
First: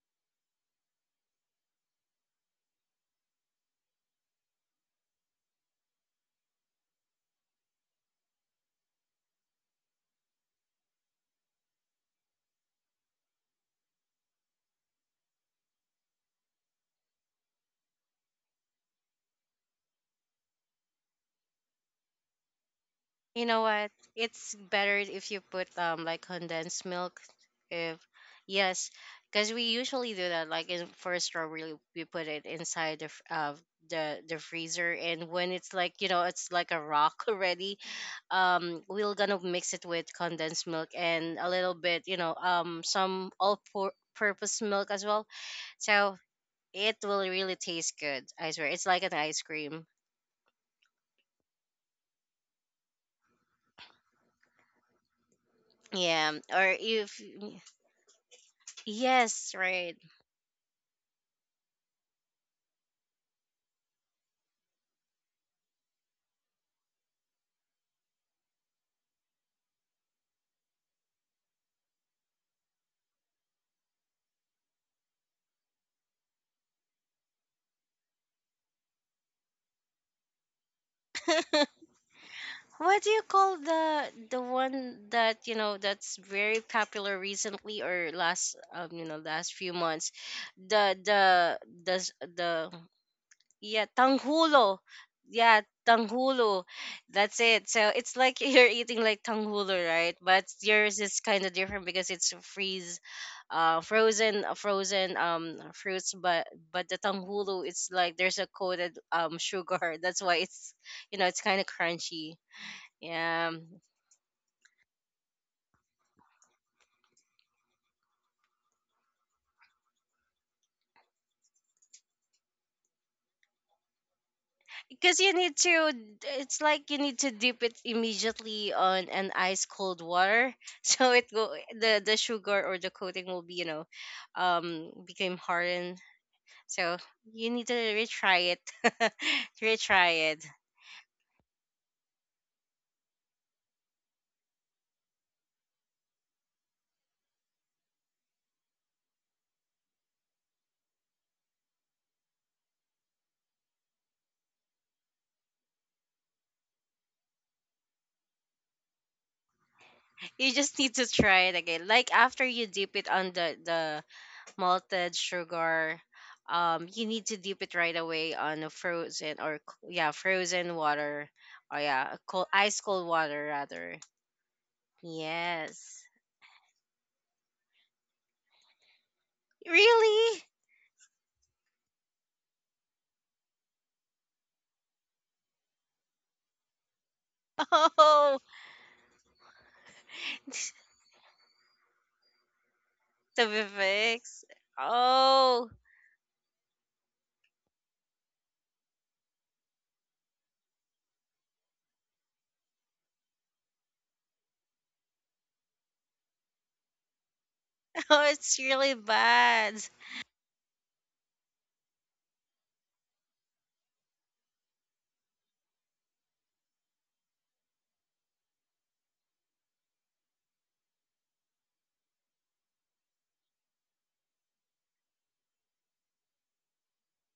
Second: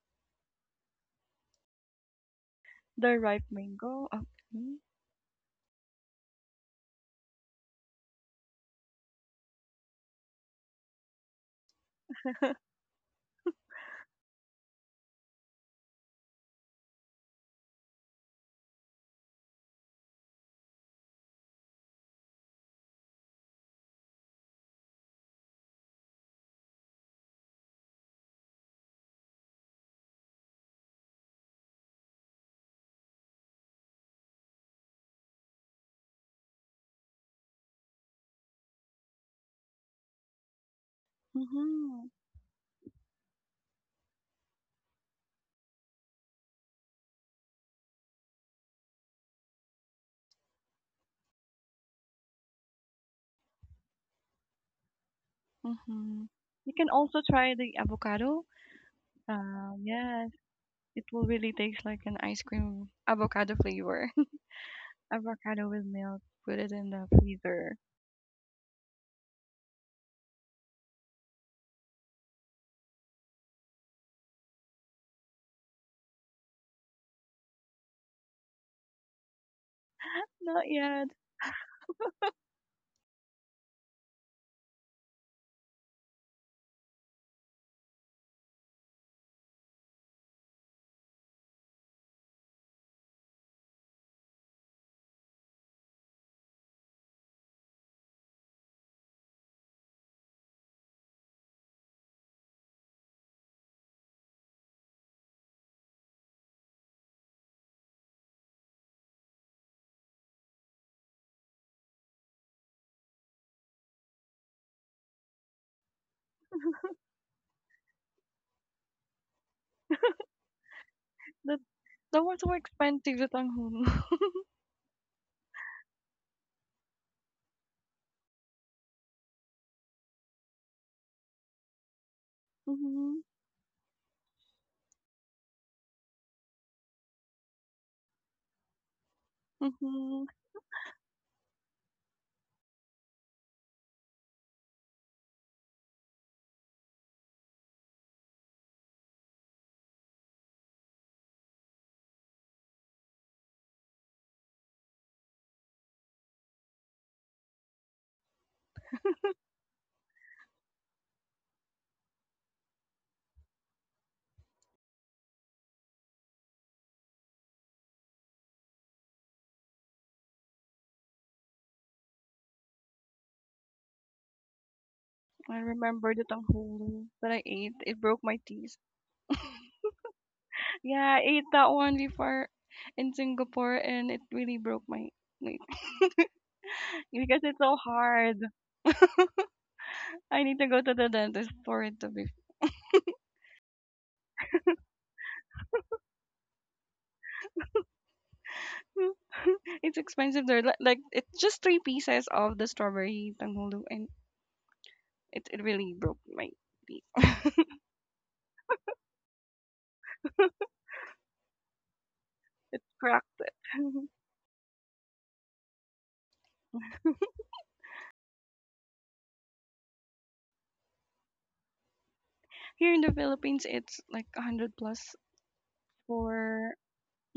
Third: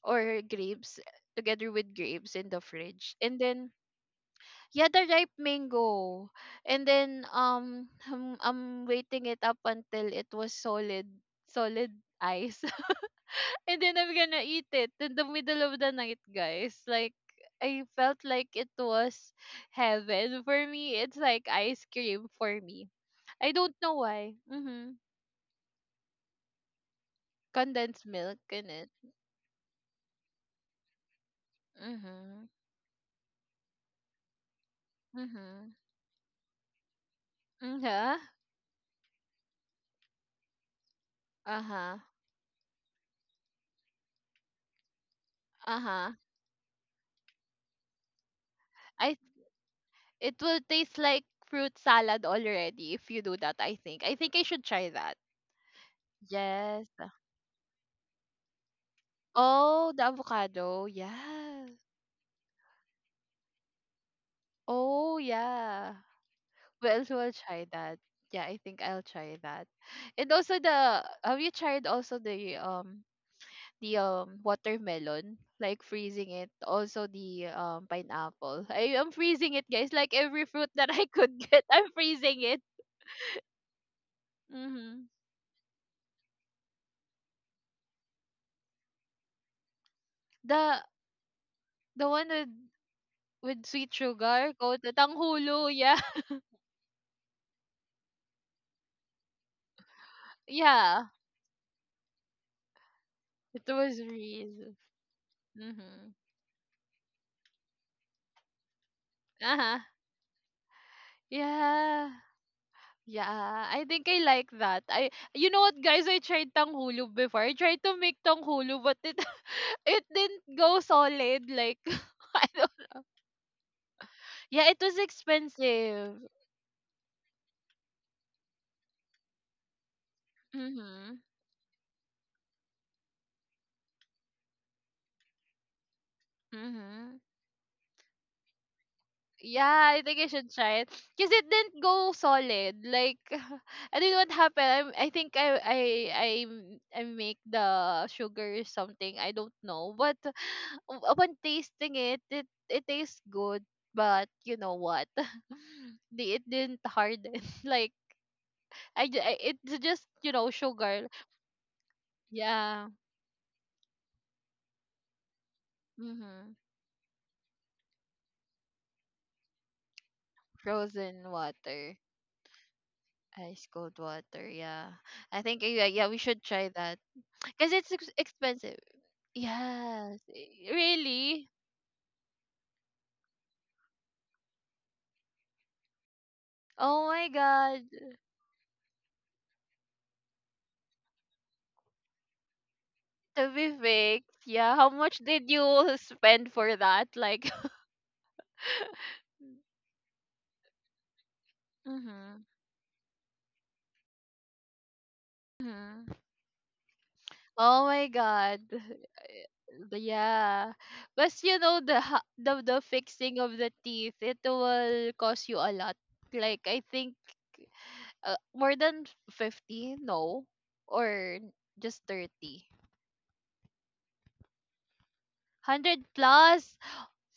[SPEAKER 1] or grapes together with grapes in the fridge,
[SPEAKER 3] The
[SPEAKER 1] and
[SPEAKER 3] ripe
[SPEAKER 1] then
[SPEAKER 3] mango. Okay.
[SPEAKER 1] yeah, the ripe mango. And then I'm waiting it up until it was solid solid ice. And then I'm gonna eat it in the middle of the night, guys. Like I felt like it was heaven for me. It's like ice cream for me.
[SPEAKER 2] You
[SPEAKER 1] I
[SPEAKER 2] know
[SPEAKER 1] don't
[SPEAKER 2] what?
[SPEAKER 1] know why.
[SPEAKER 2] It's better
[SPEAKER 1] Mhm.
[SPEAKER 2] if you put like condensed milk. If
[SPEAKER 1] Condensed milk in it.
[SPEAKER 2] Yes, because we usually do that. Like in for strawberry, we put it
[SPEAKER 1] Mhm.
[SPEAKER 2] inside the the freezer, and when it's
[SPEAKER 1] Mhm.
[SPEAKER 2] like it's like a rock already.
[SPEAKER 1] Mhm. Uh-huh.
[SPEAKER 2] We're gonna mix it with condensed milk and a little
[SPEAKER 1] Uh-huh.
[SPEAKER 2] bit,
[SPEAKER 3] Mm-hmm.
[SPEAKER 2] some all-purpose milk as well.
[SPEAKER 1] Uh-huh.
[SPEAKER 2] So it will really taste good. I swear, it's like
[SPEAKER 1] I
[SPEAKER 2] an ice cream.
[SPEAKER 1] it will taste like fruit salad already if you do that, I think. I think I should try that.
[SPEAKER 3] Mm-hmm.
[SPEAKER 2] Yeah,
[SPEAKER 3] You
[SPEAKER 2] or
[SPEAKER 1] Yes.
[SPEAKER 3] can
[SPEAKER 2] if
[SPEAKER 3] also try the avocado.
[SPEAKER 2] yes,
[SPEAKER 1] Oh,
[SPEAKER 2] right.
[SPEAKER 1] the
[SPEAKER 3] Yes,
[SPEAKER 1] avocado.
[SPEAKER 3] it will really
[SPEAKER 1] Yes.
[SPEAKER 3] taste like an ice cream avocado flavor.
[SPEAKER 1] Oh,
[SPEAKER 3] Avocado with
[SPEAKER 1] yeah.
[SPEAKER 3] milk, put it in
[SPEAKER 1] Well,
[SPEAKER 3] the
[SPEAKER 1] we'll try
[SPEAKER 3] freezer.
[SPEAKER 1] that. Yeah, I think I'll try that. And also the have you tried also the um watermelon like freezing it, also the pineapple? I am freezing it, guys. Like every fruit
[SPEAKER 3] Not
[SPEAKER 1] that I
[SPEAKER 3] yet.
[SPEAKER 1] could get I'm freezing it.
[SPEAKER 2] What do you call the
[SPEAKER 1] Mm-hmm.
[SPEAKER 2] one that that's very popular recently or last last few months?
[SPEAKER 1] the
[SPEAKER 2] The the the
[SPEAKER 1] the
[SPEAKER 2] s-
[SPEAKER 1] one with
[SPEAKER 2] the
[SPEAKER 1] With
[SPEAKER 2] Yeah,
[SPEAKER 1] sweet sugar,
[SPEAKER 2] tanghulo,
[SPEAKER 1] coated. Ang
[SPEAKER 2] yeah
[SPEAKER 1] hulo, yeah.
[SPEAKER 2] tanghulo, that's it. So it's like you're eating like tanghulo, right? But yours
[SPEAKER 1] Yeah.
[SPEAKER 2] is kind of different because it's freeze,
[SPEAKER 1] It
[SPEAKER 2] uh
[SPEAKER 1] was
[SPEAKER 2] frozen uh,
[SPEAKER 1] real.
[SPEAKER 2] frozen um
[SPEAKER 1] Mm-hmm.
[SPEAKER 2] fruits, but the tanghulo, it's like there's a coated
[SPEAKER 1] Uh-huh.
[SPEAKER 2] sugar. That's why it's you know it's kind of
[SPEAKER 1] Yeah.
[SPEAKER 2] crunchy. Yeah,
[SPEAKER 1] Yeah. I think I like that. I, you know what, guys, I tried tanghulu before. I tried to make tanghulu but it it didn't go solid
[SPEAKER 3] That
[SPEAKER 1] like
[SPEAKER 3] that was
[SPEAKER 1] I
[SPEAKER 3] so
[SPEAKER 1] don't,
[SPEAKER 3] expensive, the tanghulu.
[SPEAKER 1] yeah, it was
[SPEAKER 2] because you need
[SPEAKER 1] expensive.
[SPEAKER 2] to. It's like you need to dip it immediately on an ice cold water,
[SPEAKER 1] Mhm.
[SPEAKER 2] so it go the sugar or the
[SPEAKER 3] Mm-hmm.
[SPEAKER 2] coating will became hardened. So
[SPEAKER 1] Mhm.
[SPEAKER 2] you need to retry it,
[SPEAKER 1] Yeah, I think
[SPEAKER 3] Mm-hmm.
[SPEAKER 1] I
[SPEAKER 2] retry it.
[SPEAKER 1] should try it. Cause it didn't go solid. Like I don't know what happened. I think I m- I make the sugar or something. I don't know. But upon tasting it, it it tastes good. But you know what? The it didn't harden. Like I it's just, you know,
[SPEAKER 2] You just need
[SPEAKER 1] sugar.
[SPEAKER 2] to try it again. Like after you
[SPEAKER 1] Yeah.
[SPEAKER 2] dip it on the malted sugar,
[SPEAKER 1] Mhm.
[SPEAKER 2] you need to dip it right away on a frozen or yeah, frozen
[SPEAKER 1] Frozen
[SPEAKER 2] water. Oh
[SPEAKER 1] water,
[SPEAKER 2] yeah, cold, ice cold water
[SPEAKER 1] ice cold
[SPEAKER 2] rather.
[SPEAKER 1] water. Yeah. I
[SPEAKER 3] I
[SPEAKER 1] think yeah
[SPEAKER 2] Yes.
[SPEAKER 1] yeah
[SPEAKER 3] remember
[SPEAKER 1] we
[SPEAKER 3] the
[SPEAKER 1] should try that
[SPEAKER 3] tanghulu that I
[SPEAKER 1] because
[SPEAKER 3] ate. It broke my
[SPEAKER 1] expensive.
[SPEAKER 3] teeth.
[SPEAKER 1] Yes.
[SPEAKER 2] Really?
[SPEAKER 1] Eh,
[SPEAKER 3] Yeah, I ate
[SPEAKER 1] really?
[SPEAKER 3] that one before in Singapore, and it really broke my my
[SPEAKER 1] Oh my
[SPEAKER 3] because it's so
[SPEAKER 1] god.
[SPEAKER 3] hard.
[SPEAKER 2] Oh,
[SPEAKER 3] I need to go to the dentist for it to be.
[SPEAKER 1] To
[SPEAKER 2] to be
[SPEAKER 1] be fixed.
[SPEAKER 2] fixed.
[SPEAKER 1] Yeah. How much did
[SPEAKER 2] Oh,
[SPEAKER 1] you spend for that? Like
[SPEAKER 3] It's expensive there. Like it's just three pieces
[SPEAKER 1] Mm-hmm.
[SPEAKER 3] of the strawberry tanghulu, and it really
[SPEAKER 1] Mm-hmm.
[SPEAKER 3] broke my teeth.
[SPEAKER 1] Oh my
[SPEAKER 2] oh, it's
[SPEAKER 1] god.
[SPEAKER 2] really bad.
[SPEAKER 1] The- yeah. But you know the
[SPEAKER 3] It
[SPEAKER 1] fixing
[SPEAKER 3] cracked it.
[SPEAKER 1] of the teeth, it will cost you a lot. Like I think more than 50, no. Or just 30.
[SPEAKER 3] Here in the Philippines, it's like 100 plus
[SPEAKER 1] 100
[SPEAKER 3] for,
[SPEAKER 1] plus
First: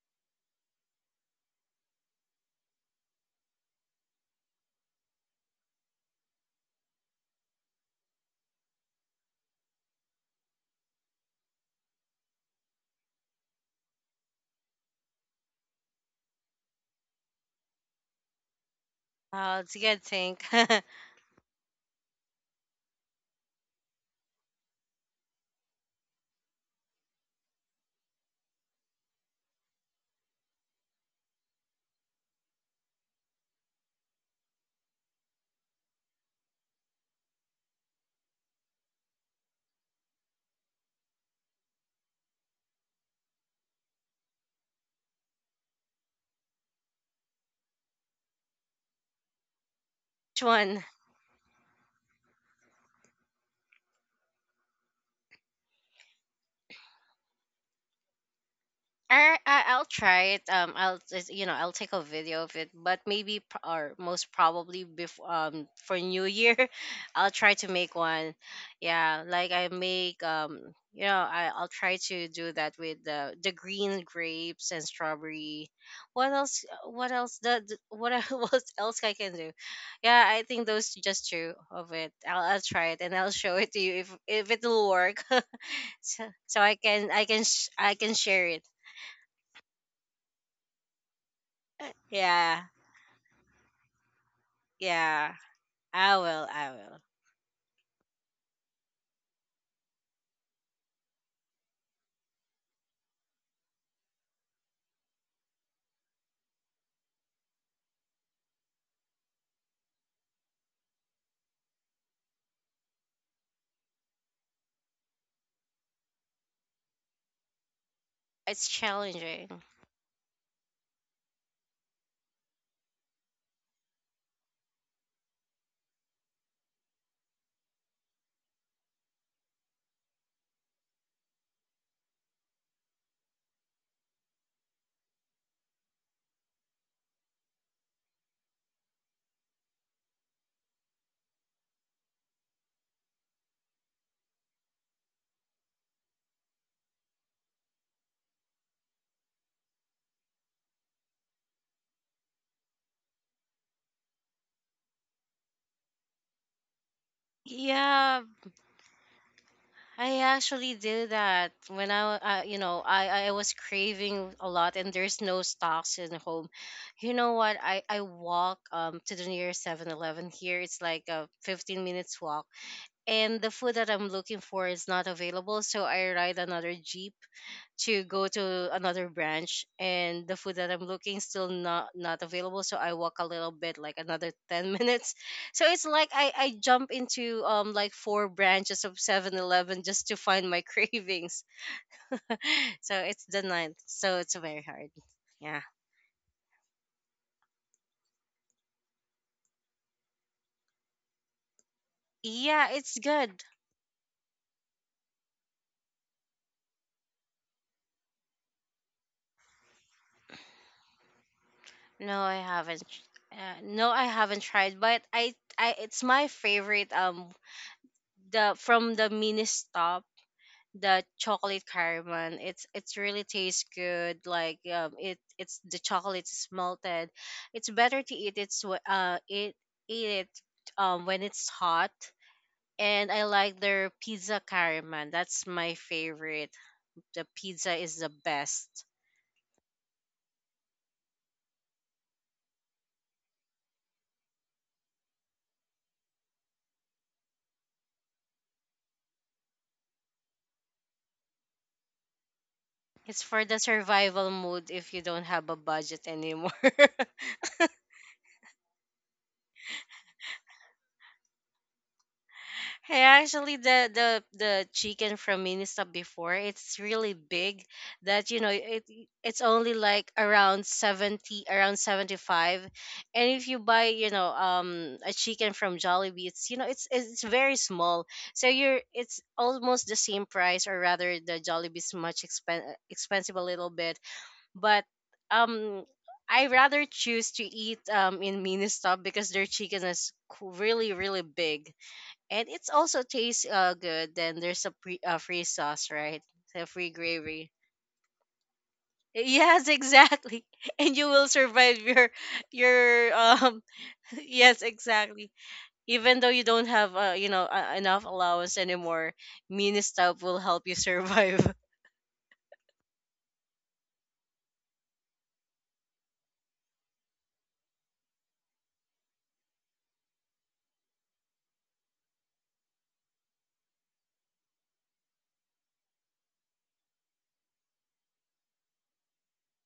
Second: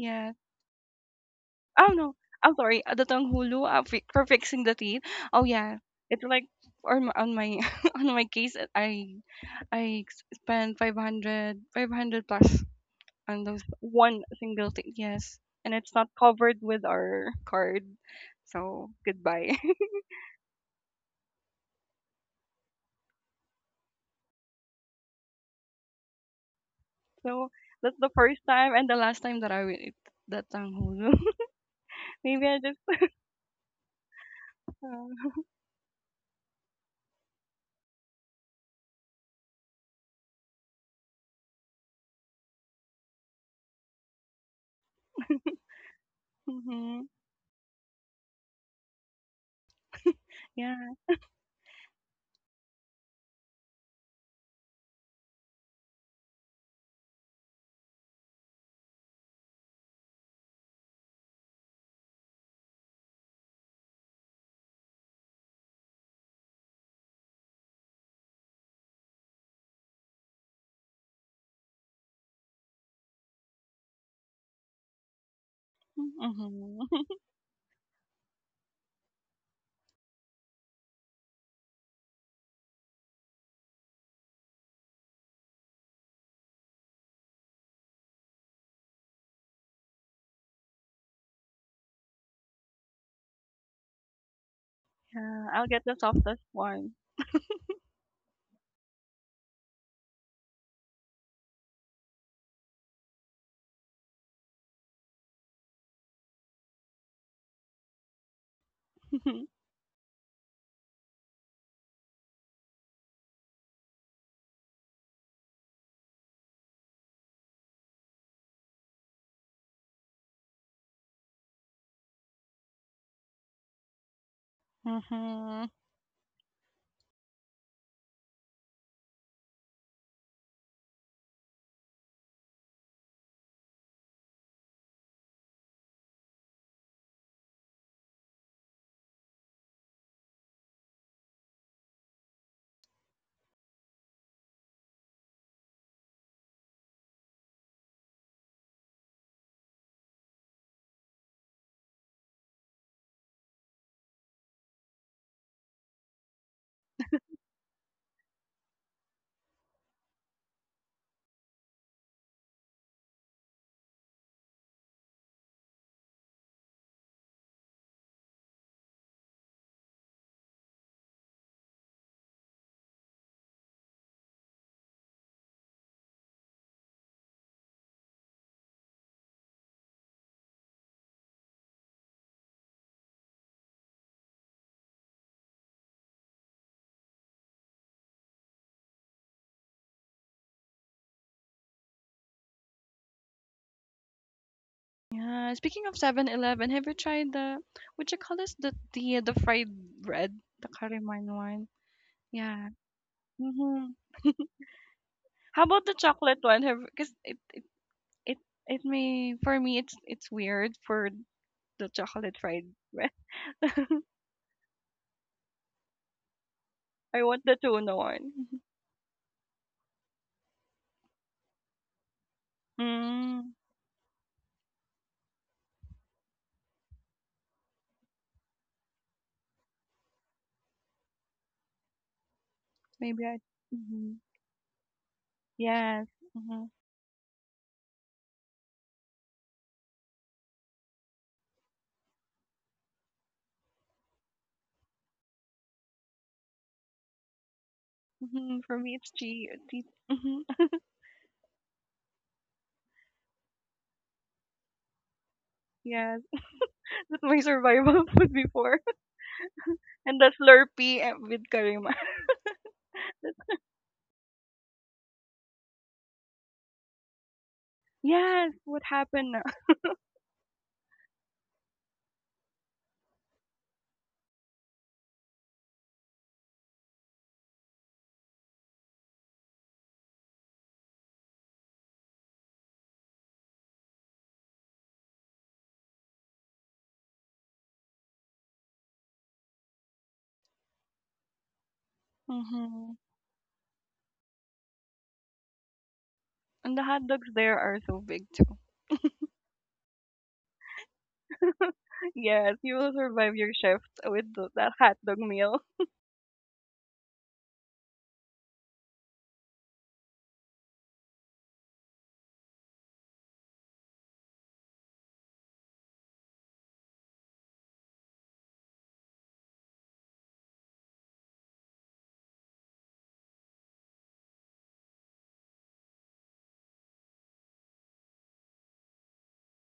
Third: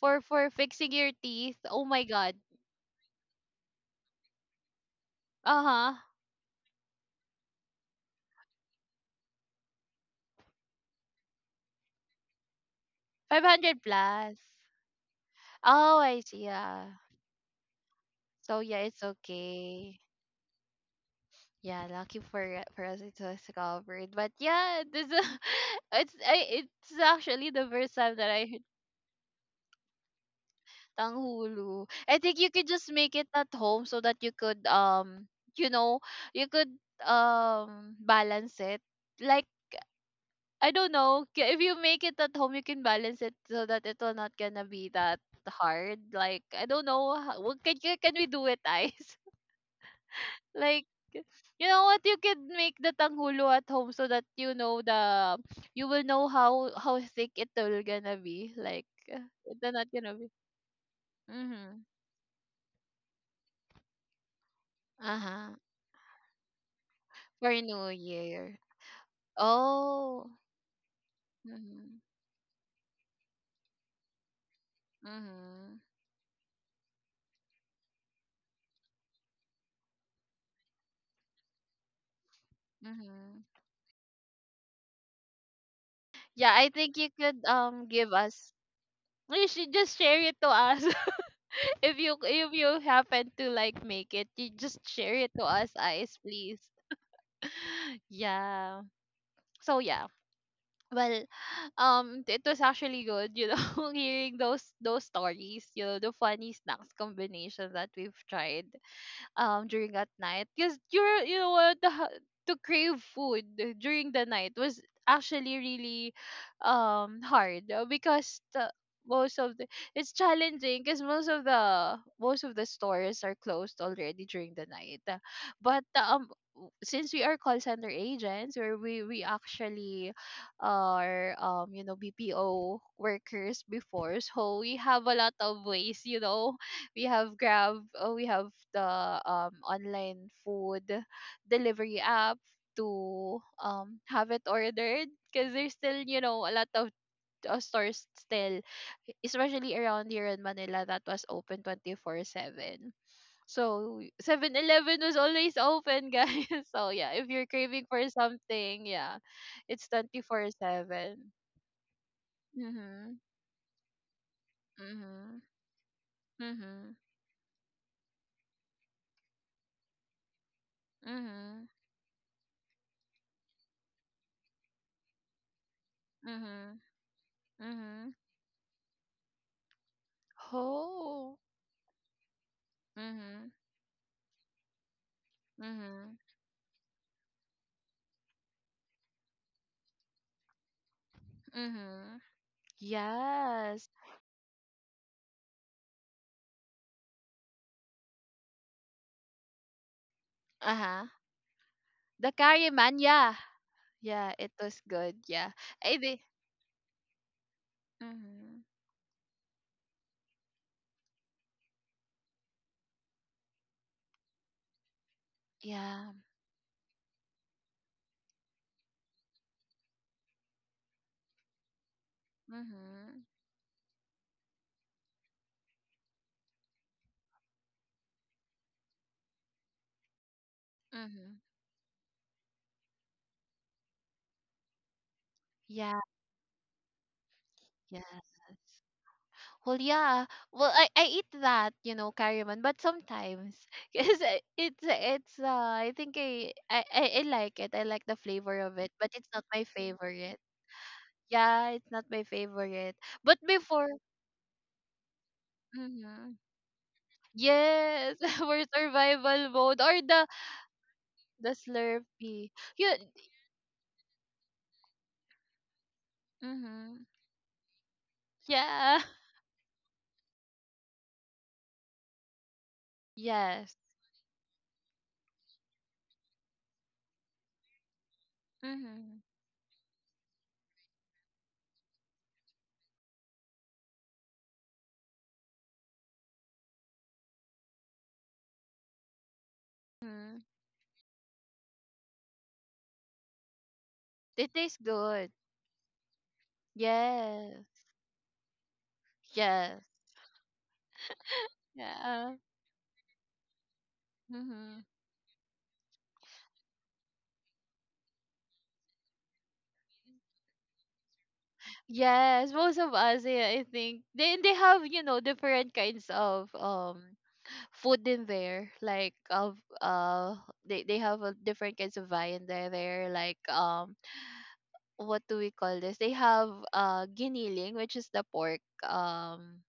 [SPEAKER 1] for fixing your teeth. Oh
[SPEAKER 3] Oh,
[SPEAKER 1] my
[SPEAKER 3] no.
[SPEAKER 1] god.
[SPEAKER 3] I'm sorry. The tanghulu, for fixing the teeth. Oh, yeah.
[SPEAKER 1] Uh-huh.
[SPEAKER 3] It's like on my on my case, I spent five hundred plus on those
[SPEAKER 1] 500
[SPEAKER 3] one
[SPEAKER 1] plus.
[SPEAKER 3] single thing, yes, and it's
[SPEAKER 1] Oh,
[SPEAKER 3] not
[SPEAKER 1] I see.
[SPEAKER 3] covered with
[SPEAKER 1] Yeah.
[SPEAKER 3] our card,
[SPEAKER 1] So yeah,
[SPEAKER 3] so
[SPEAKER 1] it's
[SPEAKER 3] goodbye.
[SPEAKER 2] Oh, it's a
[SPEAKER 1] okay.
[SPEAKER 2] good thing. Which
[SPEAKER 1] Yeah, lucky for us it was covered. But yeah, this is it's
[SPEAKER 3] So
[SPEAKER 1] actually the first
[SPEAKER 3] that's the
[SPEAKER 1] time that
[SPEAKER 3] first
[SPEAKER 1] I heard
[SPEAKER 3] time and the last time that I will eat that tanghulu.
[SPEAKER 1] tanghulu. I think
[SPEAKER 3] Maybe
[SPEAKER 1] you
[SPEAKER 3] I
[SPEAKER 1] could
[SPEAKER 3] just.
[SPEAKER 1] just make it at home so that you could you know you could balance it. Like I don't know if you make it at home, you can balance it so that it will not gonna be that hard. Like I don't
[SPEAKER 3] Hmm.
[SPEAKER 1] know, what can we do it, ice?
[SPEAKER 2] one?
[SPEAKER 1] Like,
[SPEAKER 3] Yeah.
[SPEAKER 1] you know what? You could make the tanghulo at home so that you know the you will know how thick it will gonna be. Like,
[SPEAKER 2] I,
[SPEAKER 1] it's
[SPEAKER 2] I I'll
[SPEAKER 1] not gonna
[SPEAKER 2] try
[SPEAKER 1] be.
[SPEAKER 2] it. I'll just, I'll
[SPEAKER 1] Mhm.
[SPEAKER 2] take a video of it, but maybe pr- or most probably
[SPEAKER 1] Uh
[SPEAKER 2] before
[SPEAKER 1] huh.
[SPEAKER 2] for New Year, I'll
[SPEAKER 1] For
[SPEAKER 2] try to
[SPEAKER 1] New
[SPEAKER 2] make one.
[SPEAKER 1] Year.
[SPEAKER 2] Yeah, like I make
[SPEAKER 1] Oh.
[SPEAKER 2] I'll try
[SPEAKER 1] Mhm.
[SPEAKER 2] to do that with the green grapes and strawberry.
[SPEAKER 1] Mhm.
[SPEAKER 2] What else?
[SPEAKER 3] Hmm.
[SPEAKER 2] What else? The what what else I can do? Yeah, I think those just two of it. I'll try it and I'll
[SPEAKER 1] Mhm.
[SPEAKER 2] show it to you if it will work. so,
[SPEAKER 1] Yeah,
[SPEAKER 2] so
[SPEAKER 1] I think you could
[SPEAKER 2] I
[SPEAKER 1] give
[SPEAKER 2] can share
[SPEAKER 1] us.
[SPEAKER 2] it.
[SPEAKER 1] You should just share it to us. if you if
[SPEAKER 2] Yeah,
[SPEAKER 1] you happen to like make it, you just share it
[SPEAKER 2] yeah.
[SPEAKER 1] to
[SPEAKER 3] Yeah, I'll
[SPEAKER 1] us,
[SPEAKER 3] get the
[SPEAKER 2] I
[SPEAKER 1] eyes,
[SPEAKER 3] softest
[SPEAKER 2] will,
[SPEAKER 1] please.
[SPEAKER 2] I
[SPEAKER 3] one.
[SPEAKER 2] will.
[SPEAKER 1] yeah. So yeah. Well, it was actually good, you know, hearing those stories, you know, the funny snacks combinations that we've tried during at night because you're you know what the ha- to crave food during the night was actually really hard, because
[SPEAKER 2] It's
[SPEAKER 1] the most
[SPEAKER 2] challenging.
[SPEAKER 1] of the it's challenging because most of the stores are closed already during the night.
[SPEAKER 3] Hmm.
[SPEAKER 1] But um since we are call center agents where we actually are, you know, BPO workers before, so we have a lot of ways, you know, we have Grab, we have the online food delivery app to have it ordered, because there's still, you know, a lot of stores still, especially around here in Manila that was open 24/7. So 7-Eleven was always open, guys. So yeah, if you're craving for
[SPEAKER 2] Yeah,
[SPEAKER 1] something, yeah, it's
[SPEAKER 2] I actually did
[SPEAKER 1] 24/7.
[SPEAKER 2] that when I, you know,
[SPEAKER 1] Mhm.
[SPEAKER 2] I was craving a lot, and there's
[SPEAKER 1] Mhm.
[SPEAKER 2] no stocks in home.
[SPEAKER 1] Mhm.
[SPEAKER 2] You know what? I walk to the nearest 7-Eleven here. It's like a
[SPEAKER 1] Mhm.
[SPEAKER 2] 15 minutes walk, and the food that I'm looking for is not available, so I ride another
[SPEAKER 1] Mhm.
[SPEAKER 2] jeep to
[SPEAKER 1] Mhm.
[SPEAKER 2] go to another branch, and the food that I'm looking
[SPEAKER 1] Oh.
[SPEAKER 2] still not available, so I walk a
[SPEAKER 1] Mhm.
[SPEAKER 2] little bit like another 10 minutes, so it's like
[SPEAKER 1] Mhm.
[SPEAKER 2] I jump into like four branches of 7-Eleven just to find my cravings,
[SPEAKER 1] Mhm.
[SPEAKER 2] so it's the ninth,
[SPEAKER 1] Yes.
[SPEAKER 2] so it's very hard.
[SPEAKER 3] Yeah.
[SPEAKER 2] Yeah,
[SPEAKER 3] Speaking of 7-Eleven, have you tried the what you call this, the fried bread, the
[SPEAKER 1] Uh-huh.
[SPEAKER 3] Kariman one?
[SPEAKER 1] The Carry
[SPEAKER 2] yeah,
[SPEAKER 3] Yeah.
[SPEAKER 1] man,
[SPEAKER 2] it's
[SPEAKER 1] yeah.
[SPEAKER 2] good.
[SPEAKER 3] Hmm.
[SPEAKER 1] Yeah, it was good. Yeah.
[SPEAKER 3] How about
[SPEAKER 1] I
[SPEAKER 3] the
[SPEAKER 1] be.
[SPEAKER 3] chocolate one? Have Because it
[SPEAKER 1] Mhm.
[SPEAKER 3] it may, for me it's weird for the
[SPEAKER 2] No,
[SPEAKER 3] chocolate
[SPEAKER 2] I
[SPEAKER 3] fried
[SPEAKER 2] haven't.
[SPEAKER 3] bread.
[SPEAKER 2] No, I haven't tried, but I it's
[SPEAKER 1] Yeah.
[SPEAKER 2] my favorite
[SPEAKER 3] I want the tuna one.
[SPEAKER 2] the from the mini stop, the chocolate caramel. It's
[SPEAKER 1] Mhm.
[SPEAKER 2] really
[SPEAKER 3] Mm,
[SPEAKER 2] tastes good. Like it's the chocolate is melted. It's better to eat it eat it when
[SPEAKER 1] Mhm.
[SPEAKER 2] it's hot. And
[SPEAKER 3] maybe
[SPEAKER 2] I
[SPEAKER 3] I.
[SPEAKER 2] like their
[SPEAKER 3] Mhm.
[SPEAKER 2] pizza caramel. That's my
[SPEAKER 1] Yeah.
[SPEAKER 3] Yes.
[SPEAKER 2] favorite.
[SPEAKER 3] Mhm.
[SPEAKER 2] The pizza is the
[SPEAKER 1] Yes.
[SPEAKER 2] best.
[SPEAKER 1] Well, yeah. Well, I eat that, you know, carryman, but sometimes cause it's I think, I like it. I like the flavor
[SPEAKER 3] Mhm.
[SPEAKER 1] of
[SPEAKER 3] For
[SPEAKER 1] it,
[SPEAKER 3] me,
[SPEAKER 1] but
[SPEAKER 3] it's
[SPEAKER 1] it's not
[SPEAKER 3] chi.
[SPEAKER 1] my favorite.
[SPEAKER 3] Mhm.
[SPEAKER 1] Yeah, it's not my favorite.
[SPEAKER 2] It's
[SPEAKER 1] But
[SPEAKER 2] for the
[SPEAKER 1] before,
[SPEAKER 2] survival mode if you don't have a budget
[SPEAKER 3] Yes.
[SPEAKER 2] anymore.
[SPEAKER 3] That's my survival
[SPEAKER 1] yes,
[SPEAKER 3] food
[SPEAKER 1] for
[SPEAKER 3] before.
[SPEAKER 1] survival mode or
[SPEAKER 3] And the Slurpee, with
[SPEAKER 1] the
[SPEAKER 3] karima.
[SPEAKER 1] Slurpee. You,
[SPEAKER 2] Hey, actually, the chicken from Minnesota before it's
[SPEAKER 1] mm-hmm.
[SPEAKER 2] really big. That
[SPEAKER 3] Yes. What
[SPEAKER 2] it
[SPEAKER 1] Yeah.
[SPEAKER 3] happened?
[SPEAKER 2] it's
[SPEAKER 3] Na?
[SPEAKER 2] only like around 70, around 75, and if you
[SPEAKER 1] Yes.
[SPEAKER 2] buy, a chicken from Jollibee, it's very small. So
[SPEAKER 1] Mm-hmm.
[SPEAKER 2] it's almost the same price, or rather, the Jollibee is much expensive a little bit, but um I rather choose to eat in Ministop because their chicken is
[SPEAKER 1] Mm-hmm.
[SPEAKER 2] really really big, and it's
[SPEAKER 3] Mhm.
[SPEAKER 2] also tastes good. Then
[SPEAKER 1] They
[SPEAKER 2] there's a
[SPEAKER 1] taste
[SPEAKER 2] pre
[SPEAKER 1] good.
[SPEAKER 2] free sauce, right? The
[SPEAKER 3] And the
[SPEAKER 2] free
[SPEAKER 3] hot dogs
[SPEAKER 2] gravy.
[SPEAKER 3] there
[SPEAKER 1] Yes.
[SPEAKER 3] are so big too.
[SPEAKER 2] Yes,
[SPEAKER 1] Yes.
[SPEAKER 2] exactly. And you will survive your
[SPEAKER 1] Yeah.
[SPEAKER 3] Yes, you will
[SPEAKER 2] your
[SPEAKER 3] survive your
[SPEAKER 2] um
[SPEAKER 3] shift with
[SPEAKER 2] yes,
[SPEAKER 3] that
[SPEAKER 1] Mm-hmm.
[SPEAKER 3] hot dog
[SPEAKER 2] exactly.
[SPEAKER 3] meal.
[SPEAKER 2] Even though you don't have enough allowance anymore, Ministop will help you survive.
[SPEAKER 1] Yes, most of us, yeah, I think they have, you know, different kinds of food in there. Like of they have, different kinds of viand there. There like, what do we call this? They have giniling, which is the pork.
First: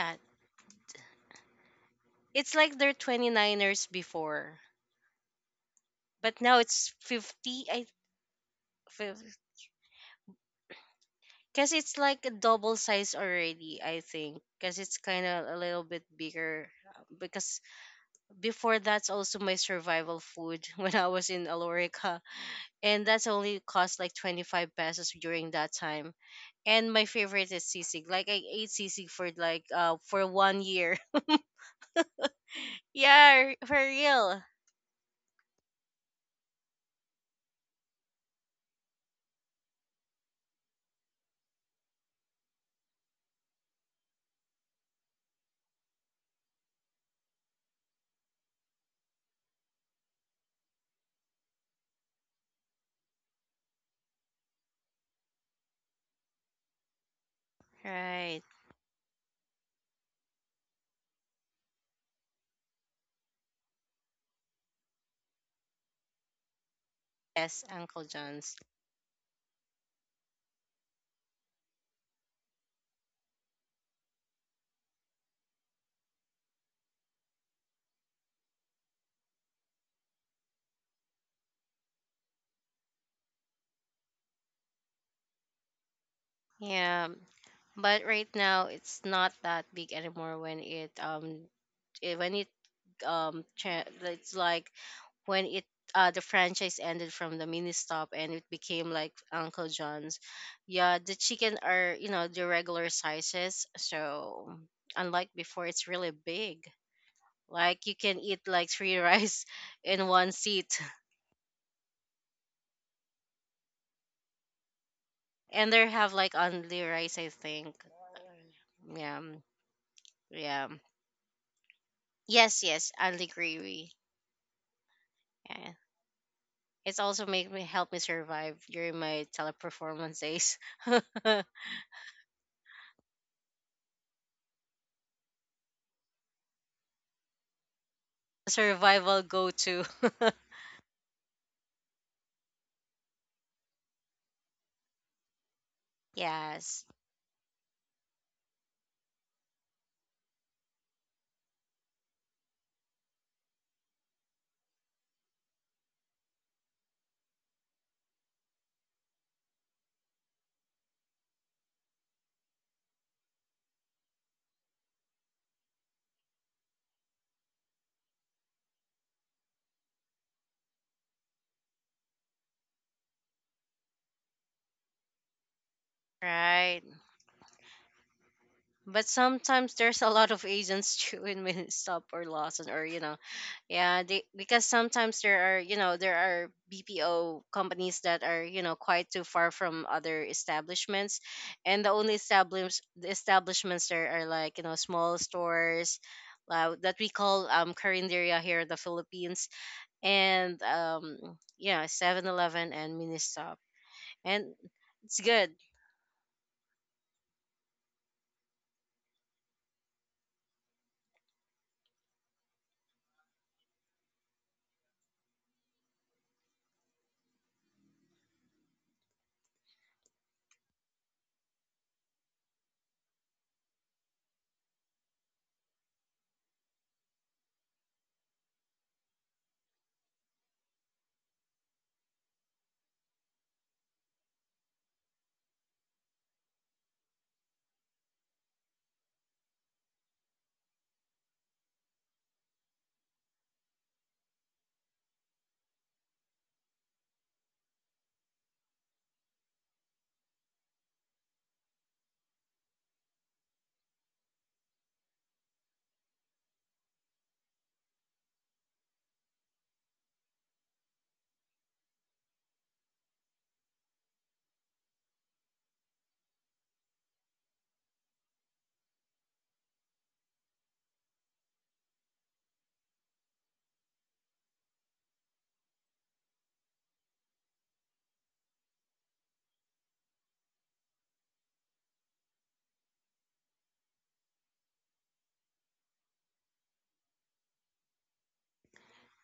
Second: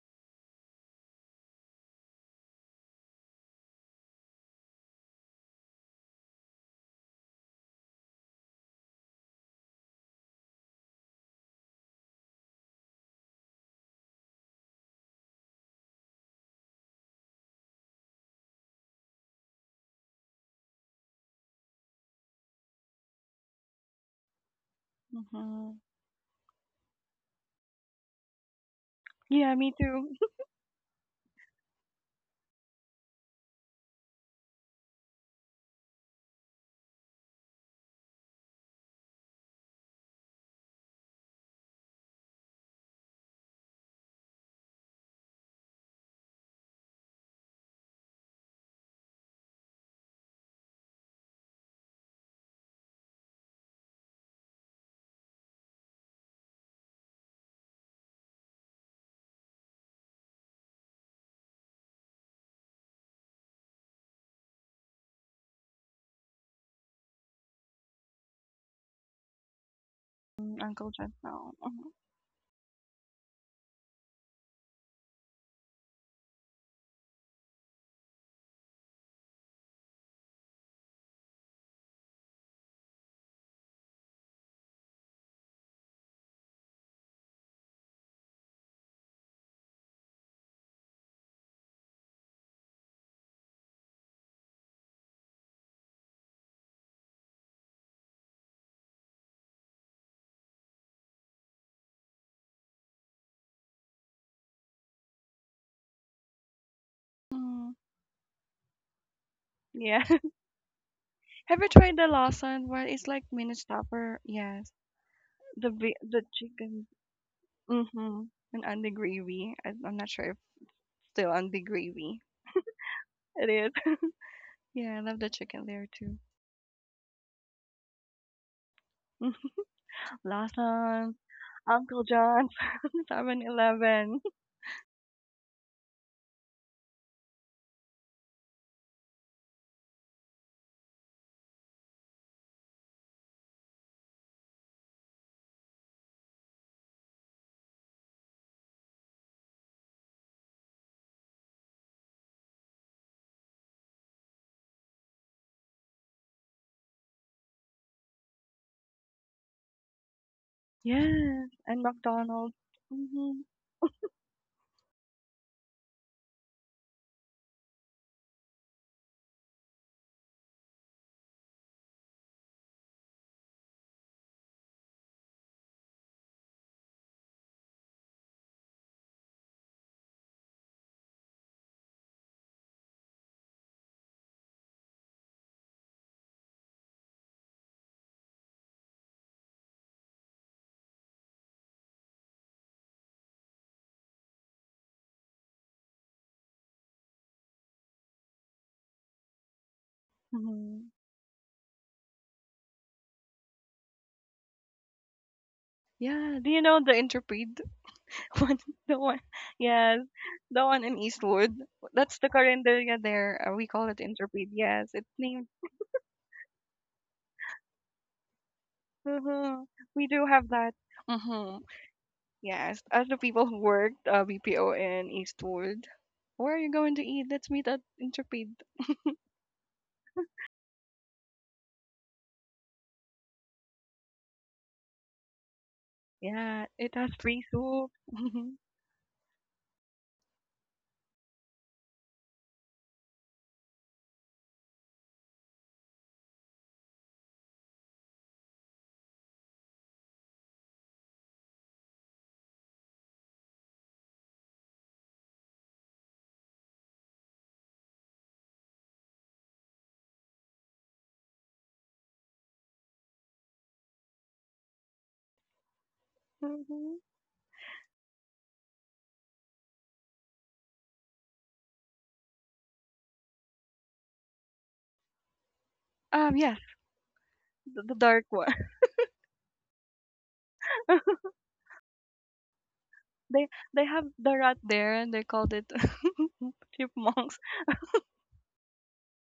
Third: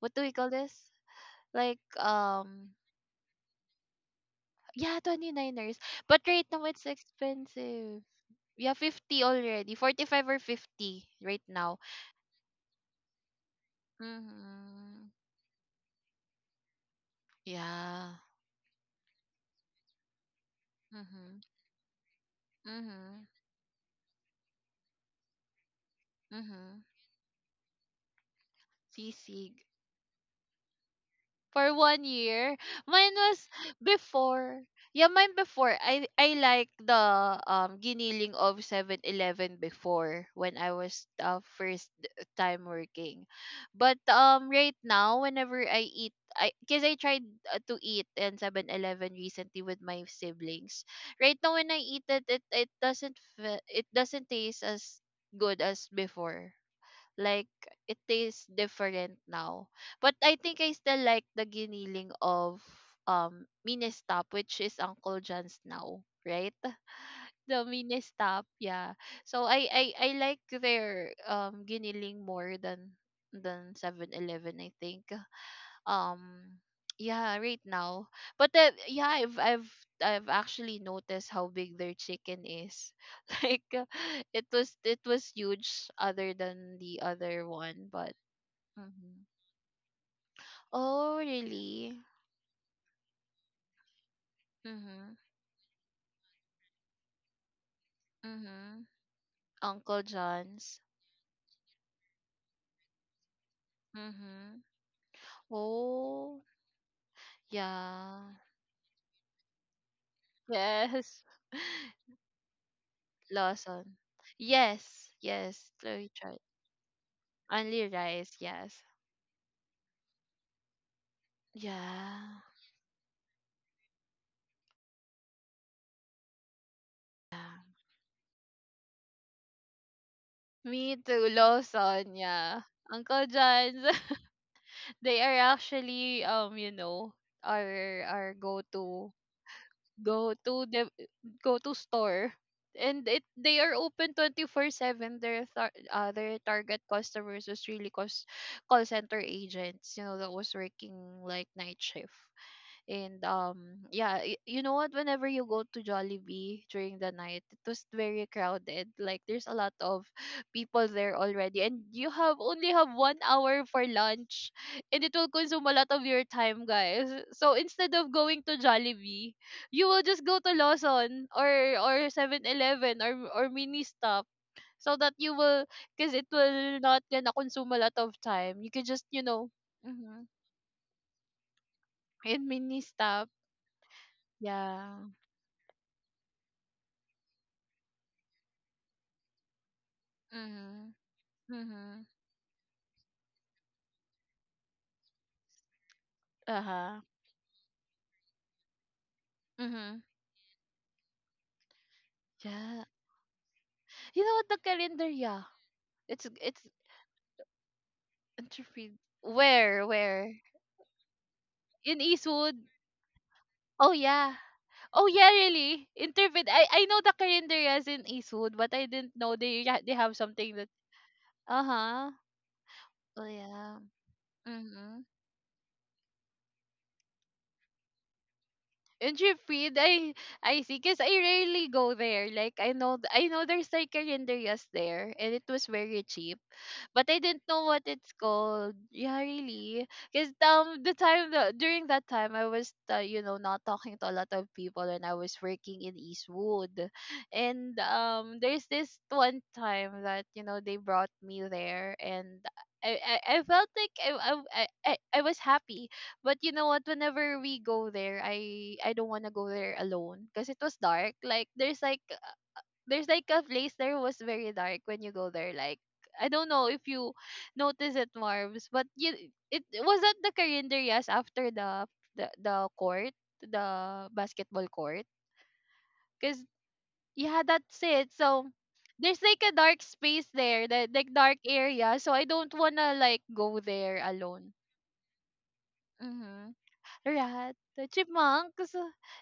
[SPEAKER 1] What do we call this? Like,
[SPEAKER 2] It's like they're 29ers before,
[SPEAKER 1] yeah, 29ers. But
[SPEAKER 2] but
[SPEAKER 1] right
[SPEAKER 2] now
[SPEAKER 1] now it's
[SPEAKER 2] it's 50 I
[SPEAKER 1] expensive. Yeah,
[SPEAKER 2] because
[SPEAKER 1] 50 already. 45 or 50 right now.
[SPEAKER 2] it's like a double size already, I think. Because it's
[SPEAKER 1] Mhm.
[SPEAKER 2] kind of a little bit bigger. Because
[SPEAKER 1] Yeah.
[SPEAKER 2] before, that's also my survival food when I was
[SPEAKER 1] Mhm.
[SPEAKER 2] in Alorica. And
[SPEAKER 1] Mhm.
[SPEAKER 2] that's only cost like 25 pesos during that
[SPEAKER 3] Mhm.
[SPEAKER 2] time.
[SPEAKER 1] Mhm.
[SPEAKER 2] And my favorite is sisig. Like I ate sisig for
[SPEAKER 1] Sisig.
[SPEAKER 3] Yeah,
[SPEAKER 2] like
[SPEAKER 3] me too.
[SPEAKER 2] for one year.
[SPEAKER 1] For 1 year. Mine was
[SPEAKER 2] yeah, for real.
[SPEAKER 1] before. Yeah, mine before. I like the giniling of 7-Eleven before when I was, first time working. But right now, whenever I eat, I cuz I tried to eat in 7-Eleven recently with my siblings. Right now when I eat it, it, it doesn't fe- it doesn't taste as good as before, like it
[SPEAKER 2] Right.
[SPEAKER 1] tastes different now. But I think I still like the giniling of Ministop, which is Uncle John's now, right?
[SPEAKER 2] Yes,
[SPEAKER 1] The
[SPEAKER 2] Uncle
[SPEAKER 1] Ministop,
[SPEAKER 2] John's.
[SPEAKER 1] yeah. So I like
[SPEAKER 3] Mm, Uncle
[SPEAKER 1] their
[SPEAKER 3] John. Now. Mhm.
[SPEAKER 1] giniling more than 7-Eleven, I think. Um yeah, right now. But the, yeah, I've actually noticed how big their chicken is. Like, it was huge other than the
[SPEAKER 2] Yeah,
[SPEAKER 1] other one,
[SPEAKER 2] but
[SPEAKER 1] but
[SPEAKER 2] right now it's
[SPEAKER 1] mhm.
[SPEAKER 2] not that big anymore. When it
[SPEAKER 1] Oh, really?
[SPEAKER 2] it, when it um, cha- it's like
[SPEAKER 1] Mhm.
[SPEAKER 2] when it the franchise ended from the mini stop and it
[SPEAKER 1] Mhm.
[SPEAKER 2] became like Uncle
[SPEAKER 1] Uncle
[SPEAKER 2] John's.
[SPEAKER 1] John's.
[SPEAKER 2] Yeah, the chicken are the regular sizes. So
[SPEAKER 1] Mhm.
[SPEAKER 2] unlike before, it's really
[SPEAKER 1] Oh,
[SPEAKER 2] big.
[SPEAKER 3] Mm.
[SPEAKER 2] Like you can
[SPEAKER 1] yeah.
[SPEAKER 2] eat like three rice
[SPEAKER 3] Yeah.
[SPEAKER 2] in one seat,
[SPEAKER 1] Yes.
[SPEAKER 3] Have you tried the Lawson one? It's like mini
[SPEAKER 1] Lawson.
[SPEAKER 3] stopper. Yes.
[SPEAKER 1] Yes. Yes.
[SPEAKER 2] and they
[SPEAKER 1] Chloe
[SPEAKER 2] have
[SPEAKER 3] The
[SPEAKER 2] like
[SPEAKER 1] tried.
[SPEAKER 2] only
[SPEAKER 3] chicken.
[SPEAKER 2] rice, I think.
[SPEAKER 1] Only
[SPEAKER 3] Mhm,
[SPEAKER 1] rice.
[SPEAKER 3] and
[SPEAKER 1] Yes.
[SPEAKER 3] on the
[SPEAKER 2] Yeah,
[SPEAKER 3] gravy. I'm not sure if
[SPEAKER 2] yeah.
[SPEAKER 3] still on the gravy.
[SPEAKER 1] Yeah.
[SPEAKER 2] Yes, yes, I'll
[SPEAKER 3] It
[SPEAKER 2] agree.
[SPEAKER 3] is. Yeah, I love the chicken
[SPEAKER 2] Yeah.
[SPEAKER 3] there too.
[SPEAKER 2] It's also
[SPEAKER 1] Yeah.
[SPEAKER 2] made me help me survive during my teleperformance days.
[SPEAKER 1] Me
[SPEAKER 3] Lawson,
[SPEAKER 1] too.
[SPEAKER 3] Uncle
[SPEAKER 1] Lawson.
[SPEAKER 3] John's,
[SPEAKER 1] Yeah. Uncle
[SPEAKER 3] Seven
[SPEAKER 1] John's.
[SPEAKER 3] Eleven.
[SPEAKER 1] They are actually, you know, our go to
[SPEAKER 2] Survival go to.
[SPEAKER 1] go to the go to store, and it they are open 24/7. Their their target
[SPEAKER 2] Yes.
[SPEAKER 1] customers was really call center agents, you know, that was working like night shift. And yeah, you know what, whenever you go to Jollibee during the night, it was very crowded, like there's a lot of people there
[SPEAKER 3] Yes,
[SPEAKER 1] already, and
[SPEAKER 3] and
[SPEAKER 1] you
[SPEAKER 3] McDonald's.
[SPEAKER 1] have 1
[SPEAKER 3] Mhm,
[SPEAKER 1] hour for lunch, and it will consume a lot of your time, guys. So instead of going to Jollibee, you will just go to Lawson or 7-Eleven or mini stop, so that you will, because it will
[SPEAKER 2] Right.
[SPEAKER 1] not gonna consume a lot of time. You can
[SPEAKER 2] But
[SPEAKER 1] just, you know,
[SPEAKER 2] sometimes there's a
[SPEAKER 1] mm-hmm,
[SPEAKER 2] lot of agents too in stop or
[SPEAKER 1] in
[SPEAKER 2] Lawson,
[SPEAKER 1] mini
[SPEAKER 2] or
[SPEAKER 1] stop.
[SPEAKER 2] yeah, they, because
[SPEAKER 1] Yeah.
[SPEAKER 2] sometimes there are, there are BPO companies that are, quite too far from other
[SPEAKER 1] Mhm.
[SPEAKER 2] establishments, and the
[SPEAKER 1] Mhm.
[SPEAKER 2] only establishments there are like, small stores,
[SPEAKER 1] Uh
[SPEAKER 2] that
[SPEAKER 1] huh.
[SPEAKER 2] we call carinderia here in the Philippines,
[SPEAKER 1] Mhm.
[SPEAKER 2] and
[SPEAKER 3] mhm.
[SPEAKER 2] yeah, 7-Eleven 11
[SPEAKER 1] Yeah.
[SPEAKER 2] and Ministop,
[SPEAKER 1] You know
[SPEAKER 2] and
[SPEAKER 1] what the calendar?
[SPEAKER 2] it's
[SPEAKER 1] Yeah.
[SPEAKER 2] good.
[SPEAKER 1] It's
[SPEAKER 3] Yeah, do you know the Intrepid? One,
[SPEAKER 1] intervened.
[SPEAKER 3] the one,
[SPEAKER 1] Where
[SPEAKER 3] yes,
[SPEAKER 1] where
[SPEAKER 3] the one in Eastwood.
[SPEAKER 1] in
[SPEAKER 3] That's the
[SPEAKER 1] Eastwood?
[SPEAKER 3] Carinderia there. We call
[SPEAKER 1] Oh
[SPEAKER 3] it
[SPEAKER 1] yeah.
[SPEAKER 3] Intrepid. Yes,
[SPEAKER 1] Oh
[SPEAKER 3] it's
[SPEAKER 1] yeah,
[SPEAKER 3] named.
[SPEAKER 1] really? Intervened. I know the calendar is in Eastwood, but I didn't know they
[SPEAKER 3] Mhm.
[SPEAKER 1] they
[SPEAKER 3] We
[SPEAKER 1] have
[SPEAKER 3] do have
[SPEAKER 1] something that.
[SPEAKER 3] that. Hmm.
[SPEAKER 1] Uh-huh.
[SPEAKER 3] Yes, as the
[SPEAKER 1] Oh
[SPEAKER 3] people who
[SPEAKER 1] yeah.
[SPEAKER 3] worked, BPO
[SPEAKER 1] Mm-hmm.
[SPEAKER 3] in Eastwood, where are you going to eat? Let's meet at Intrepid.
[SPEAKER 1] And Jeffrey, I see, cause I rarely go there. Like I know, I know there's like a renderias there, and it was very cheap.
[SPEAKER 3] Yeah, it
[SPEAKER 1] But
[SPEAKER 3] has
[SPEAKER 1] I didn't
[SPEAKER 3] free
[SPEAKER 1] know what
[SPEAKER 3] soup.
[SPEAKER 1] it's called. Yeah, really. Because, during that time, I was, you know, not talking to a lot of people, and I was working in Eastwood, and there's this one time that, you know, they brought me there, and I felt like, I was happy, but you know what? Whenever we go there, I don't wanna go there alone because it was dark. Like there's like a place there was very dark when you go there. Like I don't know if
[SPEAKER 3] Mhm.
[SPEAKER 1] you notice it, Marv's, but you, it was at the Carinderias after the court, the basketball court, because
[SPEAKER 3] Yes,
[SPEAKER 1] yeah, that's
[SPEAKER 3] the
[SPEAKER 1] it.
[SPEAKER 3] dark
[SPEAKER 1] So
[SPEAKER 3] one.
[SPEAKER 1] there's like a dark space there, the like dark area. So I don't wanna like
[SPEAKER 3] They
[SPEAKER 1] go
[SPEAKER 3] they
[SPEAKER 1] there
[SPEAKER 3] have the
[SPEAKER 1] alone.
[SPEAKER 3] rat there, and they called it
[SPEAKER 1] Mm-hmm.
[SPEAKER 3] chipmunks
[SPEAKER 1] Rat, the chipmunks.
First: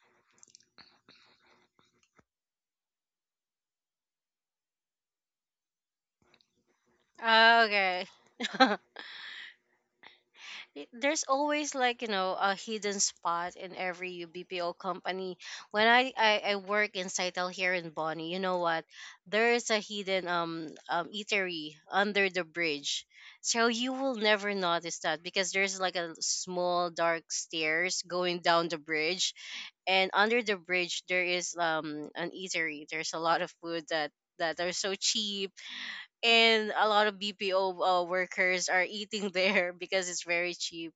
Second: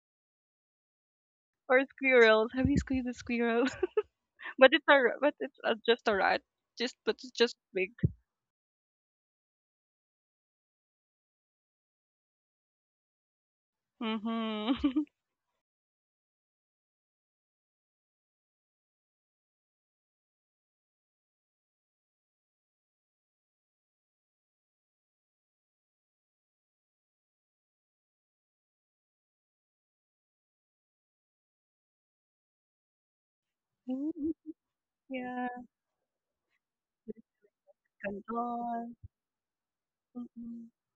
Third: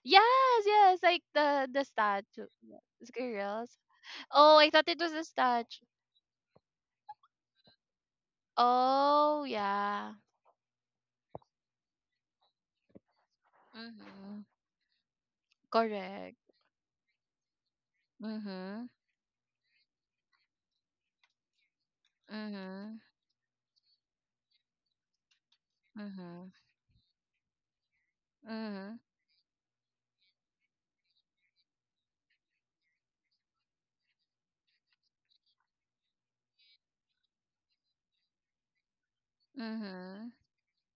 [SPEAKER 1] Yes, yes, like the
[SPEAKER 3] or
[SPEAKER 1] statue,
[SPEAKER 3] squirrels. Have you seen the squirrel?
[SPEAKER 1] girls. Oh, I
[SPEAKER 3] But it's
[SPEAKER 1] thought it was a
[SPEAKER 3] but it's,
[SPEAKER 1] statue.
[SPEAKER 3] just a rat. Just but it's just
[SPEAKER 2] Ah,
[SPEAKER 3] big.
[SPEAKER 2] okay.
[SPEAKER 1] Oh, yeah.
[SPEAKER 2] There's always like a hidden spot in every
[SPEAKER 1] Mhm.
[SPEAKER 2] BPO
[SPEAKER 3] Mm-hmm.
[SPEAKER 2] company. When I I,
[SPEAKER 1] Correct.
[SPEAKER 2] I work in Saitel here in Bonnie, you know what?
[SPEAKER 1] Mhm.
[SPEAKER 2] There is a hidden eatery under the
[SPEAKER 1] Mhm.
[SPEAKER 2] bridge, so you will never notice that because there's like a
[SPEAKER 1] Mhm.
[SPEAKER 2] small dark stairs going down the
[SPEAKER 1] Mhm.
[SPEAKER 2] bridge, and under the bridge there is an eatery. There's a lot of food that that are so
[SPEAKER 3] Yeah,
[SPEAKER 2] cheap, and a lot
[SPEAKER 3] it's
[SPEAKER 2] of BPO workers are
[SPEAKER 3] canton.
[SPEAKER 2] eating there because it's
[SPEAKER 1] Mhm.
[SPEAKER 2] very
[SPEAKER 3] Hmm.
[SPEAKER 2] cheap,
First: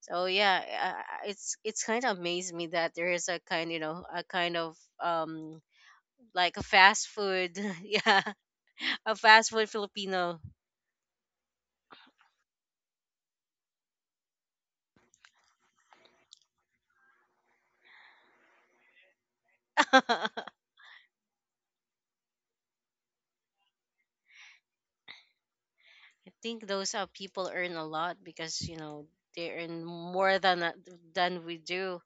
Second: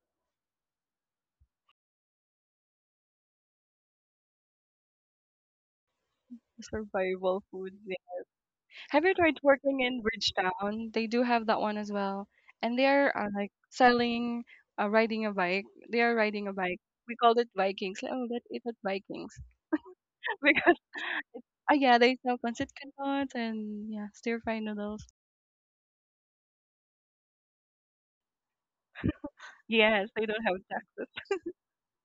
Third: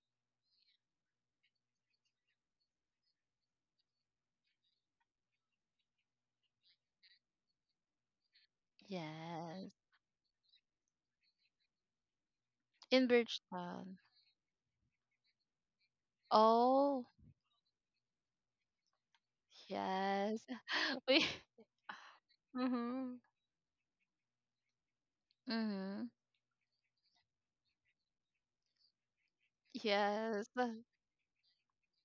[SPEAKER 2] so yeah, it's kind of amazed me that there is a kind, a kind of like a fast
[SPEAKER 3] Survival
[SPEAKER 2] food,
[SPEAKER 3] food. Yeah.
[SPEAKER 2] yeah,
[SPEAKER 3] Have you
[SPEAKER 2] a
[SPEAKER 3] tried
[SPEAKER 2] fast food
[SPEAKER 1] Yes.
[SPEAKER 3] working in
[SPEAKER 2] Filipino.
[SPEAKER 3] Bridgetown? They do have that one as well, and they
[SPEAKER 1] In
[SPEAKER 3] are, like
[SPEAKER 1] Bridgetown.
[SPEAKER 3] selling, riding a bike. They are riding a bike.
[SPEAKER 1] Oh,
[SPEAKER 3] We called it Vikings. Like, oh, that it was Vikings
[SPEAKER 1] yes.
[SPEAKER 3] because
[SPEAKER 1] We.
[SPEAKER 3] it, yeah, they sell pancit
[SPEAKER 1] Mhm.
[SPEAKER 3] cannots and yeah, stir fry noodles.
[SPEAKER 1] Mhm.
[SPEAKER 2] I think those people earn a lot because they earn
[SPEAKER 3] Yes, they
[SPEAKER 2] more
[SPEAKER 3] don't
[SPEAKER 1] Yes.
[SPEAKER 3] have tax.
[SPEAKER 2] than we do.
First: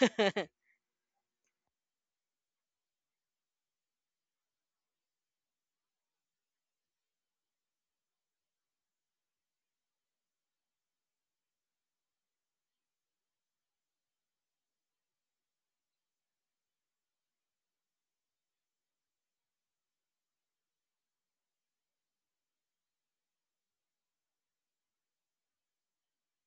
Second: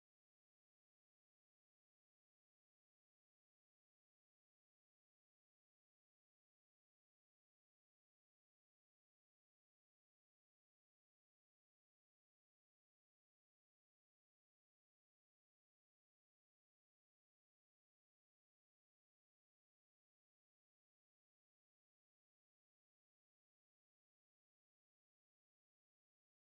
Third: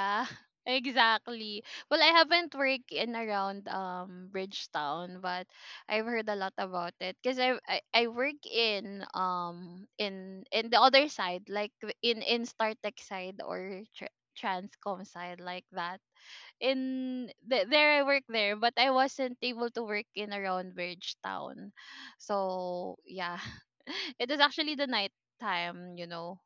[SPEAKER 1] exactly. Well, I haven't worked in around Bridgetown, but I've heard a lot about it because, I work in in the other side, like in StarTech side or Transcom side, like that there I work there, but I wasn't able to work in around Bridgetown. So yeah, it is actually the night time, you know,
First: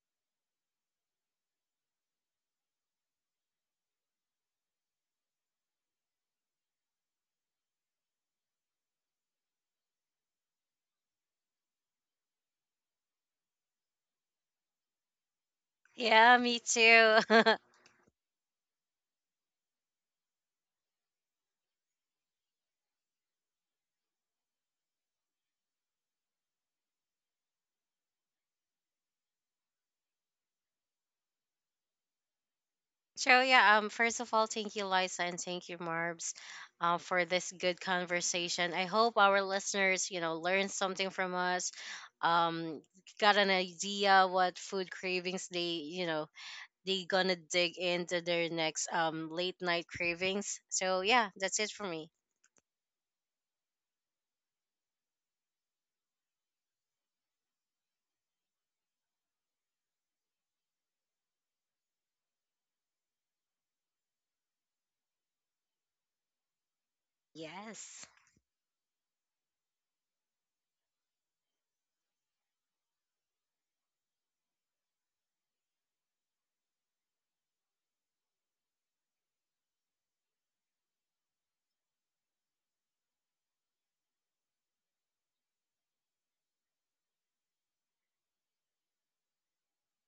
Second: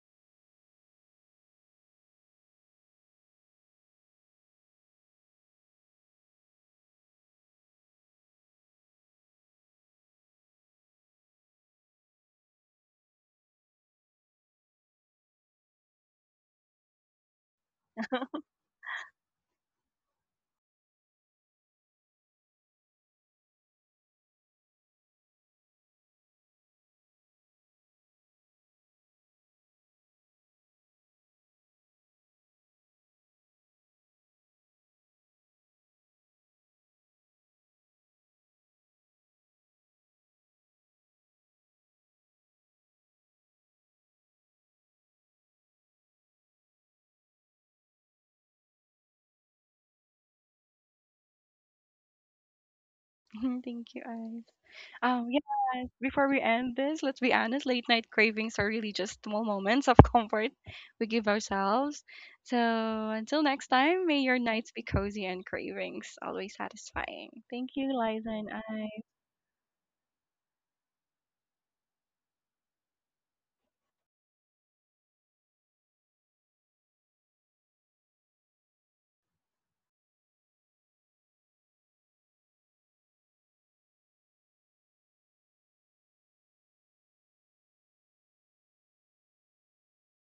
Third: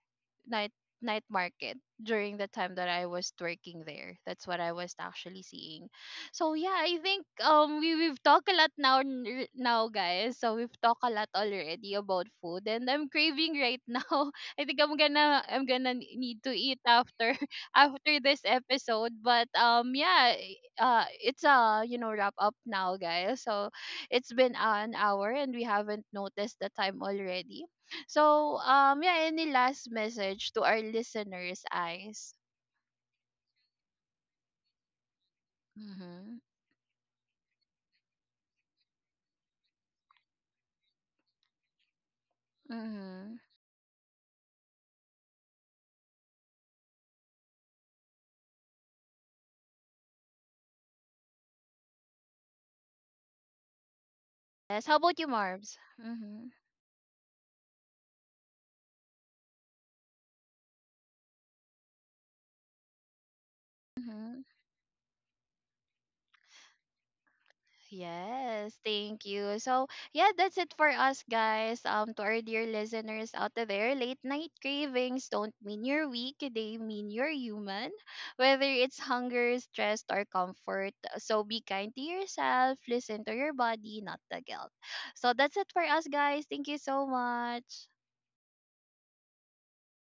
[SPEAKER 1] night night market during the time that I was working there. That's what I was actually seeing. So yeah, I think, we we've talked a lot now, now, guys. So we've talked a lot already about food, and I'm craving right now. I think I'm gonna
[SPEAKER 2] yeah,
[SPEAKER 1] need to
[SPEAKER 2] me
[SPEAKER 1] eat
[SPEAKER 2] too.
[SPEAKER 1] after this episode, but yeah, it's a, you know, wrap up now, guys. So it's been an hour and we haven't noticed the time already. So yeah, any last message to our listeners, eyes?
[SPEAKER 2] So yeah, first of all, thank you, Liza, and thank you, Marbs,
[SPEAKER 1] Mm-hmm.
[SPEAKER 2] for this good conversation. I hope our listeners, learned something from us, um, got
[SPEAKER 1] Mm-hmm.
[SPEAKER 2] an idea what food cravings they, they gonna dig into their next late night cravings. So yeah, that's it for me.
[SPEAKER 3] Thank you, Ice.
[SPEAKER 1] Yes, how about you, Marbs?
[SPEAKER 3] Yeah, before we
[SPEAKER 1] Mm-hmm.
[SPEAKER 3] end this, let's be honest, late night cravings are really just small moments of comfort we give ourselves. So until next time, may your
[SPEAKER 1] Mm-hmm.
[SPEAKER 3] nights be cozy and cravings always satisfying. Thank you,
[SPEAKER 2] Yes.
[SPEAKER 3] Liza and
[SPEAKER 1] Yes,
[SPEAKER 3] I.
[SPEAKER 1] thank you. So, yeah, that's it for us, guys. To our dear listeners out there, late night cravings don't mean you're weak, they mean you're human. Whether it's hunger, stress, or comfort. So, be kind to yourself, listen to your body, not the guilt. So, that's it for us, guys. Thank you so much.